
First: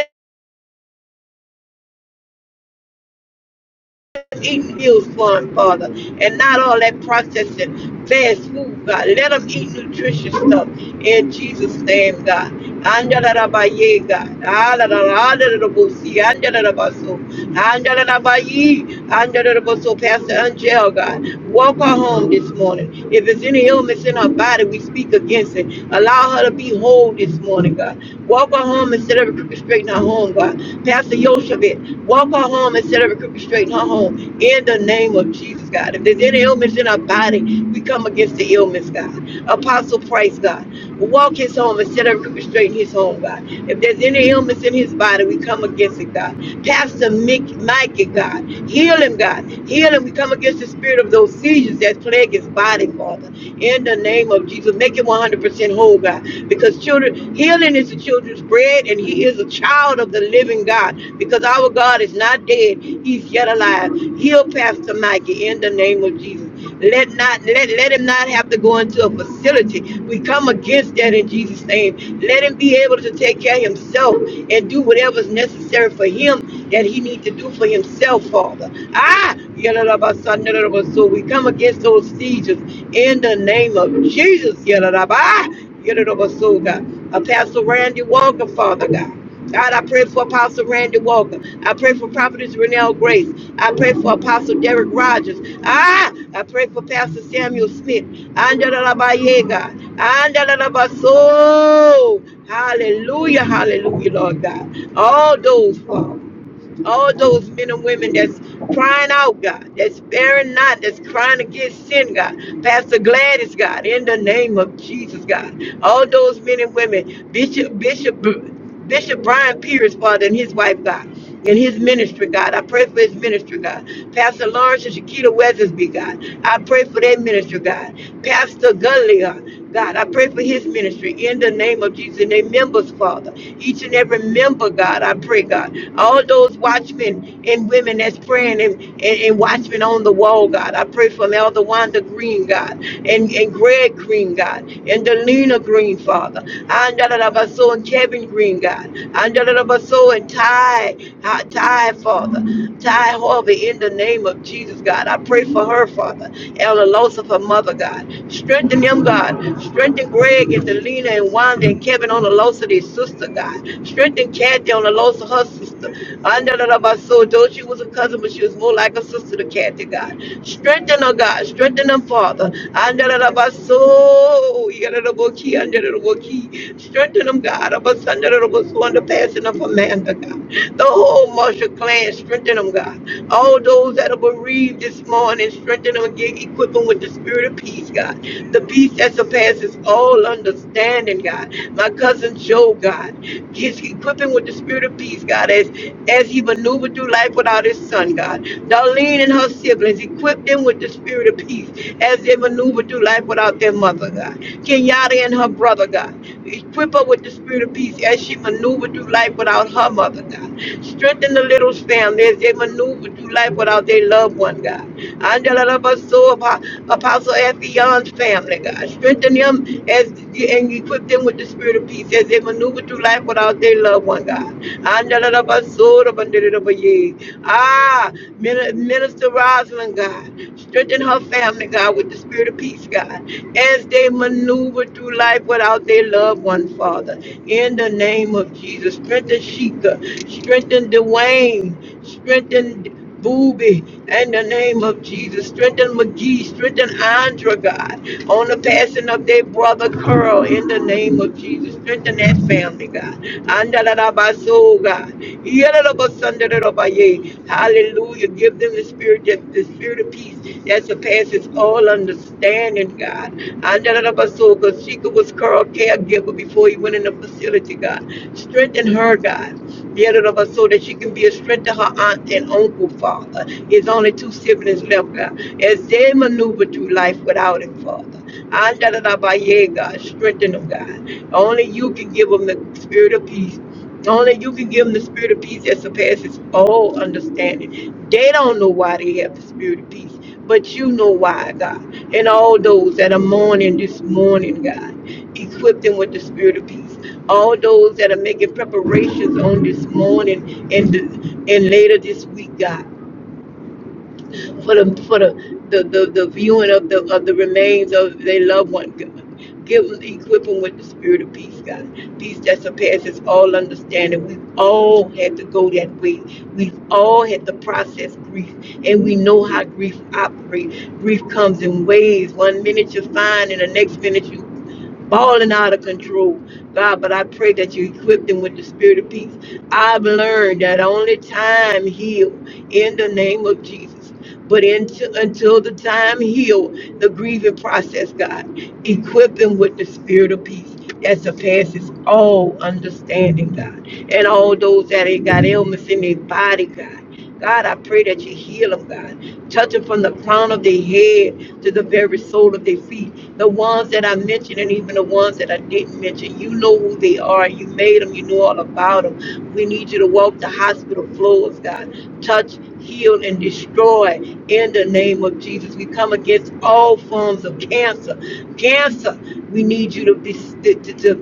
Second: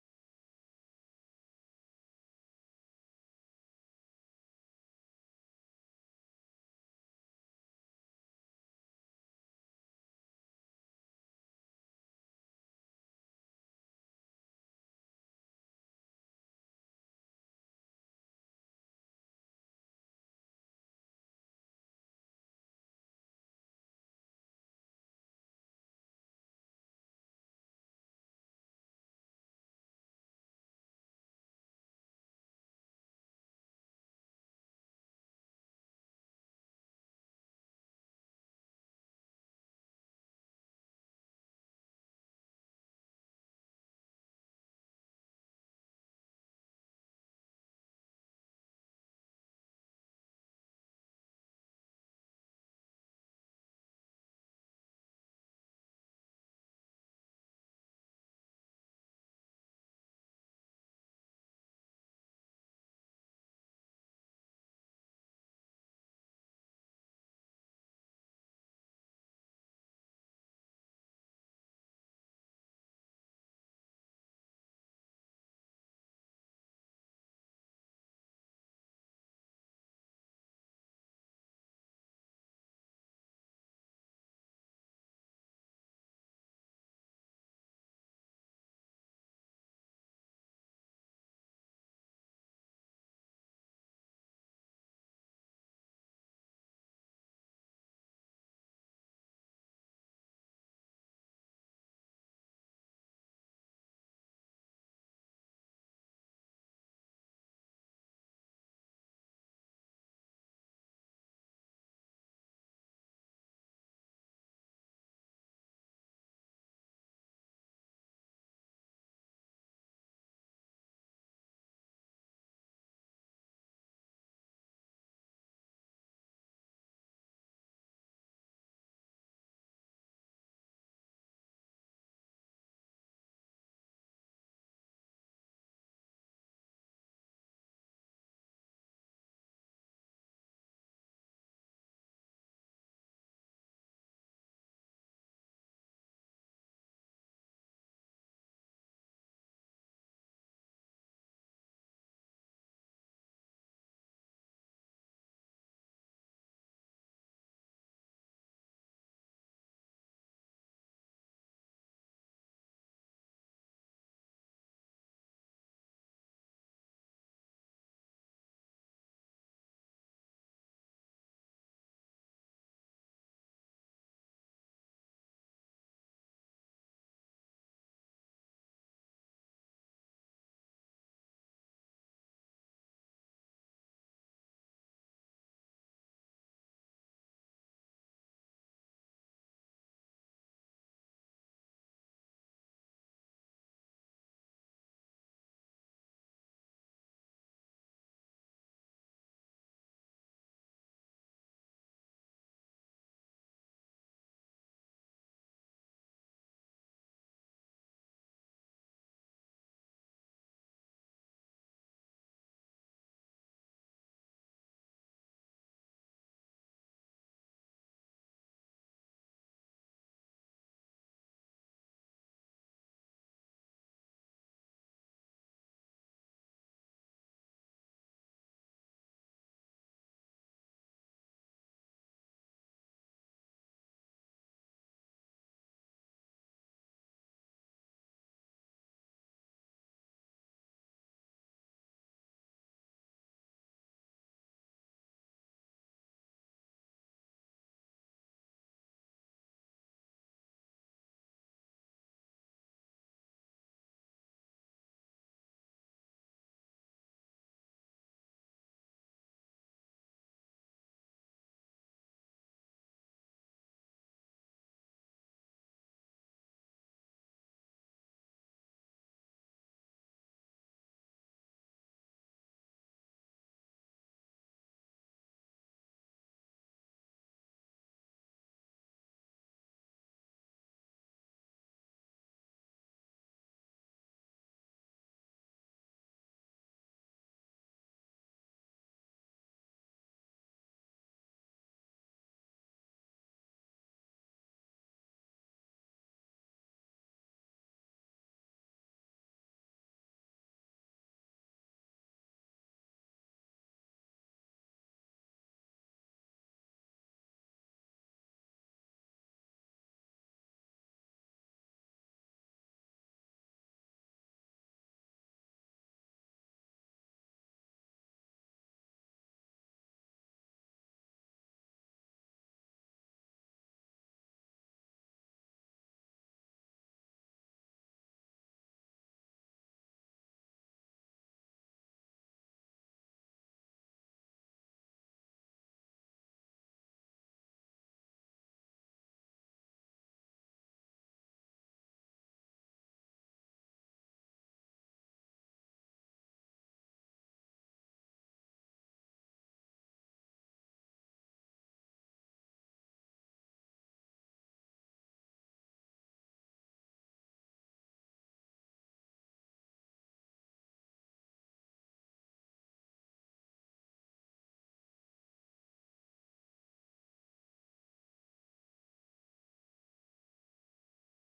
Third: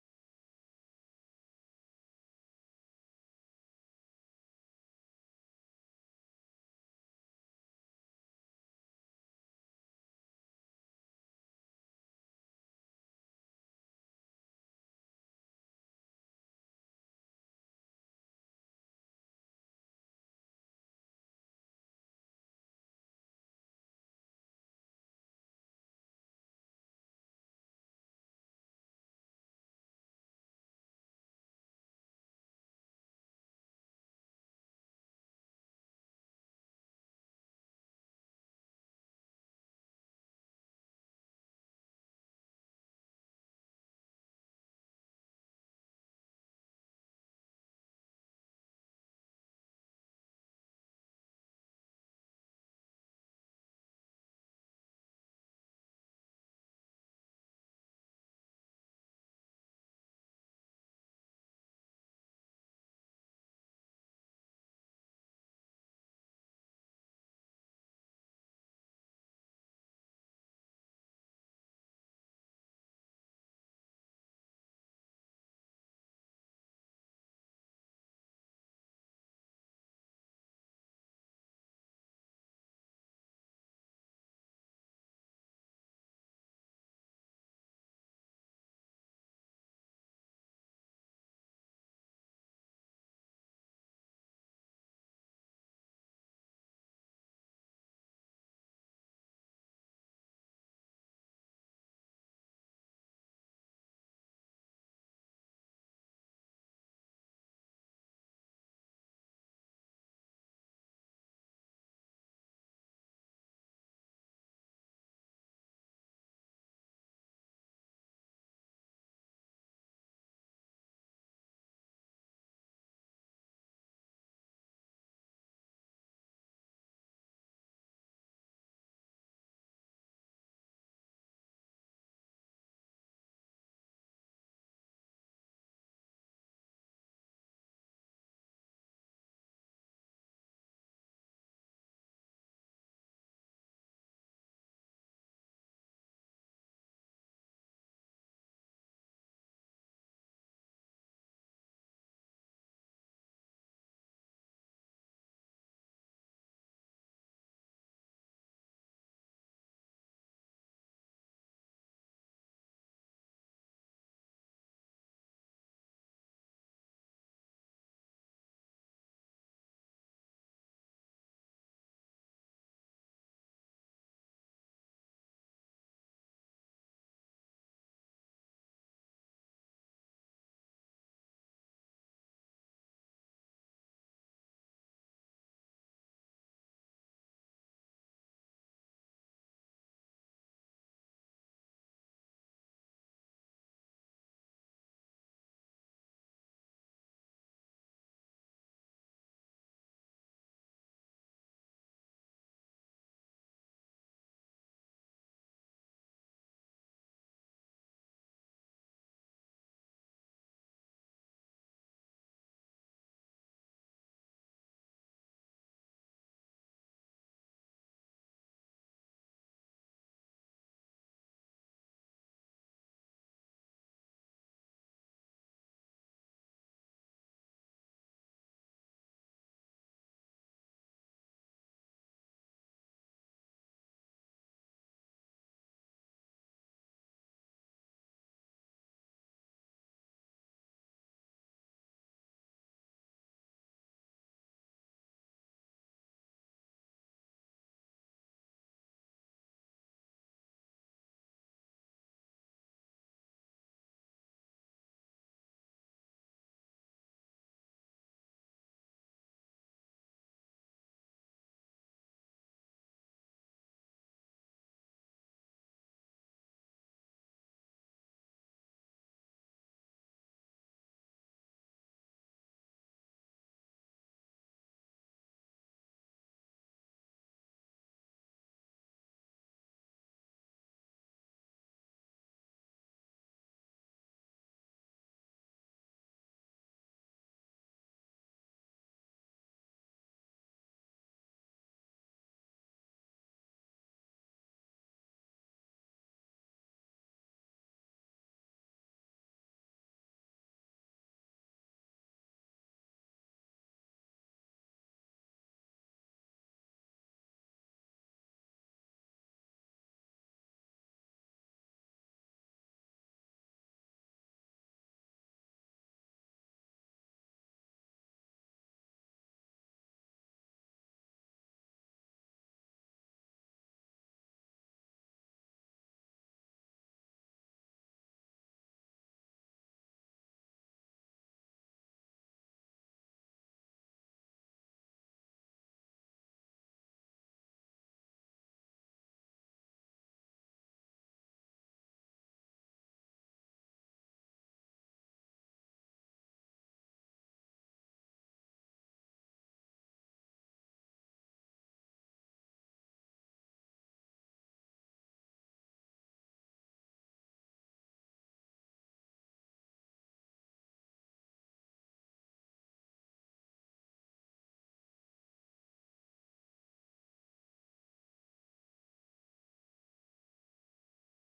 Speaker 3: eat meals for them, Father, and not all that processing fast food, God. Let them eat nutritious stuff in Jesus' name, God. Andalarabaye, God. Alalalalalalabusi, andalarabaso, andalarabaye, andalarabaso. Pastor Angel, God, walk her home this morning. If there's any illness in her body, we speak against it. Allow her to be whole this morning, God. Walk her home instead of reconstructing her home, God. Pastor Yoshevit, walk her home instead of reconstructing her home. In the name of Jesus, God. If there's any ailments in our body, we come against the ailments, God. Apostle Price, God. Walk his home instead of reconstructing his home, God. If there's any ailments in his body, we come against it, God. Pastor Mick, Mikey, God. Heal him, God. Heal him. We come against the spirit of those seizures that plague his his body, Father. In the name of Jesus, make him 100% whole, God. Because children, healing is the children's bread, and he is a child of the living God. Because our God is not dead, he's yet alive. Heal Pastor Mikey in the name of Jesus. Let not let, let him not have to go into a facility. We come against that in Jesus' name. Let him be able to take care of himself and do whatever's necessary for him that he need to do for himself, Father. Ah, yadadabasanadadaba. so we come against those seizures in the name of Jesus. yadadaba. Ah, yadadaba. So God, Apostle Randy Walker, Father God. God, I pray for Apostle Randy Walker. I pray for Prophetess Renelle Grace. I pray for Apostle Derek Rogers. Ah, I pray for Pastor Samuel Smith. Andalalabaye, God. Andalalabaso. Hallelujah, hallelujah, Lord God. All those, Father all those men and women that's crying out, God, that's bearing not, that's crying against sin, God. Pastor Gladys, God, in the name of Jesus, God. All those men and women, Bishop, Bishop, Bishop Brian Pierce, Father, and his wife, God. And his ministry, God. I pray for his ministry, God. Pastor Lawrence and Shakita Weathersby, God. I pray for their ministry, God. Pastor Gunley, God. God, I pray for his ministry in the name of Jesus and their members, Father. Each and every member, God, I pray, God. All those watchmen and women that's praying and, and, and watchmen on the wall, God. I pray for Elder Wanda Green, God, and, and Greg Green, God, and Delina Green, Father. Andalabaso and Kevin Green, God. Andalabaso and Ty, uh, Ty, Father. Ty Harvey, in the name of Jesus, God. I pray for her, Father. Ella Losa, her mother, God. Strengthen them, God. Strengthen Greg and Delina and Wanda and Kevin on the loss of their sister, God. Strengthen Kathy on the loss of her sister. I know that about so though she was a cousin, but she was more like a sister to Kathy, God. Strengthen her, God. Strengthen them, Father. I know that about so yeah, that about key, I know that about key. Strengthen them, God. About Sunday, that about so under passing of Amanda, God. The whole Marshall clan, strengthen them, God all those that are bereaved this morning, strengthen them again, equip them with the spirit spirit of peace, God. The peace that surpasses all understanding, God. My cousin Joe, God, he's equipping with the spirit of peace, God, as, as he maneuvered through life without his son, God. Darlene and her siblings, equip them with the spirit of peace as they maneuver through life without their mother, God. Kenyatta and her brother, God. Equip her with the spirit of peace as she maneuvered through life without her mother, God. Strengthen the little family as they maneuver through life without their loved one, God. Andalabaso Apostle, Apo- Apostle Athion's family, God. Strengthen them as and equip them with the spirit of peace as they maneuver through life without their loved one, God. Ah, Minister Rosalind, God. Strengthen her family, God, with the spirit of peace, God, as they maneuver through life without their loved one, Father. In the name of Jesus, strengthen Sheikah, strengthen Dwayne, strengthen. Booby, in the name of Jesus. Strengthen McGee, strengthen Andra, God, on the passing of their brother Curl, in the name of Jesus. Strengthen that family, God. Andalabaso, God. Yalabasandalabaye. Hallelujah. Give them the spirit, that the spirit of peace that surpasses all understanding, God. Andalabaso, because Chica was Curl caregiver before he went in the facility, God. Strengthen her, God. Yalabasandalabaso, that she can be a strength to her aunt and uncle, Father. His only two siblings left, God, as they maneuver through life without him, Father. Andalabaye, God, strengthen them, God. Only you can give them the spirit of peace. Only you can give them the spirit of peace that surpasses all understanding. They don't know why they have the spirit of peace, but you know why, God. And all those that are mourning this morning, God, equip them with the spirit of peace. All those that are making preparations on this morning and, and later this week, God for the for the the, the, the viewing of the of the remains of their loved one. Give them, equip them with the spirit of peace, God. Peace that surpasses all understanding. We've all had to go that way. We've all had to process grief, and we know how grief operates. Grief comes in waves. One minute you're fine, and the next minute you balling out of control, God. But I pray that you equip them with the spirit of peace. I've learned that only time heal in the name of Jesus. But until, until the time heal, the grieving process, God, equip them with the spirit of peace that surpasses all understanding, God. And all those that ain't got ailments in their body, God. God, I pray that you heal them, God. Touch them from the crown of their head to the very sole of their feet. The ones that I mentioned and even the ones that I didn't mention, you know who they are. You made them. You know all about them. We need you to walk the hospital floors, God. Touch, heal, and destroy in the name of Jesus. We come against all forms of cancer. Cancer, we need you to be to, to, to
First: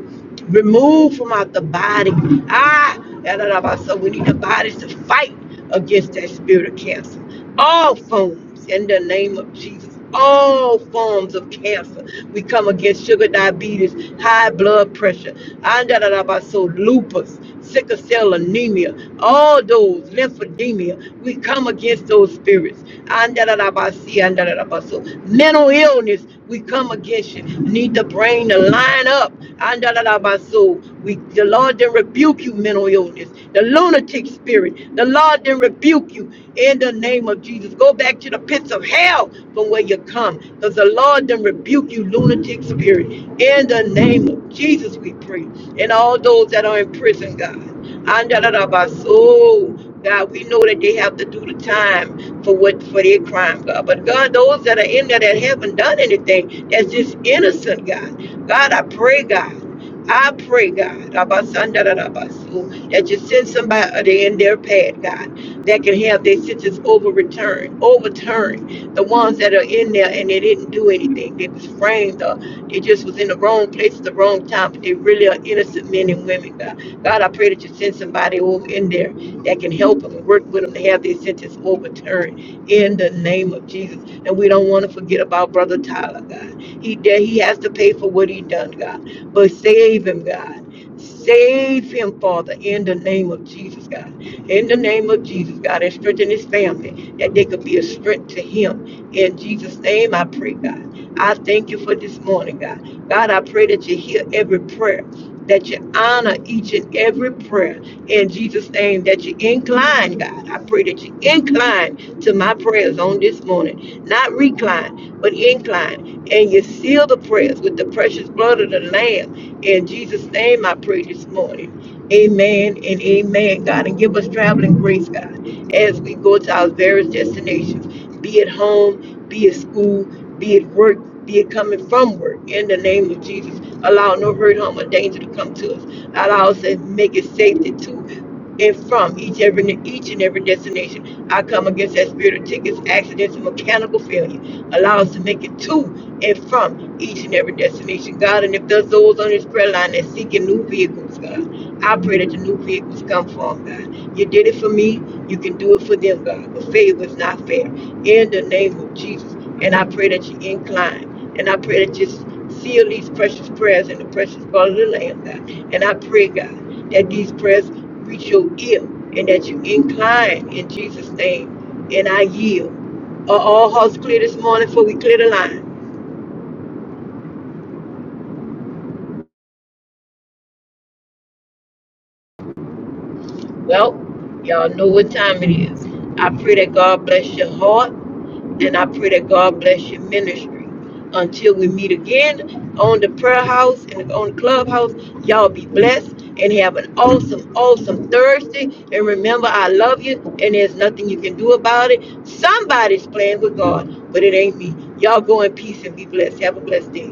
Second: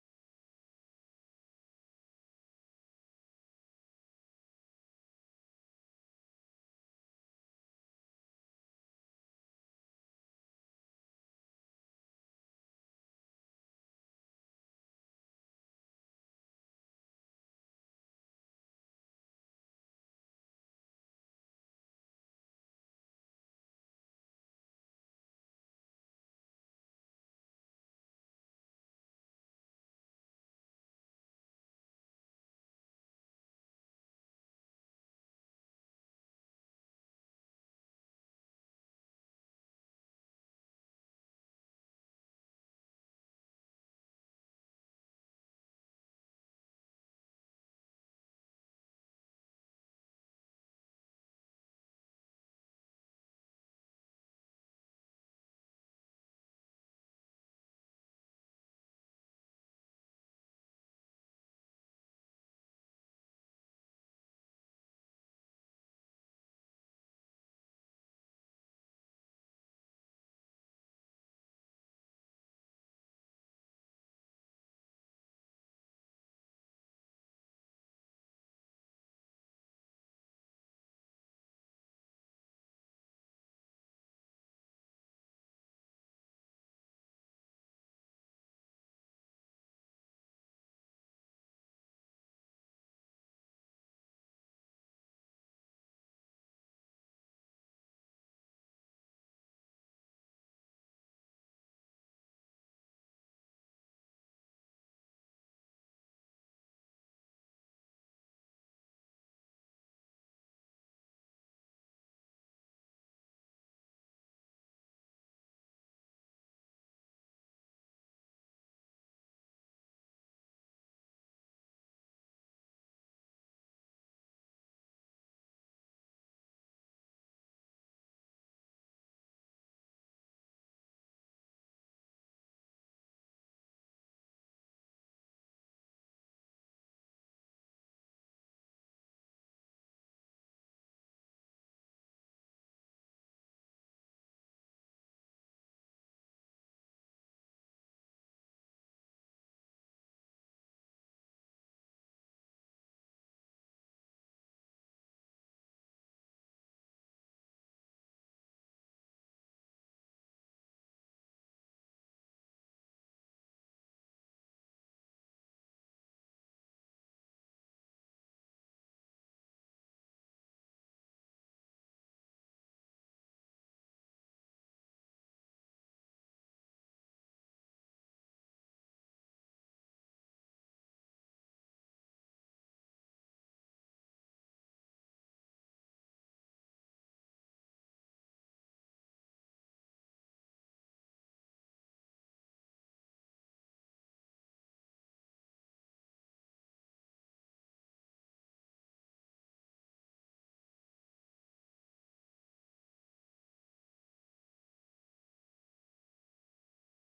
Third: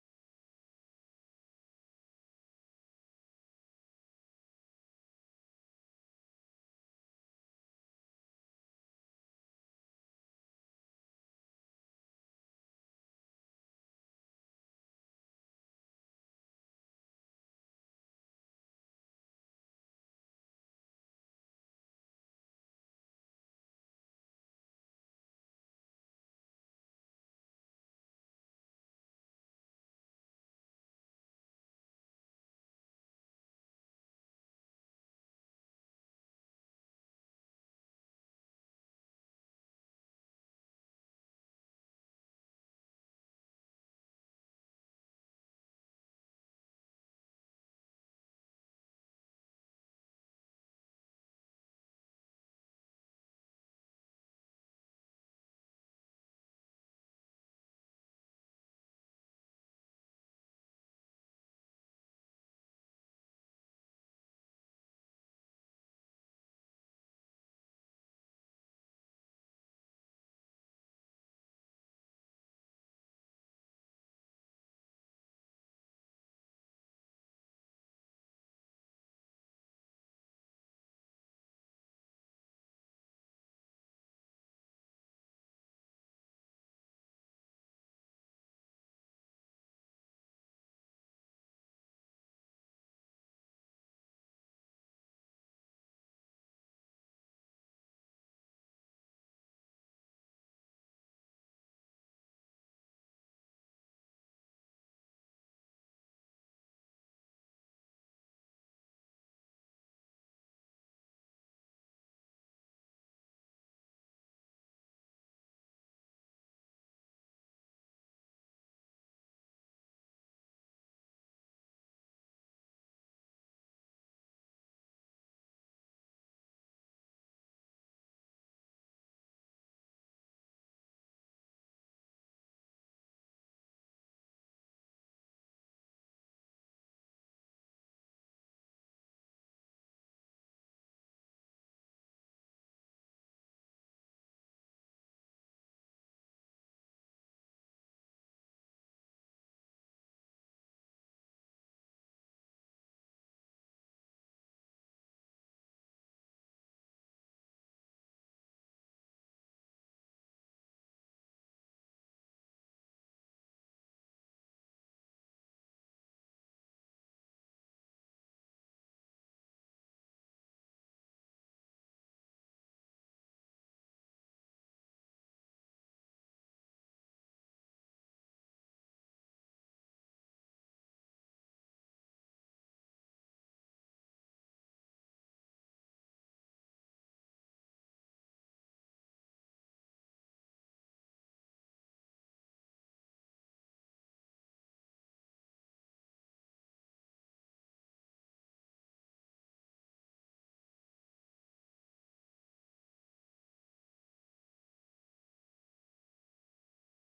Speaker 3: remove from out the body. Ah, da, da, da, da. so we need the bodies to fight against that spirit of cancer. All forms, in the name of Jesus, all forms of cancer. We come against sugar diabetes, high blood pressure, andadadabaso, lupus, sickle cell anemia, all those, lymphedemia. We come against those spirits. Andadadabasi, andadadabaso. Mental illness, we come against you. You Need the brain to line up. Andalabaso. We the Lord didn't rebuke you, mental illness, the lunatic spirit. The Lord didn't rebuke you in the name of Jesus. Go back to the pits of hell from where you come. Because the Lord didn't rebuke you, lunatic spirit. In the name of Jesus, we pray. And all those that are in prison, God. And da- da- da- ba- so God, we know that they have to do the time for what for their crime, God. But God, those that are in there that haven't done anything, that's just innocent, God. God, I pray, God. I pray, God, about son, da- da- da- ba- so, that you send somebody uh, they in their path, God, that can have their sentences overturned, overturned. The ones that are in there and they didn't do anything, they was framed or they just was in the wrong place at the wrong time, but they really are innocent men and women, God. God, I pray that you send somebody over in there that can help them and work with them to have their sentence overturned in the name of Jesus. And we don't want to forget about Brother Tyler, God. He did, he has to pay for what he done, God. But save him, God. Save him, Father, in the name of Jesus, God. In the name of Jesus, God, and strengthen his family that they could be a strength to him. In Jesus' name, I pray, God. I thank you for this morning, God. God, I pray that you hear every prayer that you honor each and every prayer in Jesus' name, that you incline, God. I pray that you incline to my prayers on this morning, not recline, but incline. And you seal the prayers with the precious blood of the Lamb. In Jesus' name, I pray this morning. Amen and amen, God. And give us traveling grace, God, as we go to our various destinations, be at home, be at school, be it work, be it coming from work, in the name of Jesus. Allow no hurt, harm, or danger to come to us. Allow us to make it safety to and from each every each and every destination. I come against that spirit of tickets, accidents, and mechanical failure. Allow us to make it to and from each and every destination, God. And if there's those on this prayer line that seeking new vehicles, God, I pray that the new vehicles come for them, God. You did it for me, you can do it for them, God. But favor is not fair in the name of Jesus. And I pray that you incline. And I pray that you seal these precious prayers in the precious blood of the Lamb, God. And I pray, God, that these prayers reach your ear and that you incline in Jesus' name. And I yield. Are all hearts clear this morning before we clear the line? Well, y'all know what time it is. I pray that God bless your heart and I pray that God bless your ministry. Until we meet again on the prayer house and on the clubhouse, y'all be blessed and have an awesome, awesome Thursday. And remember, I love you and there's nothing you can do about it. Somebody's playing with God, but it ain't me. Y'all go in peace and be blessed. Have a blessed day.